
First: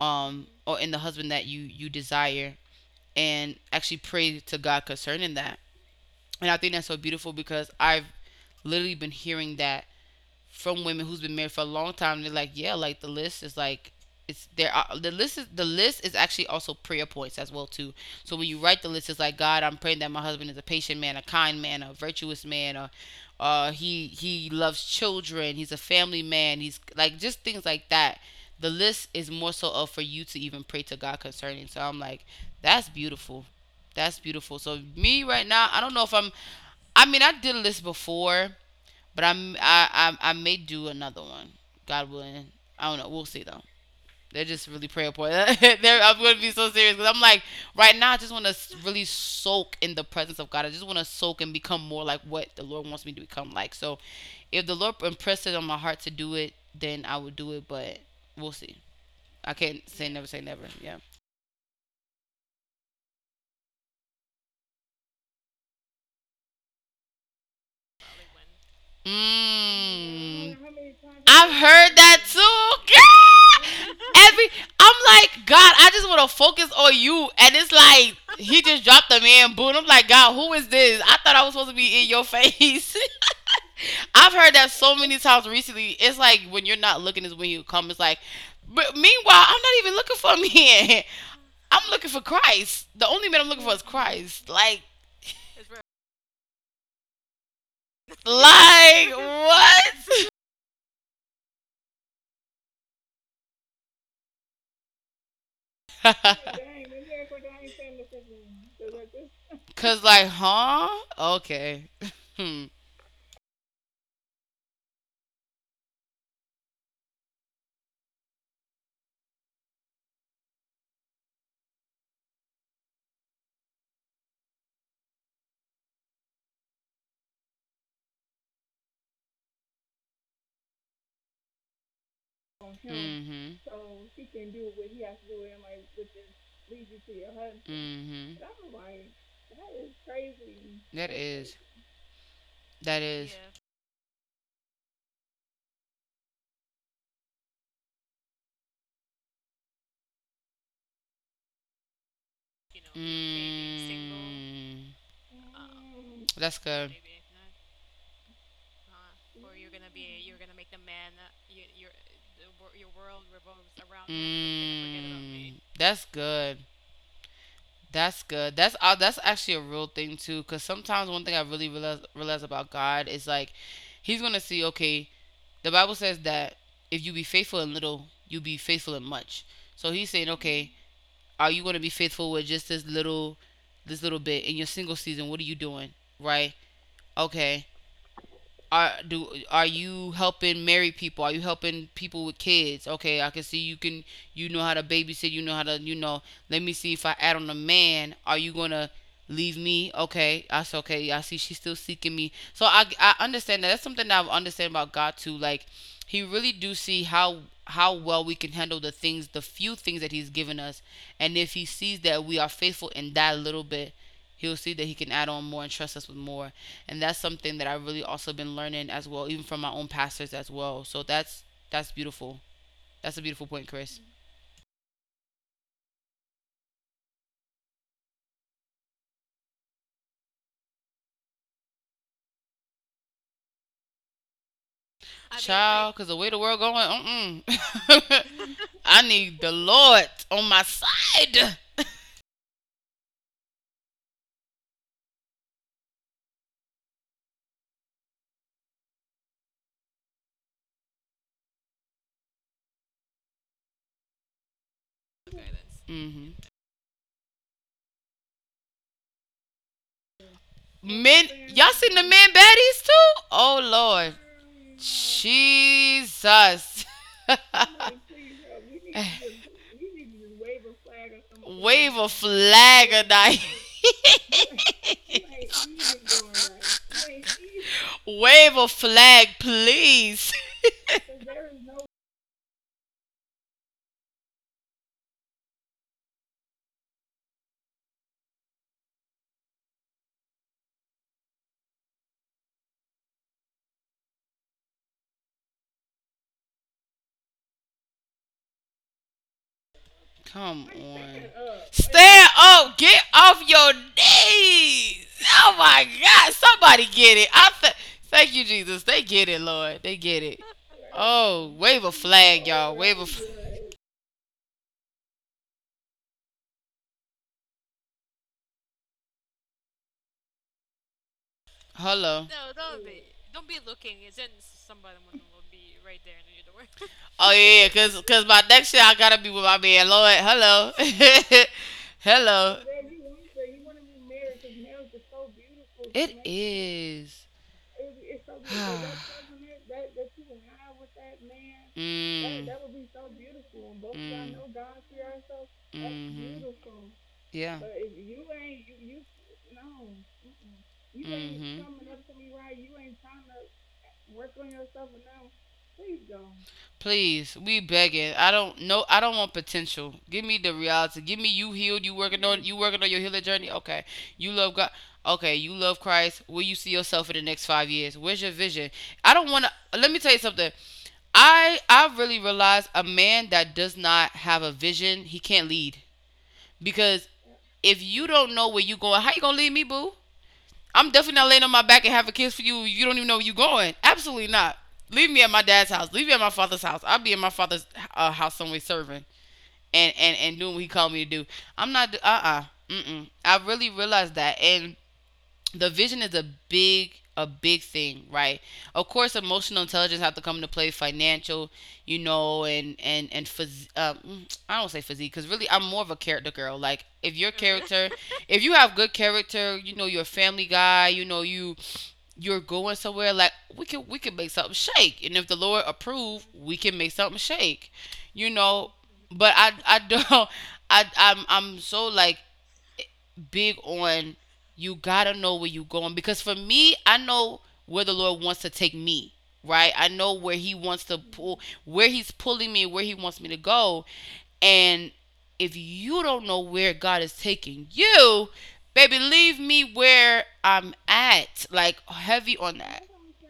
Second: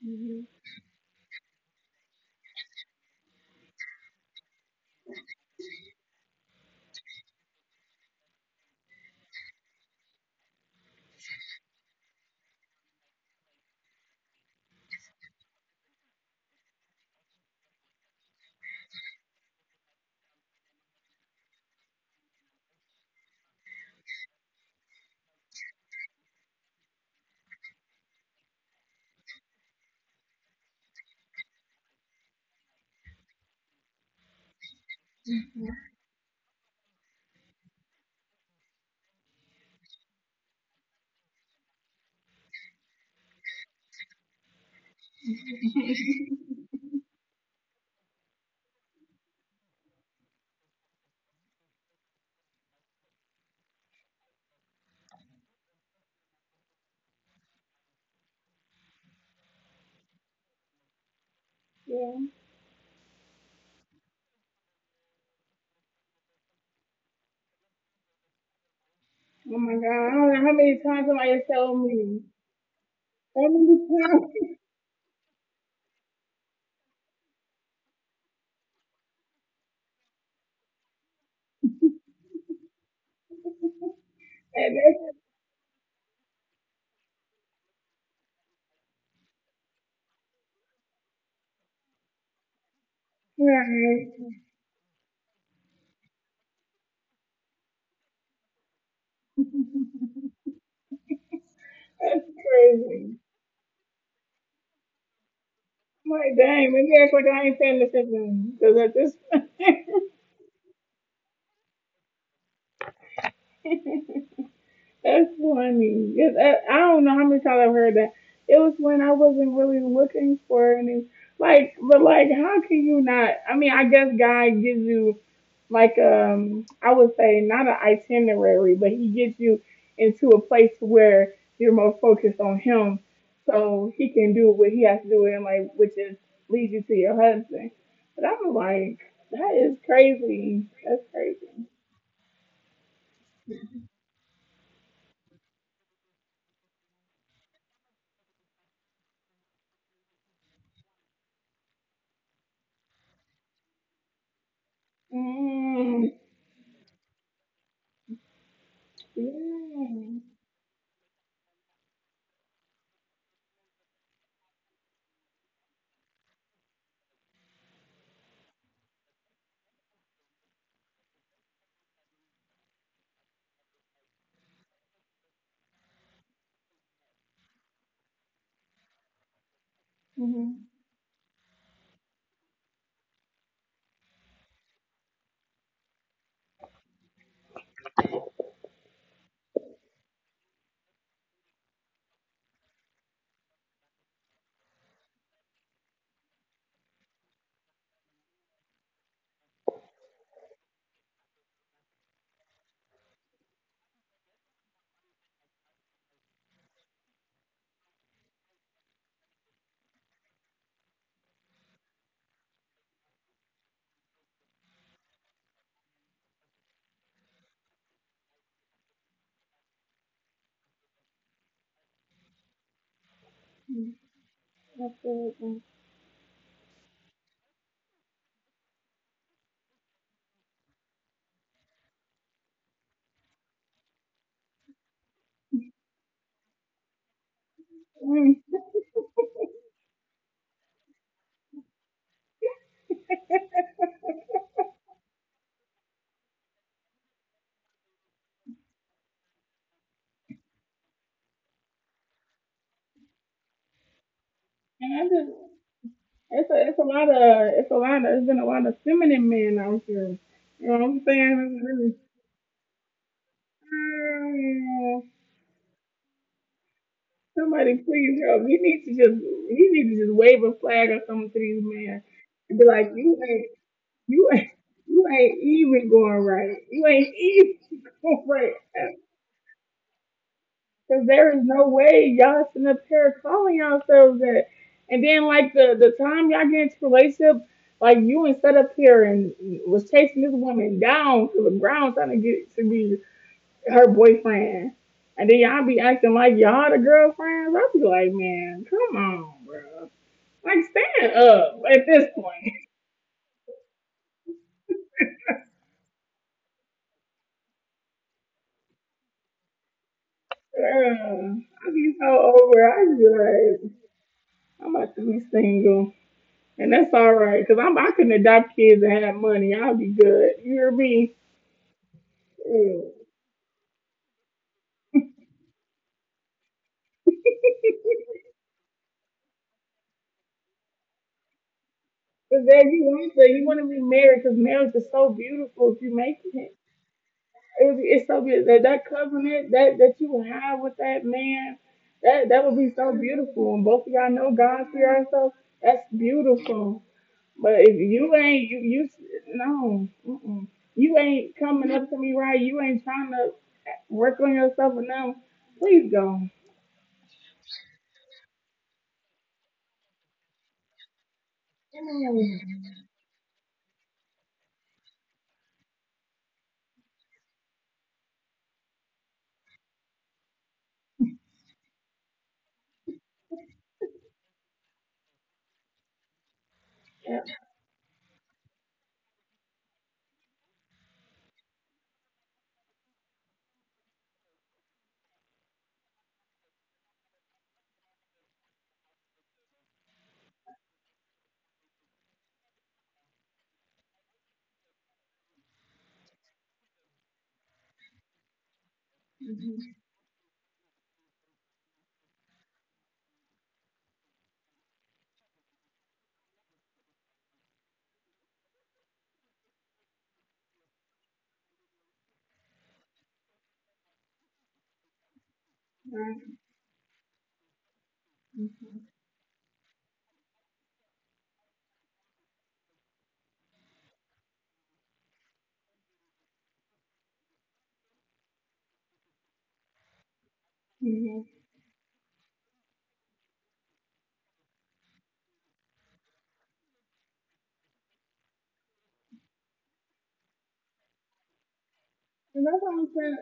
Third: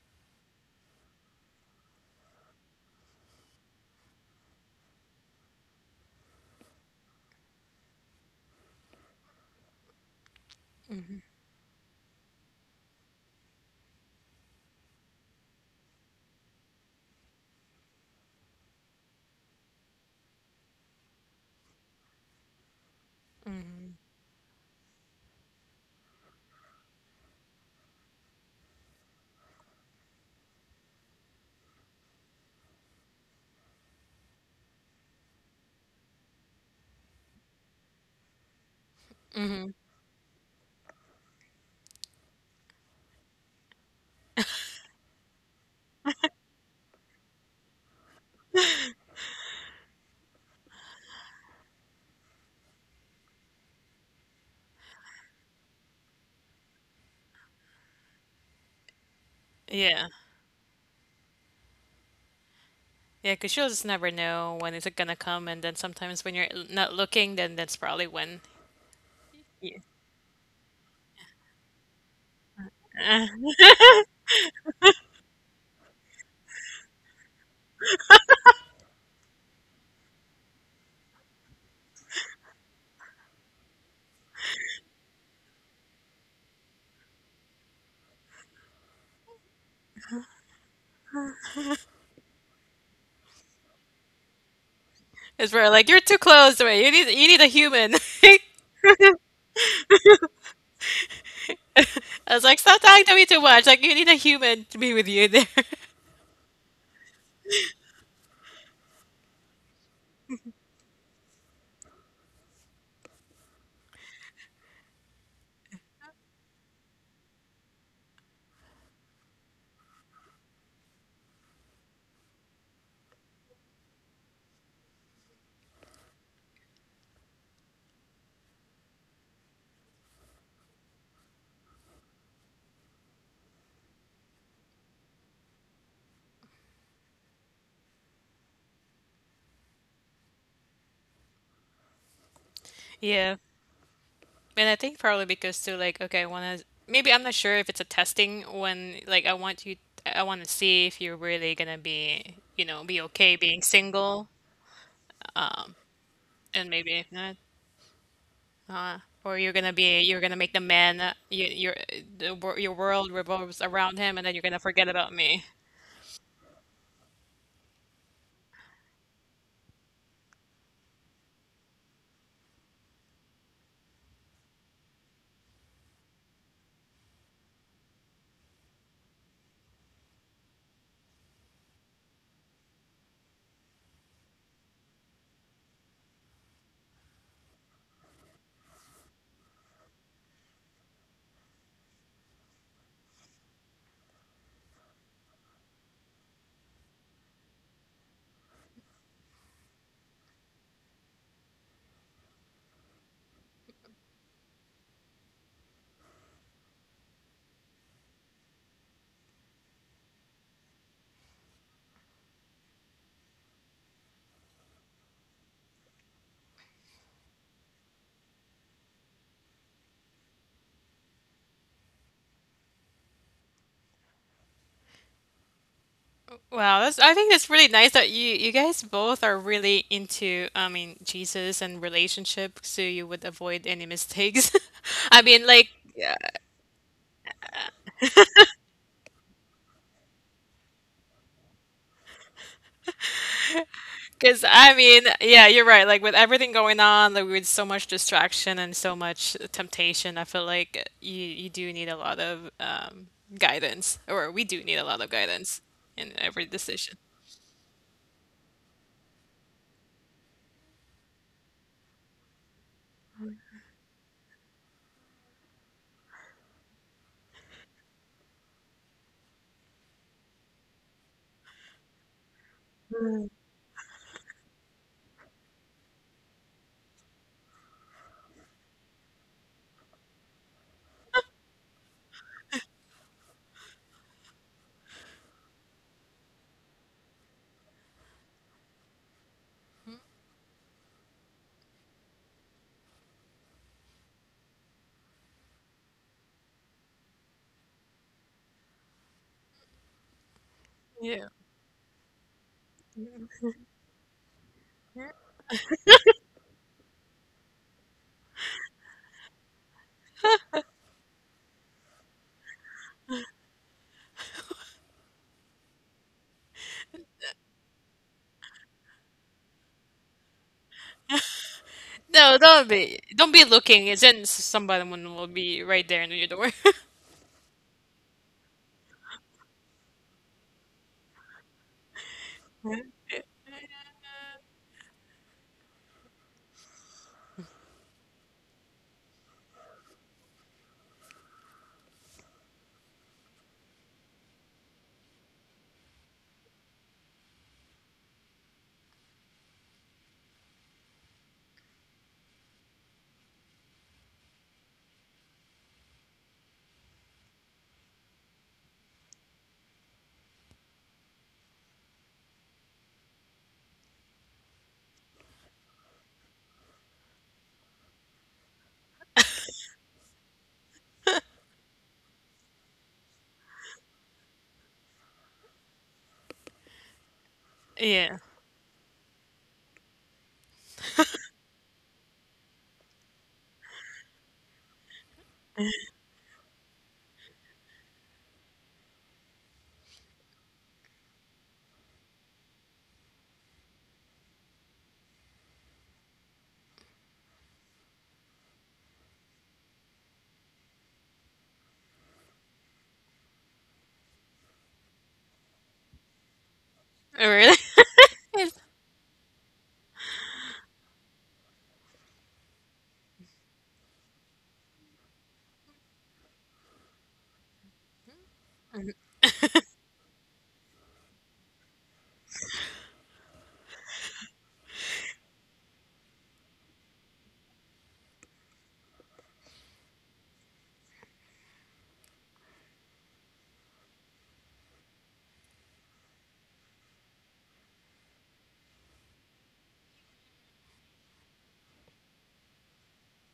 Speaker 3: or in the husband that you desire and actually pray to God concerning that. And I think that's so beautiful because I've literally been hearing that from women who's been married for a long time. They're like, yeah, like the list is like it's there. Are, the list is actually also prayer points as well too. So when you write the list, it's like God, I'm praying that my husband is a patient man, a kind man, a virtuous man, or he loves children, he's a family man, he's like just things like that. The list is more so of for you to even pray to God concerning. So I'm like, that's beautiful. That's beautiful. So me right now, I don't know if I'm. I mean, I did a list before, but I'm I, I may do another one. God willing. I don't know. We'll see though. They're just really prayer point. I'm going to be so serious because I'm like right now. I just want to really soak in the presence of God. I just want to soak and become more like what the Lord wants me to become like. So, if the Lord impressed it on my heart to do it, then I would do it. But we'll see. I can't say
Speaker 2: Yeah.
Speaker 3: never say never. Yeah.
Speaker 1: Yeah.
Speaker 2: Yeah, 'cause she'll just never know when it's gonna come, and then sometimes when you're not looking, then that's probably when
Speaker 1: Oh my
Speaker 2: y-
Speaker 1: God. I don't know how
Speaker 3: Mmm.
Speaker 1: many times somebody has
Speaker 3: I've
Speaker 1: told
Speaker 3: heard that
Speaker 1: me. How many
Speaker 3: too.
Speaker 1: times?
Speaker 3: Every I'm like, God, I just want to focus on you. And it's like he just dropped a man boot. I'm like, God, who is this? I thought I was supposed to be in your face. I've heard that
Speaker 1: And
Speaker 3: so
Speaker 1: that's
Speaker 3: many times recently. It's like when you're not looking is when you come. It's like, but meanwhile, I'm not even looking for a man. I'm looking for Christ. The only man I'm looking for is
Speaker 1: right.
Speaker 3: Christ.
Speaker 2: it's where like you're too close to me. You need a human.
Speaker 3: Like what?
Speaker 1: That's
Speaker 2: I was like, stop talking to
Speaker 1: crazy.
Speaker 2: me too much. Like you need a human to be with you there.
Speaker 1: My dang, maybe
Speaker 3: Dang,
Speaker 1: that's why I ain't saying this again. Because at this.
Speaker 3: cause like, huh? Okay. Hmm.
Speaker 1: That's funny. Yes, I don't know how many times I've heard that. It was when I wasn't really looking for any. Like, but like, how can you not? I mean, I guess God gives you like I would say not an itinerary, but He gets you into a place where you're more focused on
Speaker 3: him.
Speaker 1: Him,
Speaker 3: Mhm.
Speaker 1: so He can do what He has to do in like, which is lead you to your husband. But I
Speaker 3: Mhm.
Speaker 1: was like, that is crazy. That's
Speaker 3: That is.
Speaker 1: crazy.
Speaker 3: That is.
Speaker 2: Yeah. And I think probably because too, like, okay, I wanna maybe I'm not sure if it's a testing when like I wanna see if you're really gonna be, you know, be okay being single
Speaker 3: Mm,
Speaker 1: Mm,
Speaker 3: that's
Speaker 2: and maybe
Speaker 3: good.
Speaker 2: if not. Or you're gonna be you're
Speaker 1: yeah.
Speaker 2: gonna make the man, you, your the, your world revolves around him, and then you're gonna forget about me.
Speaker 3: Mm, that's good. That's good. That's actually a real thing too. Cause sometimes one thing I really realize about God is like, He's gonna see okay. The Bible says that if you be faithful in little, you'll be faithful in much. So he's saying,
Speaker 1: Mm-hmm.
Speaker 3: okay, are you going to be faithful with just this little bit in your single season? What are you doing, right? Okay, are you helping married people? Are you helping people with kids? Okay, I can see you can you know how to babysit, you know how to you know. Let me see if I add on a man, are you gonna leave me? Okay, that's okay. I see she's still seeking me. So I understand that. That's something that I understand about God too. Like he really do see how well we can handle the things, the few things that he's given us. And if he sees that we are faithful in that little bit, he'll see that he can add on more and trust us with more. And that's something that I've really also been learning as well, even from my own pastors as well. So that's beautiful. That's a beautiful point,
Speaker 1: Mm,
Speaker 3: Chris.
Speaker 1: absolutely.
Speaker 2: Wow, that's I think that's really nice that you guys both are really into I mean Jesus and relationship, so you would avoid any mistakes. I mean, like,
Speaker 3: Child, because the way the world going,
Speaker 1: Mm.
Speaker 3: I need the Lord on my side.
Speaker 2: because I mean, yeah, you're right. Like with everything going on, like with so much distraction and so much temptation, I feel like you do need a lot of guidance, or we do need a
Speaker 1: And I
Speaker 2: lot of
Speaker 1: just,
Speaker 2: guidance in
Speaker 3: Hmm.
Speaker 2: every decision.
Speaker 1: it's been a lot of feminine men out here. You know what I'm
Speaker 3: Men,
Speaker 1: saying?
Speaker 3: y'all seen the men baddies too? Oh Lord,
Speaker 1: Mm,
Speaker 3: Jesus.
Speaker 1: somebody please help. You need to just wave a flag or something to these
Speaker 3: a
Speaker 1: men and be like,
Speaker 3: flag die.
Speaker 1: you ain't, you ain't even going right. You ain't even going
Speaker 3: Wave
Speaker 1: right.
Speaker 3: a flag, please.
Speaker 1: Because there is no way y'all sitting up here calling yourselves that. And then, like, the time y'all get into a relationship, like, you and set up here and was chasing this woman down to the ground trying to get to be her boyfriend. And then y'all be acting like y'all the girlfriends. I'll be like, man, come on, bro. Like,
Speaker 3: Come
Speaker 1: stand
Speaker 2: Yeah.
Speaker 3: Like on.
Speaker 1: up at this
Speaker 3: Stand up.
Speaker 1: point.
Speaker 3: Get off your knees. Oh my God. Somebody get it. Thank you, Jesus. They get it, Lord. They get it. Oh,
Speaker 1: I'll
Speaker 3: wave a
Speaker 1: be so
Speaker 3: flag,
Speaker 1: over.
Speaker 3: y'all.
Speaker 1: I
Speaker 3: Wave a.
Speaker 1: be
Speaker 3: F-
Speaker 1: like, I'm about to be single. And that's all right, cause I can adopt kids and have money. I'll be good. You hear me?
Speaker 3: Hello.
Speaker 2: No,
Speaker 1: Yeah.
Speaker 2: don't be looking. As in, somebody will be right there in your door.
Speaker 3: Oh yeah, yeah, cause by next year I gotta be with my man Lloyd. Hello,
Speaker 1: Cause
Speaker 3: hello.
Speaker 1: then you want to be married, cause marriage is so beautiful if you make it.
Speaker 3: Is.
Speaker 1: It's so beautiful that that covenant that that you have with that
Speaker 3: that,
Speaker 1: man, that would be so
Speaker 3: Mm,
Speaker 1: beautiful. And both of y'all know God
Speaker 3: Mm.
Speaker 1: for yourself. That's
Speaker 3: That's
Speaker 1: beautiful.
Speaker 3: yeah.
Speaker 1: But if you ain't you no, mm-mm. You ain't
Speaker 3: Hmm.
Speaker 1: coming up to me right. You ain't trying to work on yourself or nothing. Please go.
Speaker 3: Please, we begging. I don't know. I don't want potential. Give me the reality. Give me you healed. You working on yes. You working on your healing journey. Okay, you love God. Okay, you love Christ. Where you see yourself in the next 5 years? Where's your vision? I don't want to. Let me tell you something. I really realize a man that does not have a vision, he can't lead because if you
Speaker 2: Yeah.
Speaker 3: don't know where you going, how you gonna lead me, boo? I'm definitely not laying on my back and have a kiss for you. You don't even know where you're going. Absolutely not. Leave me at my dad's house. Leave me at my father's house. I'll be at my father's house somewhere serving and, and doing what he called me to do. I'm not, uh-uh. Mm-mm. I really realized that. And the vision is a big thing right of course emotional intelligence have to come into play financial you know and I don't say physique because really I'm more of a character girl like if
Speaker 2: Oh,
Speaker 3: your
Speaker 2: really?
Speaker 3: character if you have good character you know you're a family guy you know you're going somewhere like we can make something shake and if the lord approve we can make something shake you
Speaker 1: Yeah.
Speaker 3: know but i don't i'm so like big on you gotta know where you're going because for me, I know where the Lord wants to take me. Right, I know where He wants to
Speaker 1: hmm
Speaker 3: pull, where He's pulling me, where He wants me to go, and if you don't know where God is taking you, baby, leave me where I'm at. Like heavy
Speaker 1: And
Speaker 3: on
Speaker 1: that's what
Speaker 3: that.
Speaker 1: I'm trying.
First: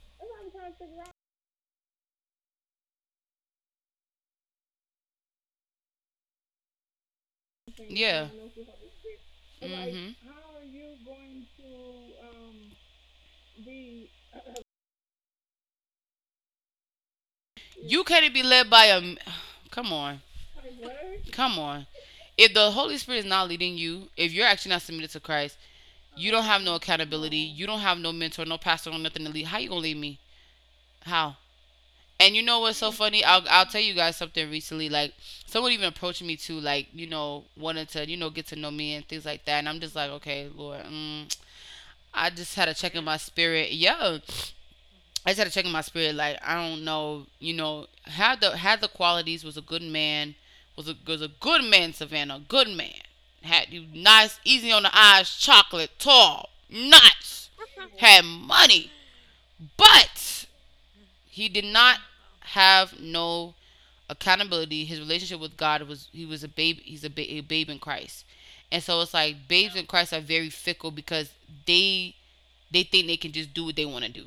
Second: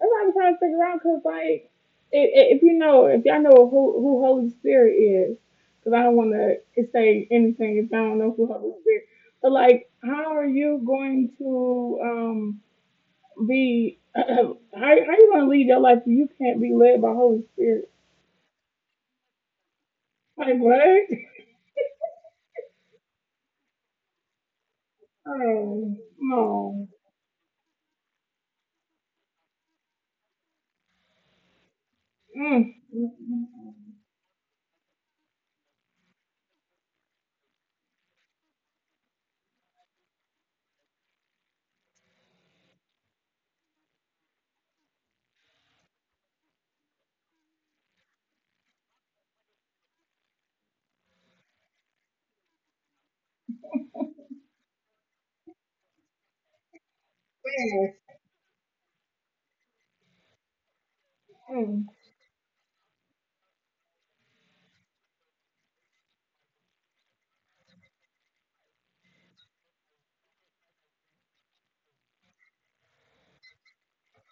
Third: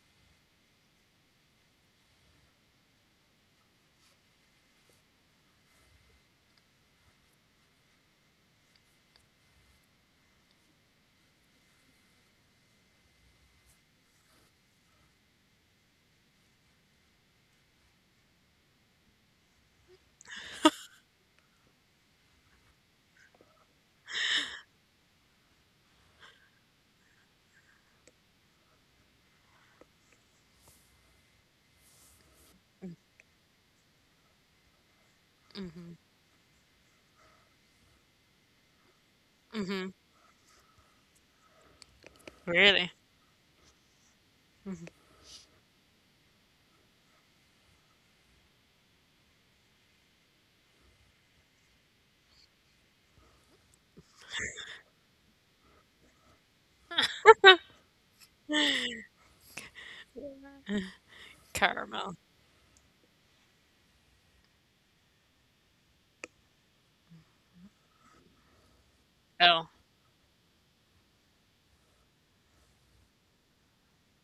Speaker 1: That's what I'm trying To figure out. Cause like, if y'all know who Holy Spirit is, cause I don't want to say anything if I don't
Speaker 3: Yeah.
Speaker 1: know who Holy Spirit. But like,
Speaker 3: Hmm.
Speaker 1: how are you going to be? how you gonna lead your life if you can't be led by Holy Spirit?
Speaker 3: You can't be led by a. Come on.
Speaker 1: Like what?
Speaker 3: Come on. If the Holy Spirit is not leading you, if you're actually not submitted to Christ,
Speaker 1: Oh
Speaker 3: you don't have no
Speaker 1: no.
Speaker 3: accountability. You don't have no mentor, no pastor, no nothing to lead. How you gonna lead me? How? And you know
Speaker 1: Mm.
Speaker 3: what's so
Speaker 1: Mm.
Speaker 3: funny? I'll tell you guys something recently. Like someone even approached me to like wanted to get to know me and things like that. And I'm just like, okay, Lord, I just had a check
Speaker 2: Really?
Speaker 3: in my spirit. Yeah, I just had to check in my spirit. Like I don't know, had the qualities. Was a good man. Was a good man, Savannah. Good man. Had you nice, easy on the eyes, chocolate, tall, nice. Had money, but he did
Speaker 1: Mm.
Speaker 3: not
Speaker 2: Caramel.
Speaker 3: have no accountability. His relationship with God was he was a babe. A babe in Christ, and so it's like babes
Speaker 2: Oh,
Speaker 3: in Christ are very fickle because they they think they can just do what they want to do.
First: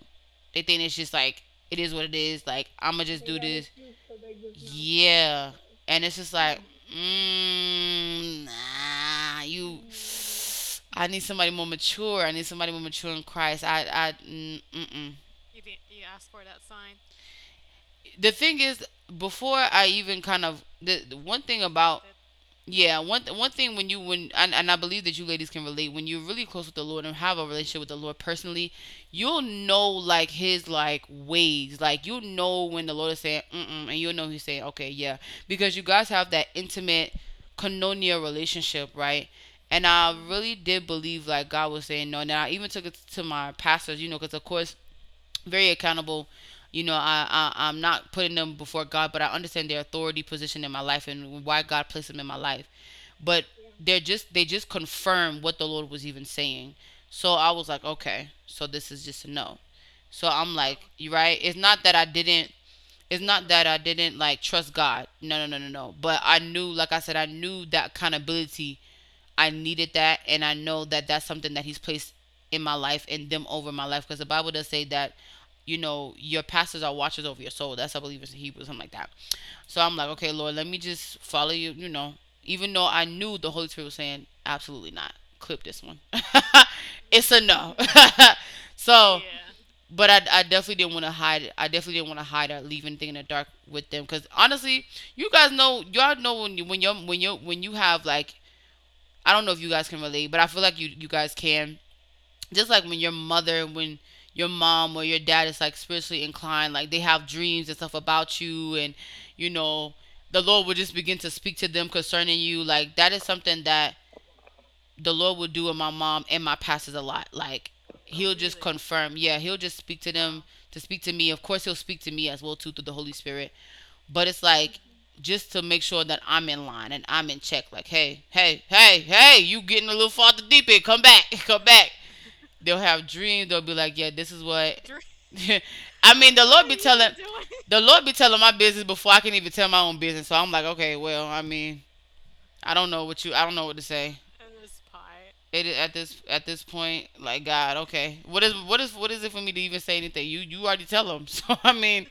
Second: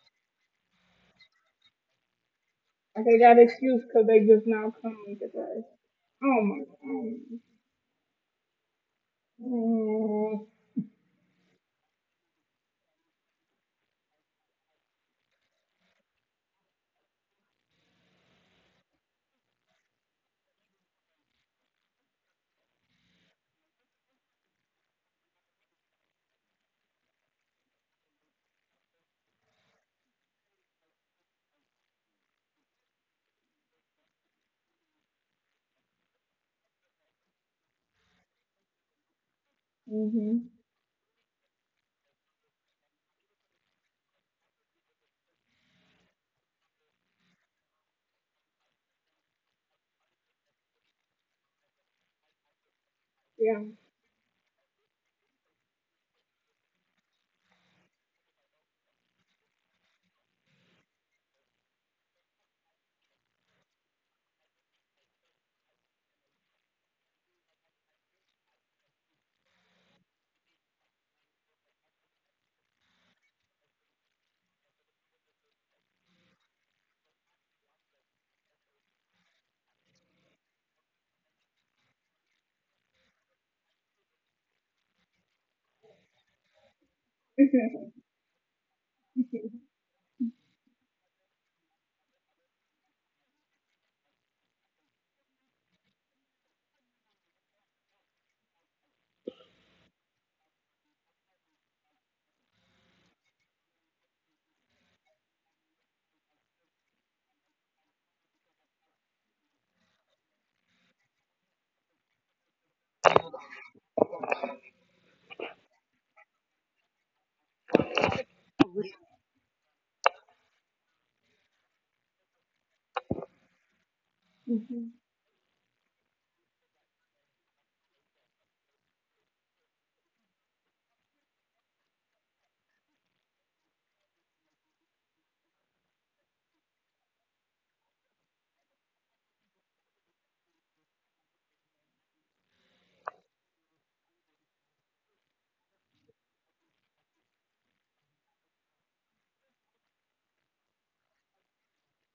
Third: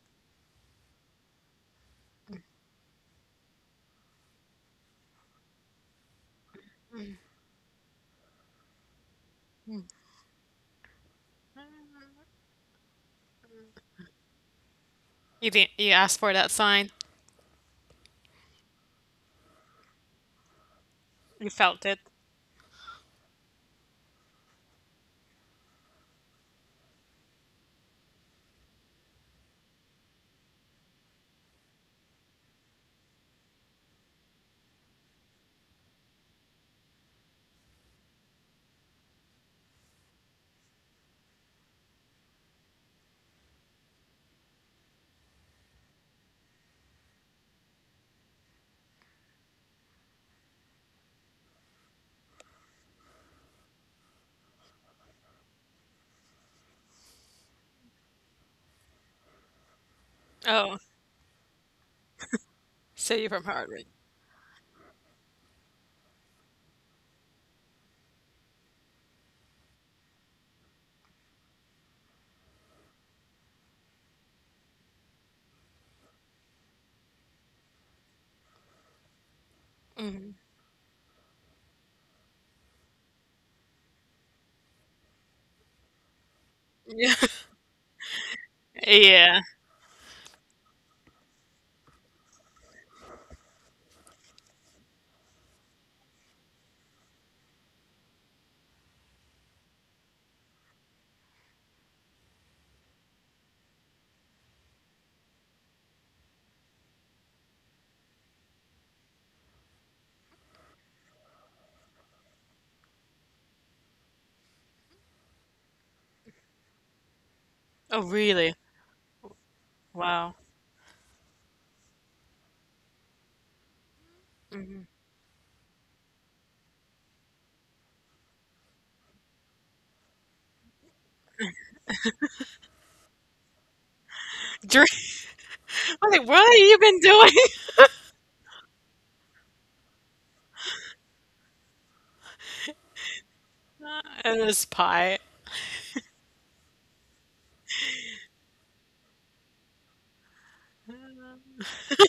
Speaker 3: They think it's just like it is what it is. Like I'm gonna
Speaker 1: Okay,
Speaker 3: just
Speaker 1: got
Speaker 3: do this.
Speaker 1: excuse because they just now coming to
Speaker 3: Yeah,
Speaker 1: Christ.
Speaker 3: and it's just
Speaker 1: Oh
Speaker 3: like,
Speaker 1: my god.
Speaker 3: nah, you.
Speaker 1: Mm-hmm.
Speaker 3: I need somebody more mature. I need somebody more mature in Christ. I.
Speaker 2: you didn't. You asked for that sign.
Speaker 3: The thing is, before I even kind of the one
Speaker 2: You
Speaker 3: thing
Speaker 2: felt it.
Speaker 3: about yeah, one thing when you when and I believe that you ladies can relate when you're really close with the Lord and have a relationship with the Lord personally, you'll know like His like ways, like you'll know when the Lord is saying mm mm, and you'll know He's saying okay, yeah, because you guys have that intimate koinonia relationship, right? And I
Speaker 1: Mm-hmm.
Speaker 3: really did believe like God was saying no. And I even took it to my pastors, you know, because of course very accountable. You know, I'm not putting them before God, but I understand their authority position in my life and why God placed them in my life. But
Speaker 1: Yeah.
Speaker 3: they just confirm what the Lord was even saying. So I was like, okay, so this is just a no. So I'm
Speaker 2: Oh,
Speaker 3: like, you right? It's not that I didn't.
Speaker 2: so
Speaker 3: It's
Speaker 2: you're from
Speaker 3: not that I
Speaker 2: Harvard.
Speaker 3: didn't like trust God. No, no, no, no, no. But I knew, like I said, I knew that accountability I needed that, and I know that that's something that He's placed in my life and them over my life, because the Bible does say that, you know, your pastors are watchers over your soul. That's I believe it's in Hebrew, something like that. So I'm like, okay, Lord, let me just follow you. You know, even though I knew the Holy Spirit was saying, absolutely not, clip this one.
Speaker 2: Yeah.
Speaker 3: It's a no. So
Speaker 2: Yeah.
Speaker 3: but I definitely didn't want to hide it. I definitely didn't want to hide or leave anything in the dark with them. Cause honestly, you guys know, y'all know when you are when you have like I don't know if you guys can relate, but I feel like you guys can. Just like when your mother, when your mom or your dad is like spiritually inclined, like they have dreams and stuff about you, and you know the Lord will just begin to speak to them concerning you. Like that is something that the Lord will do in my mom and my pastors a lot. Like
Speaker 2: Oh,
Speaker 3: he'll
Speaker 2: really?
Speaker 3: just confirm, yeah, he'll just speak to
Speaker 2: Wow.
Speaker 3: them to speak to me. Of course, he'll speak to me as well too through the Holy Spirit, but it's like
Speaker 1: Mhm.
Speaker 3: just to make sure that I'm in line and I'm in check. Like, hey, hey, hey, hey, you getting a little farther deep in? Come back, come back. They'll have dreams. They'll be like, yeah, this is what.
Speaker 2: Dr-
Speaker 3: I
Speaker 2: I'm like,
Speaker 3: mean,
Speaker 2: what
Speaker 3: the
Speaker 2: have
Speaker 3: Lord be
Speaker 2: you been
Speaker 3: telling
Speaker 2: doing?
Speaker 3: the Lord be telling my business before I can even tell my own business. So I'm like, okay, well, I mean, I don't know what to say.
Speaker 2: And this pie,
Speaker 3: It is at this point, like God, okay, what is what is it for me to even say anything? You already tell them. So I mean,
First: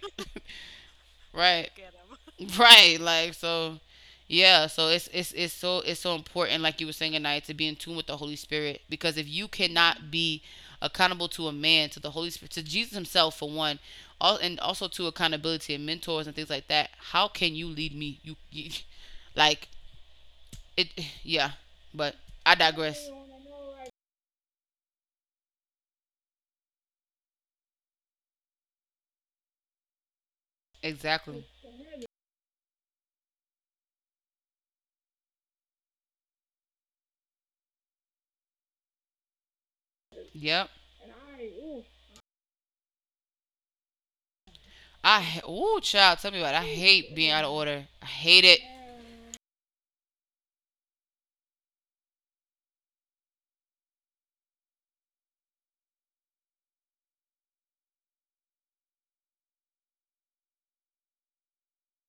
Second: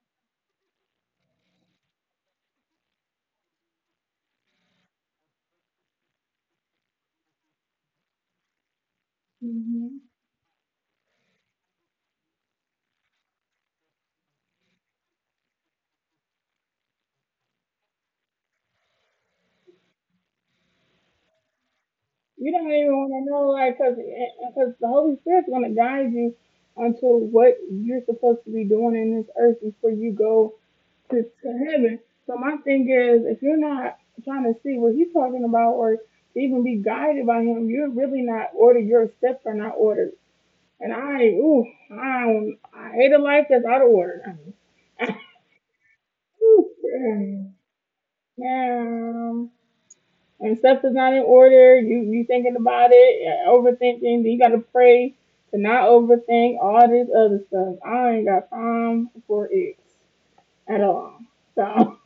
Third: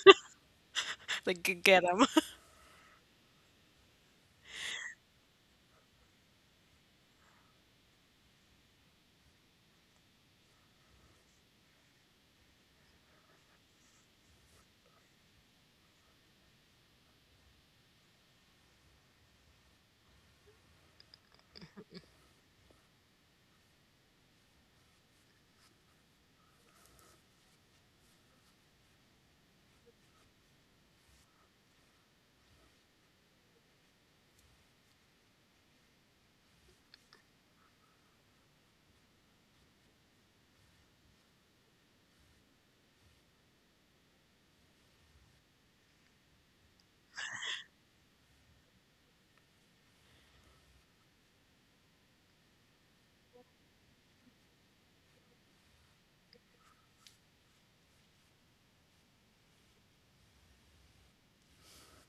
Speaker 3: right.
Speaker 2: get him.
Speaker 3: Right, like so, yeah. So it's so important, like you were saying, tonight, to be in tune with the Holy Spirit. Because if you cannot
Speaker 1: Mhm.
Speaker 3: be accountable to a man, to the Holy Spirit, to Jesus Himself for one, all, and also to accountability and mentors and things like that, how can you lead me? You like it? Yeah. But
Speaker 1: You
Speaker 3: I
Speaker 1: don't even
Speaker 3: digress.
Speaker 1: want to know, like, cause the Holy Spirit's gonna guide you onto what you're supposed to be doing in this earth before you go
Speaker 3: Exactly.
Speaker 1: to heaven. So my thing is, if you're not trying to see what he's talking about or to even be guided by him, you're really not ordered. Your steps are not ordered.
Speaker 3: Yep.
Speaker 1: And I, ooh, I, don't, I hate a life that's out of order.
Speaker 3: I, oh child, tell me about it. I
Speaker 1: Ooh,
Speaker 3: hate being out of order. I hate it.
Speaker 1: Um, and stuff is not in order. You thinking about it, overthinking. You got to pray to not overthink all this other stuff. I ain't got time for it at all. So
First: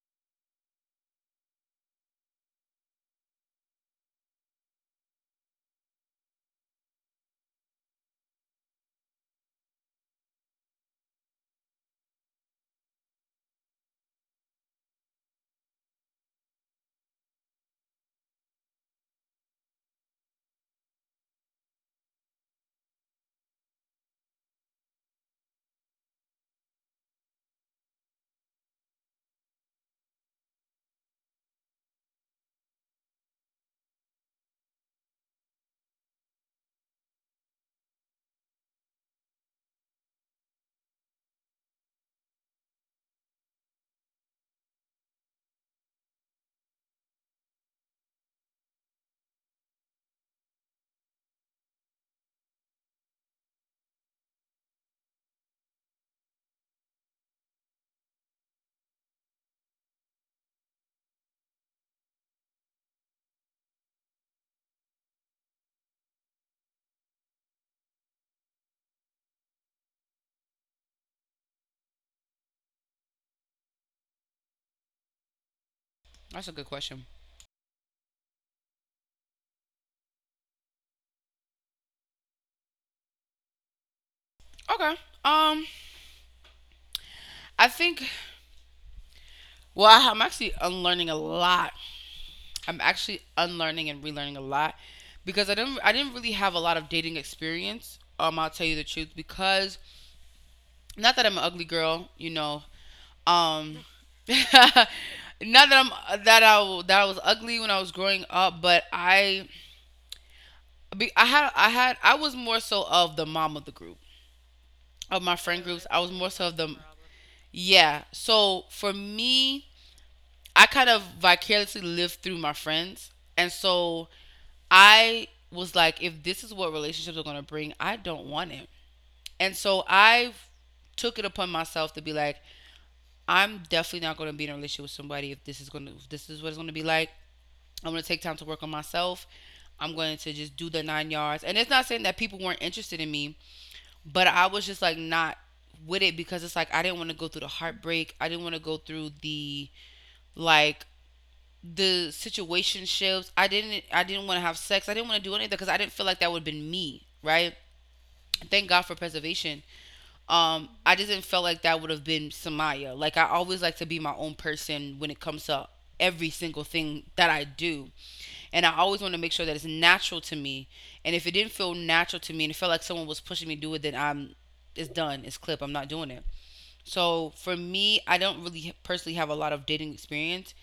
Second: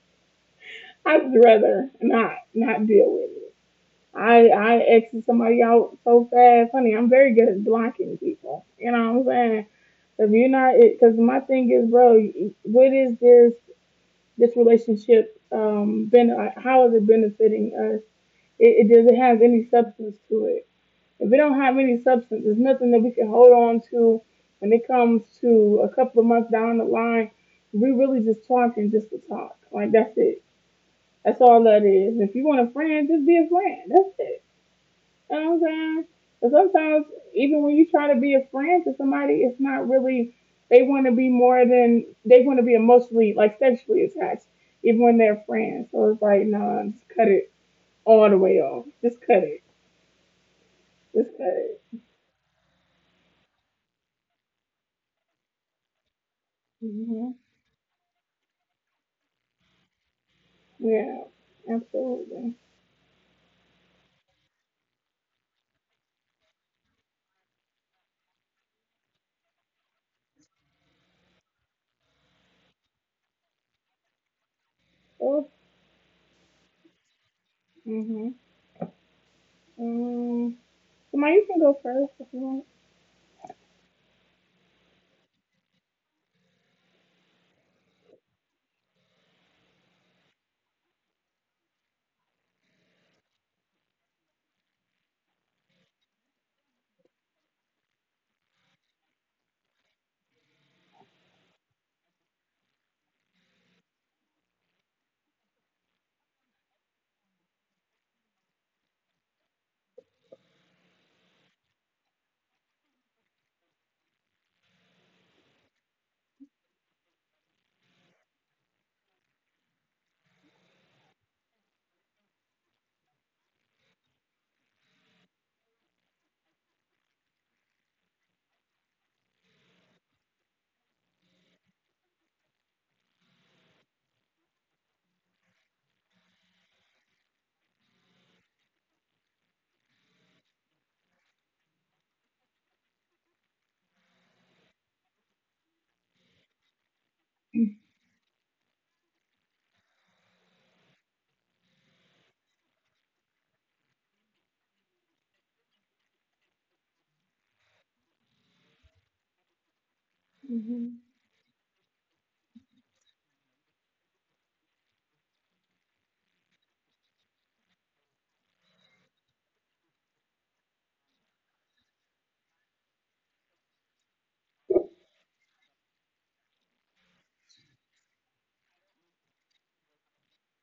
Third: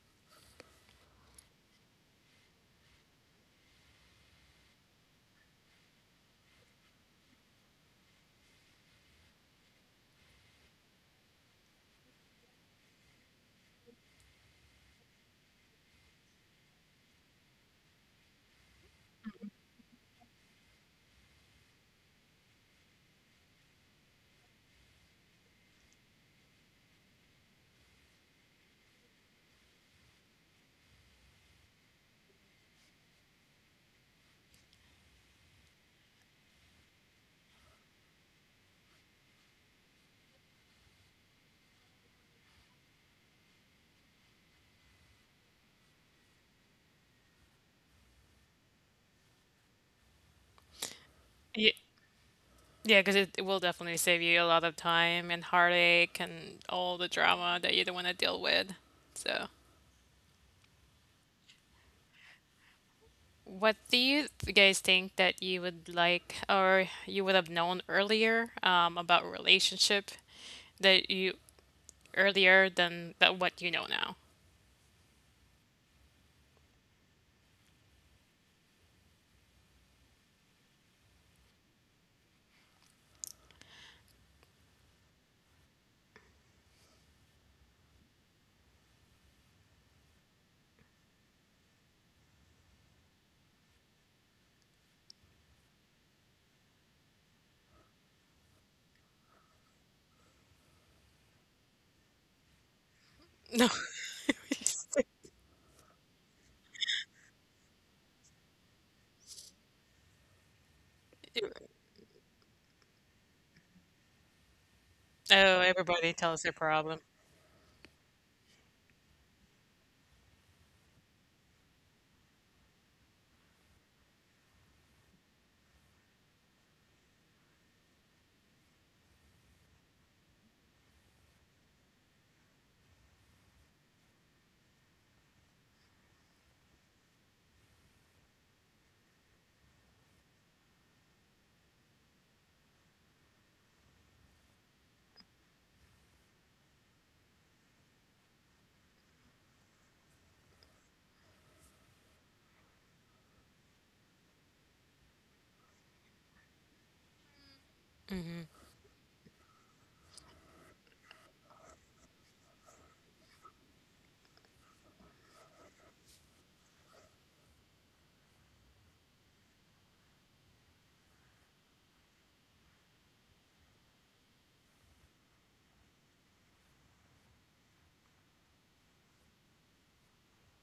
Speaker 1: I'd rather not deal with it. I exit somebody out so fast, honey. I'm very good at blocking people. You know what I'm saying? If you're not, because my thing is, bro, what is this relationship been? How is it benefiting us? It doesn't have any substance to it. If it don't have any substance, there's nothing that we can hold on to when it comes to a couple of months down the line. We are really just talking just to talk. Like that's it. That's all that is. If you want a friend, just be a friend. That's it. You know what I'm saying? But sometimes even when you try to be a friend to somebody, it's not really they want to be more than they want to be emotionally like sexually attached, even when they're friends. So it's like, nah, just cut it all the way off. Just cut it.
Speaker 2: Yeah,
Speaker 1: Discouraged.
Speaker 2: yeah, because it will definitely save you a lot of time and heartache and all the
Speaker 1: Mm-hmm.
Speaker 2: drama that you don't want to deal with. So.
Speaker 1: Yeah, absolutely.
Speaker 2: What do you guys think that you would like or you would have known earlier about relationship that you earlier than that what you know now?
Speaker 1: Oh,
Speaker 3: That's a good question.
Speaker 1: mm-hmm. Um, Samar, you can go first if you want.
Speaker 3: Okay. Um, I think, well, I'm actually unlearning a lot. I'm actually unlearning and relearning a lot because I didn't really have a lot of dating experience. I'll tell you the truth because not that I'm an ugly girl, you know. Um, not that I'm that I w- that I was ugly when I was growing up, but I
Speaker 2: No.
Speaker 3: had I was more so of the mom of the group of my
Speaker 2: Oh,
Speaker 3: friend groups. I was
Speaker 2: everybody
Speaker 3: more
Speaker 2: tells
Speaker 3: so
Speaker 2: their
Speaker 3: of the
Speaker 2: problem.
Speaker 3: yeah. So for me, I kind of vicariously lived through my friends, and so I was like, if this is what relationships are going to bring, I don't want it. And so I took it upon myself to be like, I'm definitely not going to be in a relationship with somebody if this is going to, if this is what it's going to be like. I'm going to take time to work on myself. I'm going to just do the nine yards. And it's not saying that people weren't interested in me, but I was just like not with it because it's like I didn't want to go through the heartbreak. I didn't want to go through the like the situationships. I didn't want to have sex. I didn't want to do anything because I didn't feel like that would have been me, right? Thank God for preservation. I
Speaker 1: Mm-hmm.
Speaker 3: just didn't feel like that would have been Samaya. Like I always like to be my own person when it comes to every single thing that I do. And I always want to make sure that it's natural to me. And if it didn't feel natural to me and it felt like someone was pushing me to do it, then I'm it's done, it's clip, I'm not doing it. So for me, I don't really personally have a lot of dating experience.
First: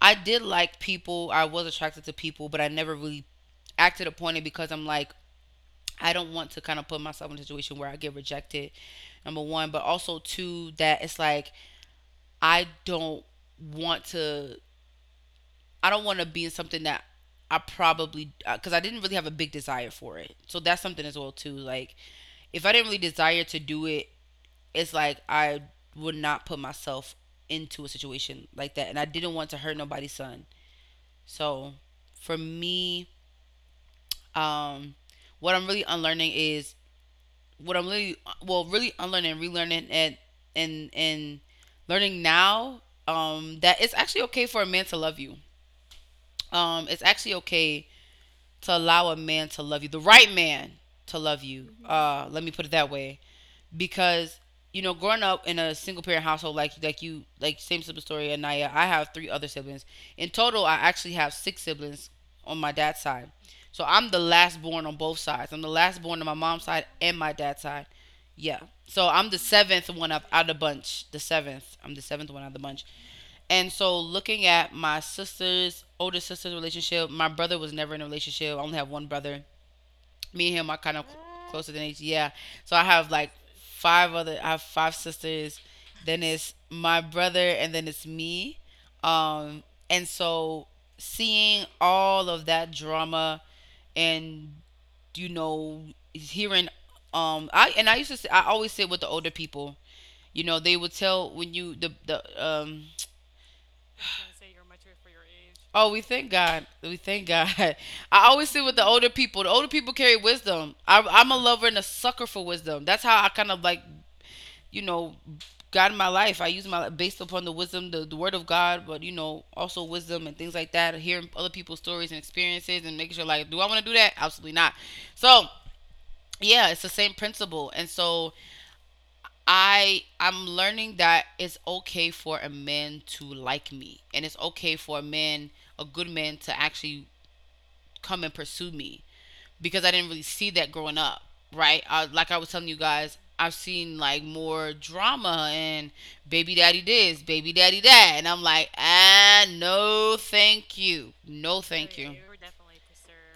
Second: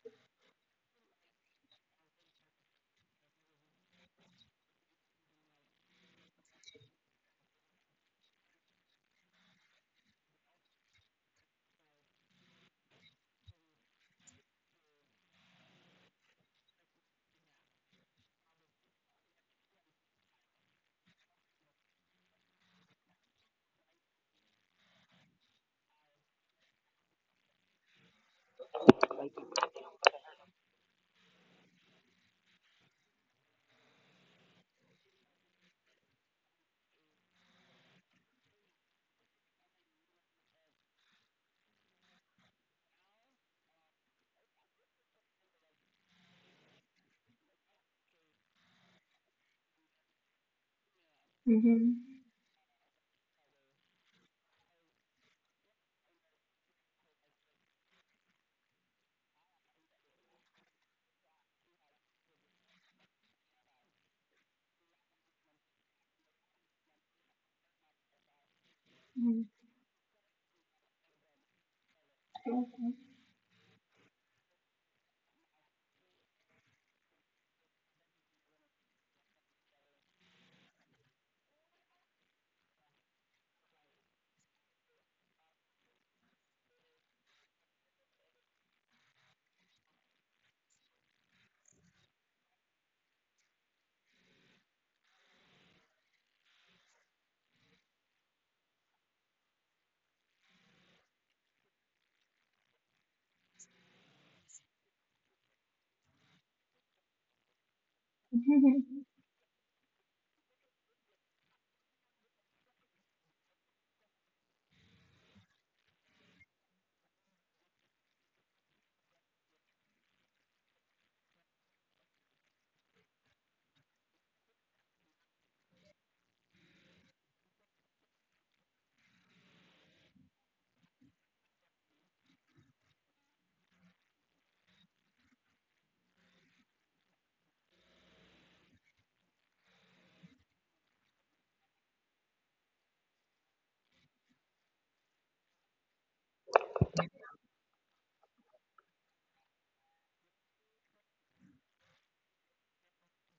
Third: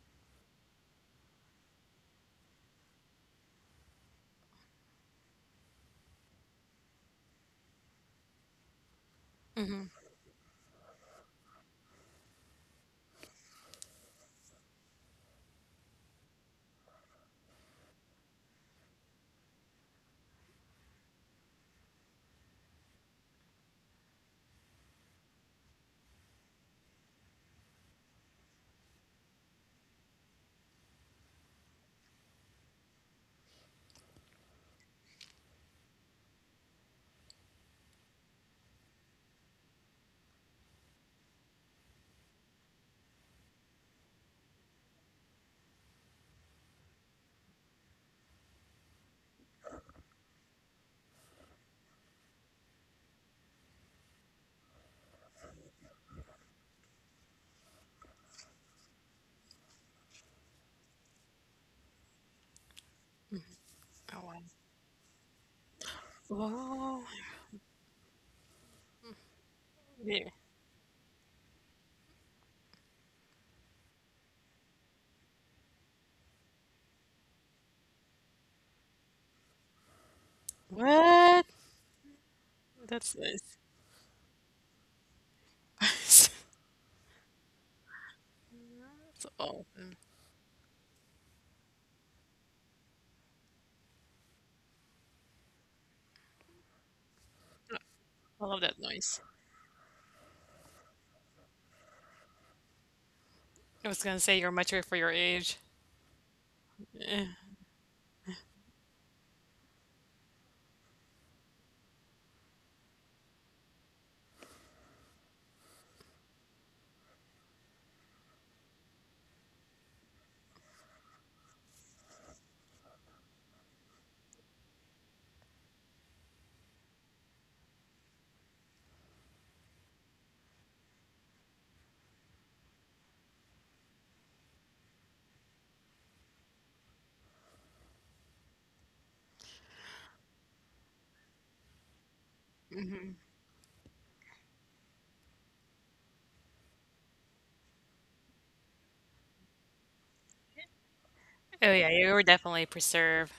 Speaker 3: I did like people, I was attracted to people, but I never really acted upon it because I'm like, I don't want to kind of put myself in a situation where I get rejected, number one, but also two, that it's like, I don't want to, I don't want to be in something that I probably, because I didn't really have a big desire for it. So that's something as well, too. Like, if I didn't really desire to do it, it's like I would not put myself into a situation like that, and I didn't want to hurt nobody's son. So for me, um, what I'm really unlearning is what I'm really, well, really unlearning, relearning and and learning now, um, that it's actually okay for a man to love you. Um, it's actually okay to allow a man to love you, the right man to love you.
Speaker 1: Mm-hmm.
Speaker 3: Uh, let me put it that way. Because you know, growing up in a single parent household, like you like same sibling story, Anaya. I have three other siblings. In total I actually have six siblings on my dad's side, so I'm the
Speaker 2: Oh,
Speaker 3: last born on both sides. I'm the last born on my mom's side
Speaker 2: wow. Oh,
Speaker 3: and my dad's side. Yeah, so I'm the seventh one out
Speaker 2: yeah.
Speaker 3: of the bunch, the seventh. I'm the seventh one out of the bunch.
Speaker 1: Okay.
Speaker 3: And so looking at my sister's older sister's relationship, my brother was never in a relationship. I only have one brother. Me and him are kind of
Speaker 2: What?
Speaker 3: closer than age. Yeah. So I have
Speaker 2: That's
Speaker 3: like
Speaker 2: nice.
Speaker 3: five other. I have five sisters. Then it's my brother, and then it's me.
Speaker 2: That's
Speaker 3: Um,
Speaker 2: awesome.
Speaker 3: and so seeing all of that drama, and you know, hearing, I used to say, I
Speaker 2: I love
Speaker 3: always
Speaker 2: that
Speaker 3: sit with the
Speaker 2: noise.
Speaker 3: older people. You know, they would tell when you the
Speaker 2: I was gonna say you're mature for your age.
Speaker 3: oh, we thank God. We thank God. I always sit with the older people. The older people carry wisdom. I'm a lover and a sucker for wisdom. That's how I kind of like, you know, God in my life. I use my based upon the wisdom, the word of God, but you know, also wisdom and things like that. Hearing other people's stories and experiences and making sure like, do I want to do that? Absolutely not. So yeah, it's the same principle. And so I'm learning that it's okay for a man to like me, and it's okay for a man, a good man, to actually come and pursue me because I didn't really see that growing up, right? I, like I was telling you guys, I've seen like more drama and baby daddy this, baby daddy that, and I'm like, ah, no, thank you, no, so
Speaker 2: Oh yeah,
Speaker 3: thank
Speaker 2: you
Speaker 3: you.
Speaker 2: were definitely preserved.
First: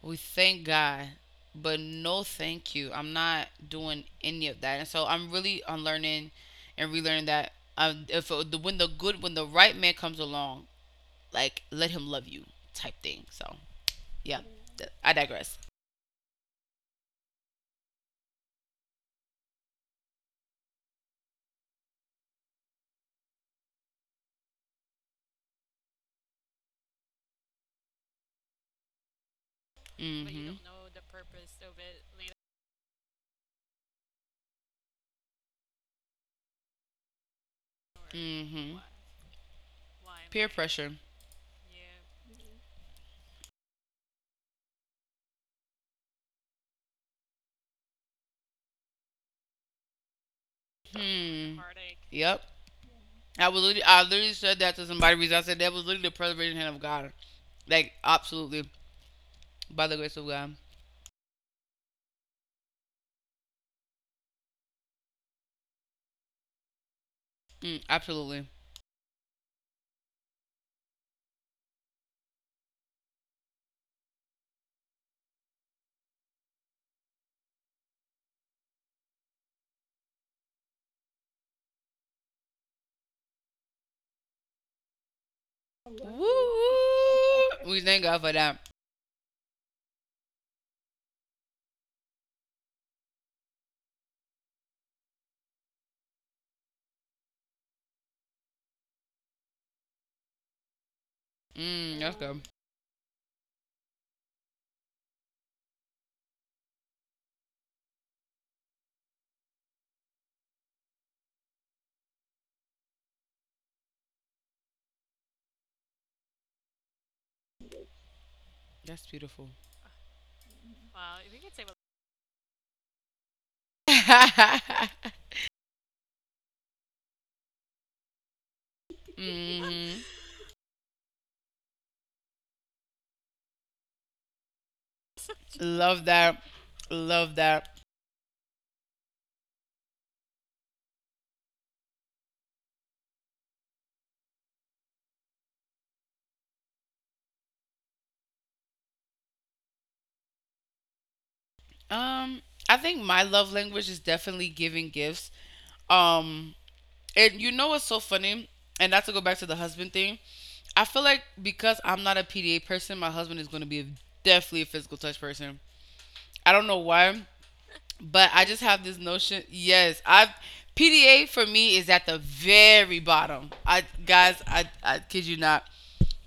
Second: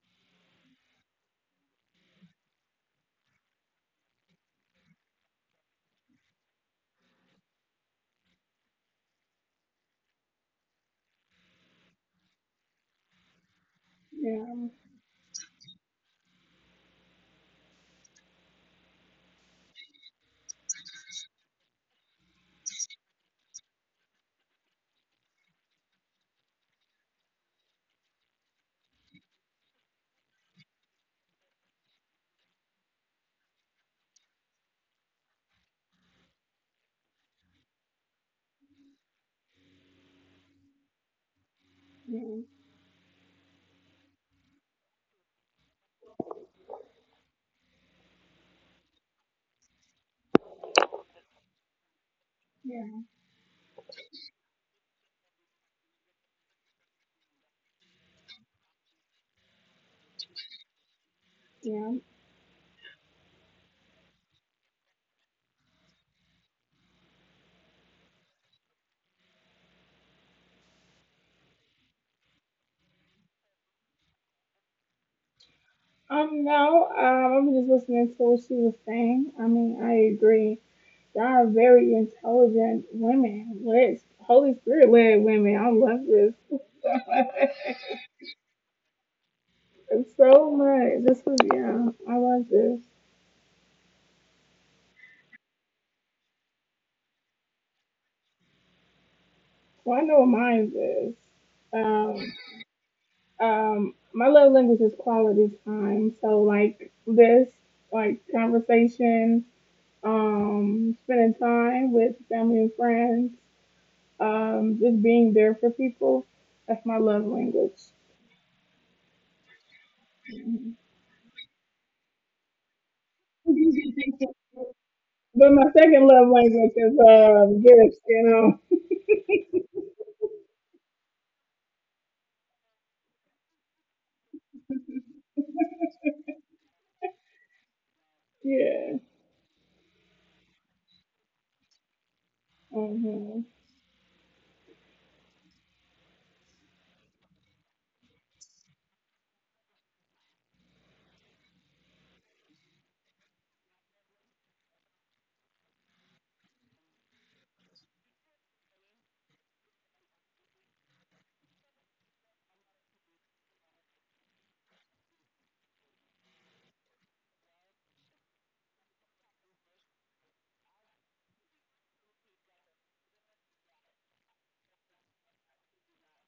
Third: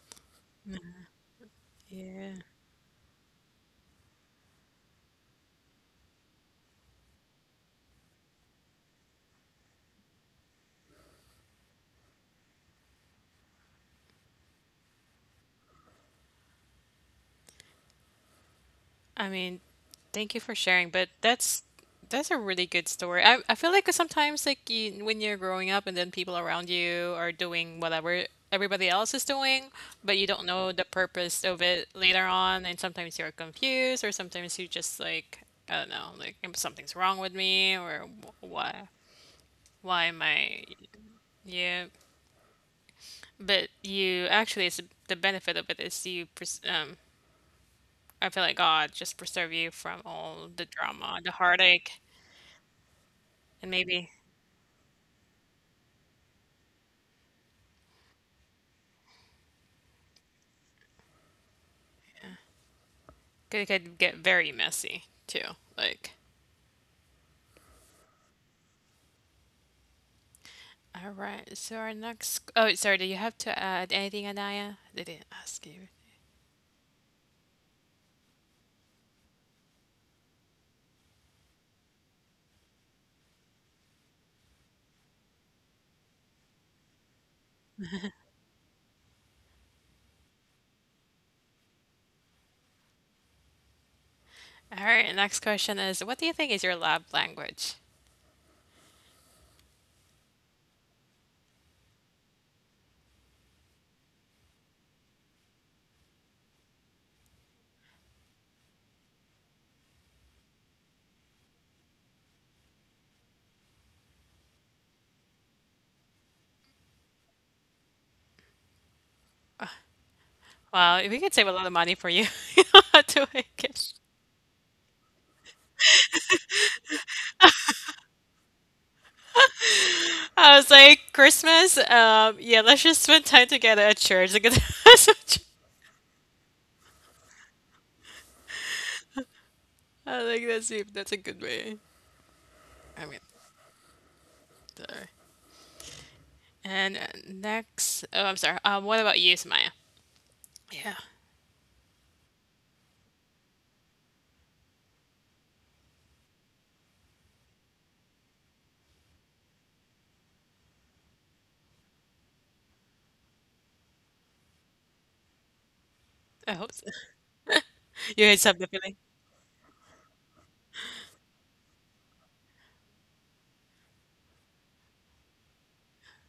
Speaker 3: We thank God, but no,
Speaker 2: Yeah.
Speaker 3: thank you. I'm not doing any of that, and so I'm really unlearning and relearning that. If the when the good when the right man comes along, like let him love you type thing. So yeah,
Speaker 1: yeah,
Speaker 3: I digress.
Speaker 2: I mean, thank you for sharing, but that's a really good story. I feel like sometimes like you, when you're growing up and then people around you are doing whatever everybody else is doing,
Speaker 3: But
Speaker 2: but
Speaker 3: you
Speaker 2: you don't
Speaker 3: hmm
Speaker 2: know the purpose of it later on, and sometimes you're confused, or sometimes you just like I don't know, like, "Mm, something's wrong with me,"
Speaker 3: or
Speaker 2: or "Wh- why
Speaker 3: hmm
Speaker 2: why am
Speaker 3: am peer having
Speaker 2: I
Speaker 3: pressure.
Speaker 2: yeah.
Speaker 1: yeah,
Speaker 2: But you actually, it's the benefit of it is you I feel like God just preserve you from all the drama, the
Speaker 3: Suffering. Hmm.
Speaker 2: heartache.
Speaker 3: Yep.
Speaker 1: yeah,
Speaker 2: And
Speaker 3: I
Speaker 2: maybe
Speaker 3: literally said that to somebody recently. I said that was literally the preservation hand of God. Like absolutely, by the grace of God.
Speaker 1: yeah.
Speaker 2: it could get very messy too. Like,
Speaker 3: Mm, absolutely.
Speaker 2: all right. So our next. Oh, sorry. Do you have to add anything, Anaya? I didn't ask you.
Speaker 1: No, I'm just listening to what she was saying. I mean, I agree. Y'all are very intelligent women, which Holy Spirit led women. I love
Speaker 3: Woo!
Speaker 1: this
Speaker 3: Woo. We thank God for that.
Speaker 1: so much. This is yeah, I love this.
Speaker 2: All right. Next question is, what do you think is your lab language?
Speaker 1: Well, I know what mine is.
Speaker 3: Mm, that's
Speaker 1: Um,
Speaker 3: good.
Speaker 1: my love language is quality time. So like this, like conversation, spending time with family and friends, just being there for people. That's my love language.
Speaker 3: That's beautiful.
Speaker 2: Well, we could save a lot of money for you. You don't have to make it.
Speaker 1: But my second love language is gifts. You know.
Speaker 3: Mhm.
Speaker 2: I was like, Christmas. Yeah, let's just spend time together at church. Like,
Speaker 3: Love that. Love that.
Speaker 1: Yeah.
Speaker 2: I think that's it. That's a good way. I mean,
Speaker 1: Hmm.
Speaker 2: sorry. And next, oh, I'm sorry. What about you, Samaya? Yeah,
Speaker 3: Um, I think my love language is definitely giving gifts. Um, and you know what's so funny? And not to go back to the husband thing, I feel like because I'm not a PDA person, my husband is going to be a, definitely a physical touch person. I
Speaker 2: I
Speaker 3: don't
Speaker 2: hope
Speaker 3: know
Speaker 2: so.
Speaker 3: why,
Speaker 2: You
Speaker 3: but
Speaker 2: guys
Speaker 3: I
Speaker 2: have
Speaker 3: just
Speaker 2: the
Speaker 3: have
Speaker 2: feeling?
Speaker 3: this notion. Yes, I've— PDA for me is at the very bottom. I guys, I kid you not.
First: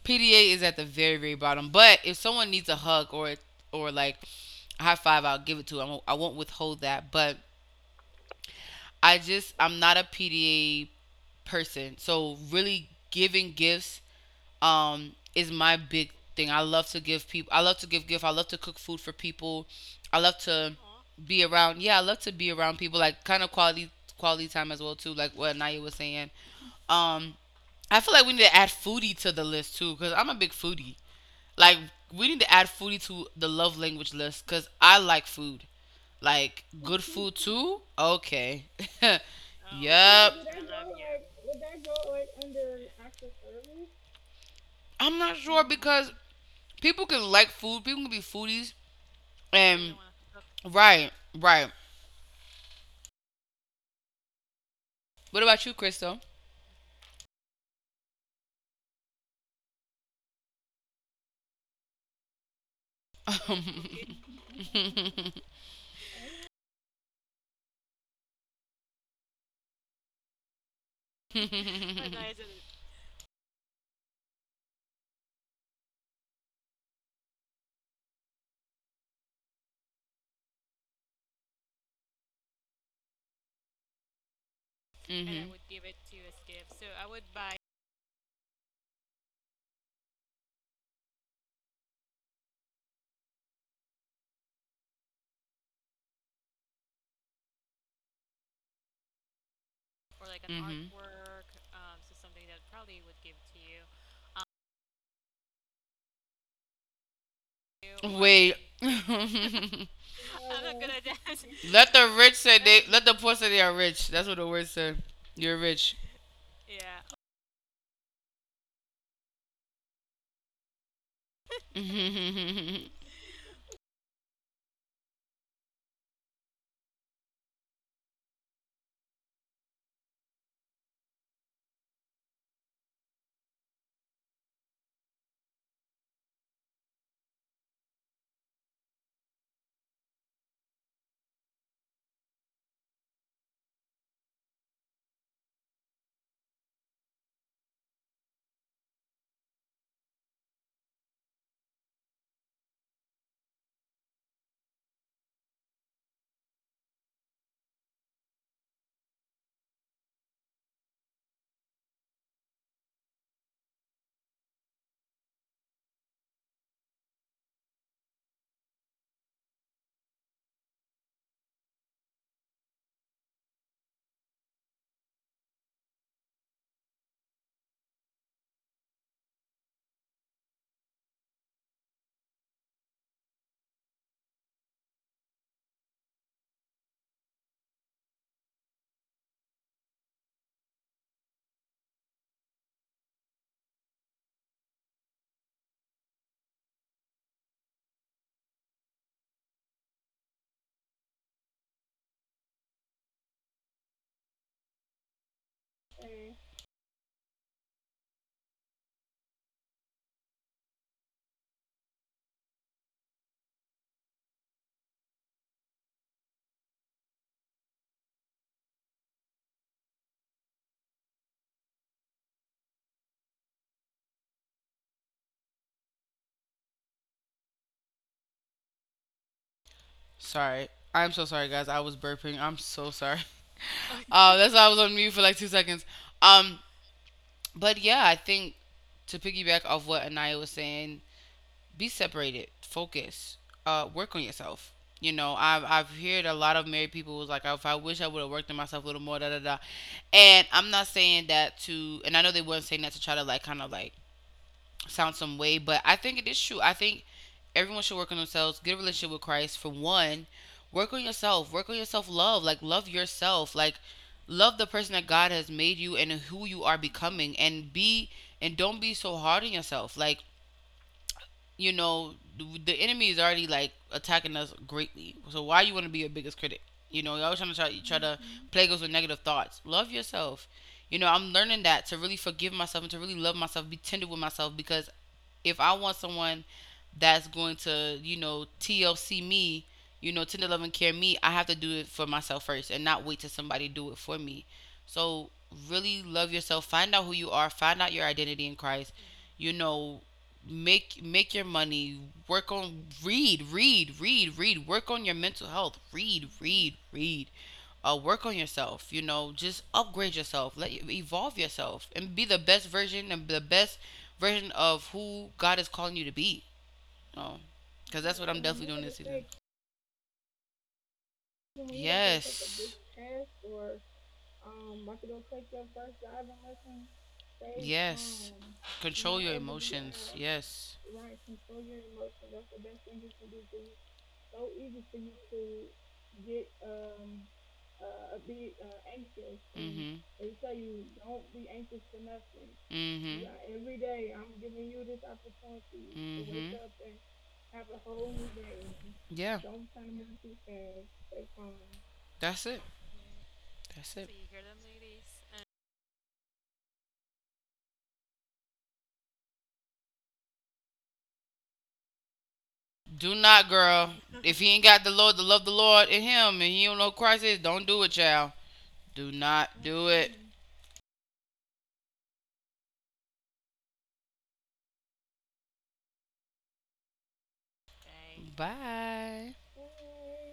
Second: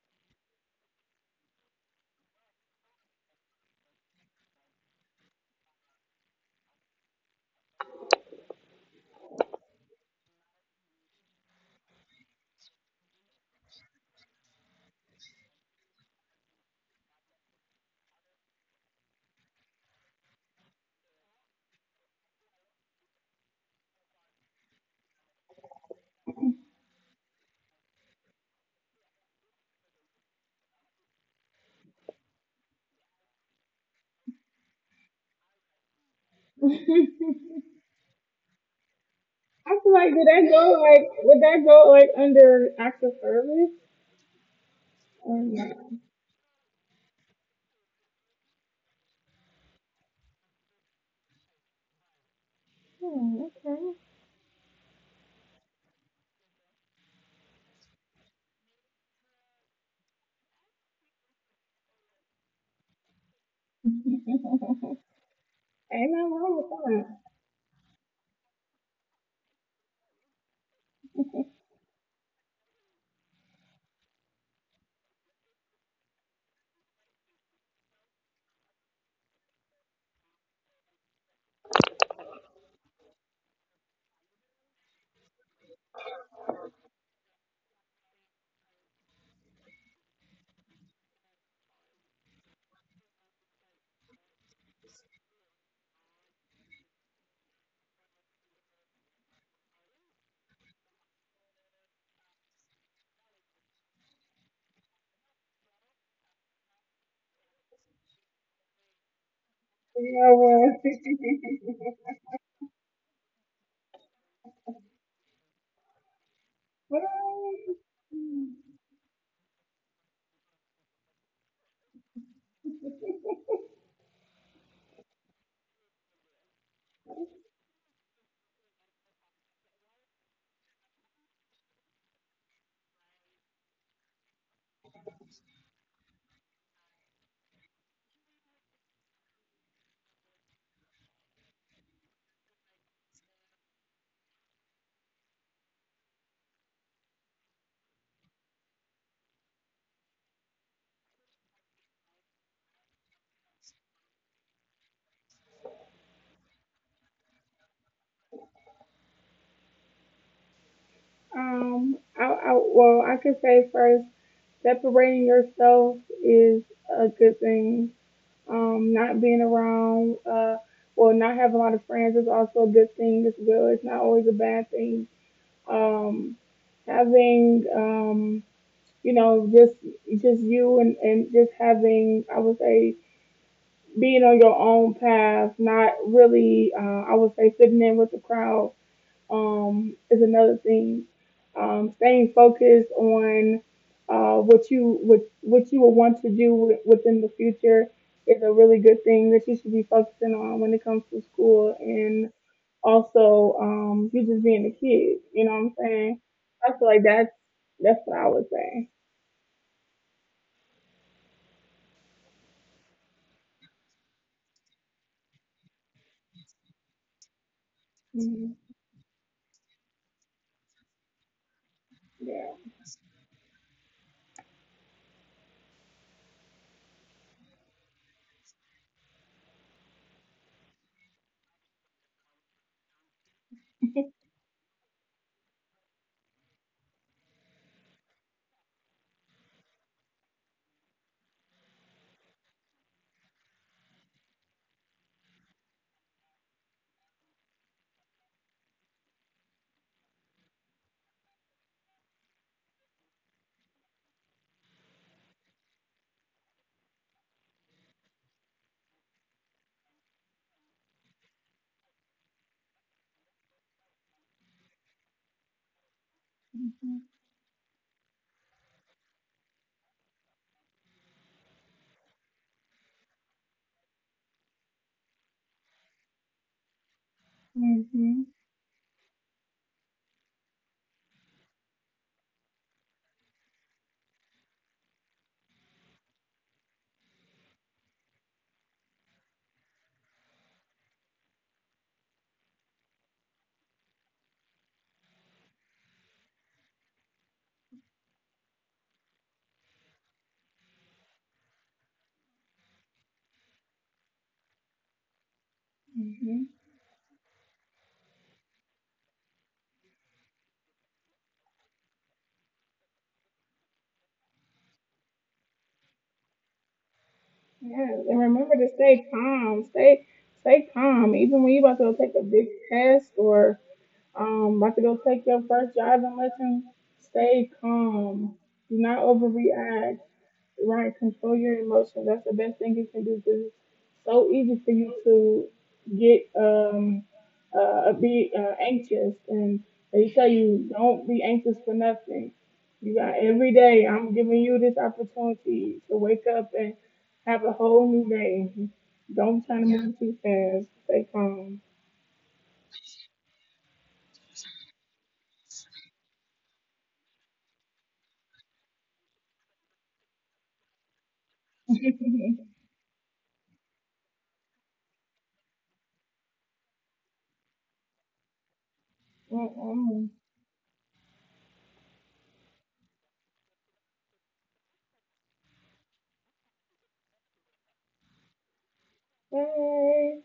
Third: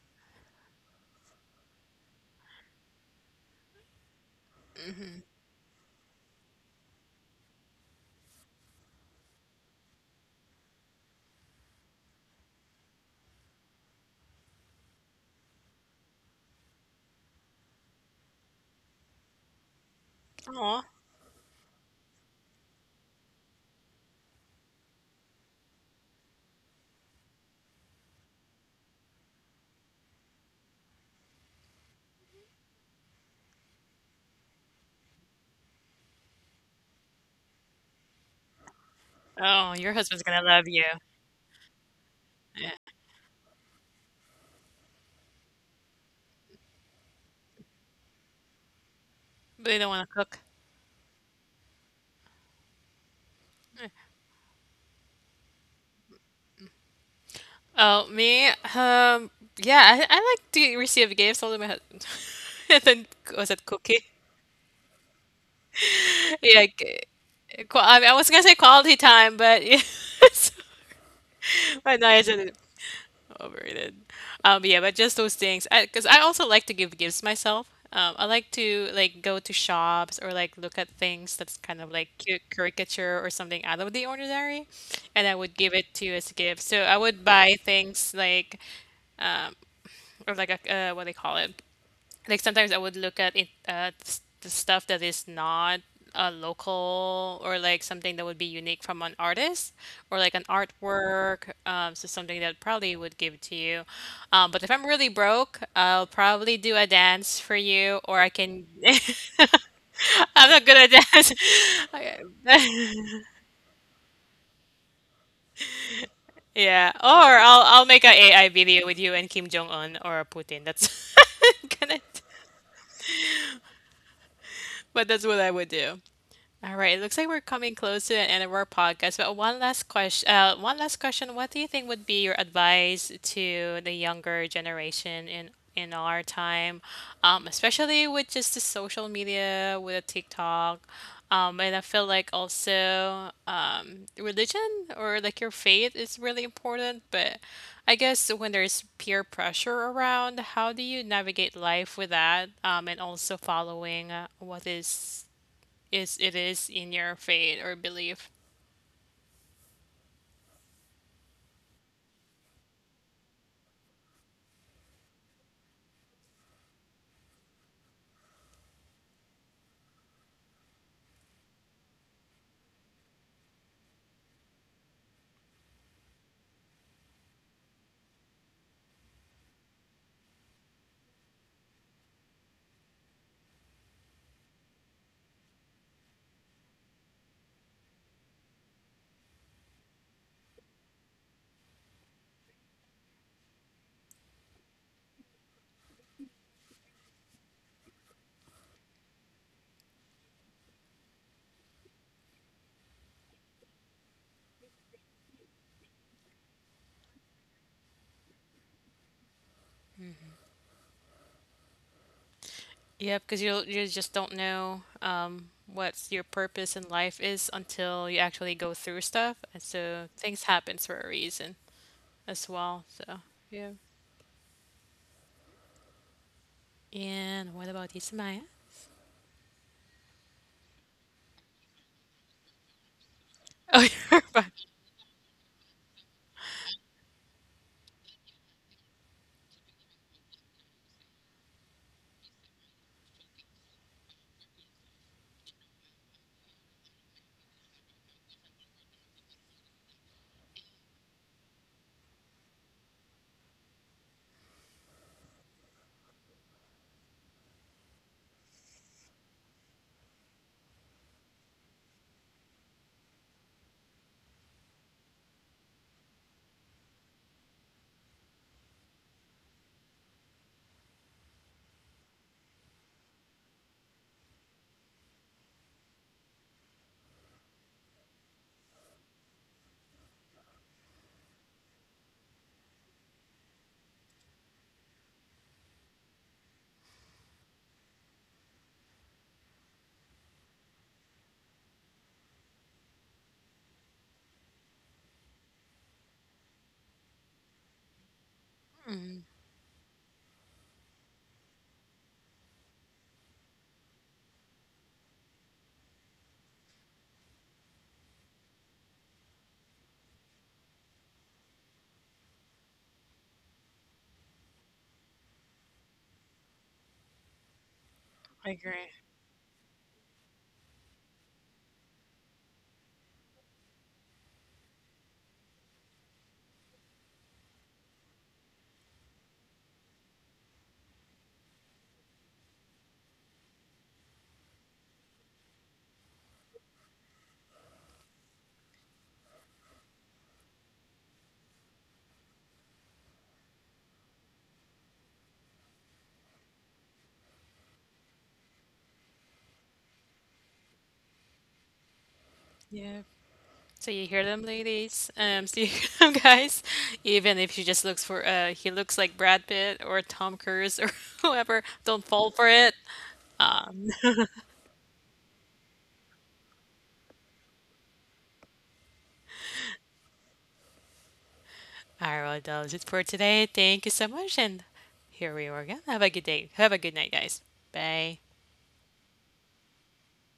Speaker 3: PDA is at the very very bottom. But if someone needs a hug or like a high five, I'll give it to 'em. I won't withhold that. But I just I'm not a PDA person. So really giving gifts is my big thing. I love to give people. I love to give gift. I love to cook food for people. I love to
Speaker 2: Aw.
Speaker 3: be around. Yeah, I love to be around people. Like kind of quality time as well too. Like what Naya was saying. Um, I feel like we need to add foodie to the list too because I'm a big foodie. Like we need to add foodie to the love language list because I like food. Like good food too. Okay.
Speaker 2: Oh,
Speaker 1: I
Speaker 2: your
Speaker 1: feel like
Speaker 2: husband's
Speaker 1: did
Speaker 3: yep.
Speaker 2: gonna
Speaker 1: that
Speaker 2: love you.
Speaker 1: go like would that go like
Speaker 2: Yeah.
Speaker 1: under acts of service
Speaker 3: I'm not
Speaker 1: or
Speaker 3: sure
Speaker 1: not?
Speaker 3: because people can like food. People can be foodies
Speaker 2: But you don't
Speaker 3: and—
Speaker 2: wanna cook.
Speaker 3: Right, right.
Speaker 1: Hmm,
Speaker 3: What about you, Crystal?
Speaker 2: Oh, me? Yeah, I like to receive gifts, although my husband. And then, was
Speaker 3: My
Speaker 2: it cookie?
Speaker 1: okay. Ain't nothing wrong
Speaker 2: Yeah,
Speaker 1: with that.
Speaker 2: mean, I was gonna say quality time, but yeah. But no, I
Speaker 3: mhm.
Speaker 2: didn't. Overrated. Yeah, but just those things. Cause I also like to give gifts myself. I like to like go to shops or like look at things that's kind of like cute caricature or something out of the ordinary, and I
Speaker 3: And
Speaker 2: would
Speaker 3: mhm.
Speaker 2: give it to you as a gift. So I would buy things like or like a what they call it? Like sometimes I would look at it the stuff that is not a local or like something that would be unique from an artist or like an
Speaker 3: Mhm.
Speaker 2: artwork so something that probably would give to you but if I'm really broke I'll probably do a dance for you or I
Speaker 3: Wait.
Speaker 2: can
Speaker 1: You know
Speaker 2: I'm not good at dance
Speaker 3: let the
Speaker 2: Okay.
Speaker 1: what?
Speaker 3: rich say— they let the poor say they are rich. That's what the word said. You're rich.
Speaker 2: yeah or
Speaker 1: Well,
Speaker 2: I'll make a AI video with you and Kim Jong Un or Putin that's gonna but that's what I would do. All right, it looks like we're coming close to the end of our podcast, but one last question, one last question. What do you think would be your advice to the younger generation in our time, especially with just the social media, with the TikTok, and I feel like also religion or like your faith is really important. But I guess when there's peer pressure around, how do you navigate life with that, and also following what is it is in your faith or belief.
Speaker 1: I, well, I could say first, separating yourself is a good thing. Not being around, well, not having a lot of friends is also a good thing as well. It's not always a bad thing. Um, having, um, you know, just you and just having, I would say being on your own path, not really, I would say, sitting in with the crowd is another thing. Staying focused on what you will want to do within the future is a really good thing that you should be focusing on when it comes to school and also you just being a kid. You know what I'm saying? I feel like that's what I would say.
Speaker 2: Yeah, because you just don't know what your purpose in life is until you actually
Speaker 1: Mhm.
Speaker 2: go through stuff, and so things happens for a reason as
Speaker 1: Yeah.
Speaker 2: well. So yeah. And what about Ismaya?
Speaker 3: sorry. I'm so sorry guys. I was burping. I'm so sorry.
Speaker 2: Oh,
Speaker 3: That's why I was on mute for like 2 seconds. Um, but yeah, I think to piggyback off what Anaya was saying, be separated, focus, work on yourself. You know, I've heard a lot of married people was like, if I wish I would have worked on myself a little more, da da da. And I'm not saying that to— and I know they weren't saying that to try to like kind of like sound some way, but I think it is true. I think everyone should work on themselves. Get a relationship with Christ, for one. Work on yourself, work on yourself. Love, like, love yourself. Like love the person that God has made you and who you are
Speaker 1: Mhm.
Speaker 3: becoming, and be— and don't be so hard on yourself. Like, you know, the enemy is already like attacking us greatly, so why you want to be your biggest critic? You know, you try to
Speaker 1: Mhm.
Speaker 3: plague us with negative thoughts. Love yourself. You know, I'm learning that, to really forgive myself and to really love myself, be tender with myself. Because if I want someone that's going to, you know, TLC me, you know, tender love and care me, I have to do it for myself first and not wait till somebody do it for me. So really love yourself. Find out who you are. Find out your identity in Christ.
Speaker 2: mm,
Speaker 3: You know, make your money. Work on— read. Work on your mental health.
Speaker 1: Mhm.
Speaker 3: Read. Work on yourself. You know, just upgrade yourself, let you evolve yourself, and be the best version— and the best version of who God is calling you to be. Oh,
Speaker 1: Yeah,
Speaker 3: because that's
Speaker 1: and
Speaker 3: what I'm
Speaker 2: I
Speaker 1: remember
Speaker 3: definitely
Speaker 1: to
Speaker 3: doing
Speaker 2: agree.
Speaker 3: this
Speaker 1: stay
Speaker 3: season.
Speaker 1: calm. Stay calm. Even when you about to go take a big
Speaker 3: Yes.
Speaker 1: test or about to go take your first driving lesson, stay
Speaker 3: Yes,
Speaker 1: calm. Do not
Speaker 3: control your
Speaker 1: overreact.
Speaker 3: emotions. Yes.
Speaker 1: Right, control your emotions. That's the best thing you can do because it's so easy for you to get be anxious,
Speaker 3: Mm-hmm.
Speaker 1: and
Speaker 3: Mm-hmm.
Speaker 1: they tell you don't be anxious for nothing. You
Speaker 3: Mm-hmm.
Speaker 1: got every day. I'm giving you this opportunity to wake up and have a whole new day.
Speaker 3: Yeah,
Speaker 1: Don't try to move too fast. Stay calm.
Speaker 3: that's it.
Speaker 2: Yeah. So
Speaker 3: That's
Speaker 2: you
Speaker 3: it.
Speaker 2: hear them, ladies. So you hear them, guys. Even if she just looks for, he looks like Brad Pitt or Tom Cruise or whoever. Don't fall for it.
Speaker 3: Do not, girl. If he ain't got the Lord, the love the Lord in him, and he don't know who Christ is, don't do it, child. Do not do it.
Speaker 1: Mm-mm.
Speaker 2: All right, that was it for today. Thank you so much, and here we are again. Have a good day. Have a good night, guys. Bye.
Speaker 3: Bye.
Speaker 1: Hey.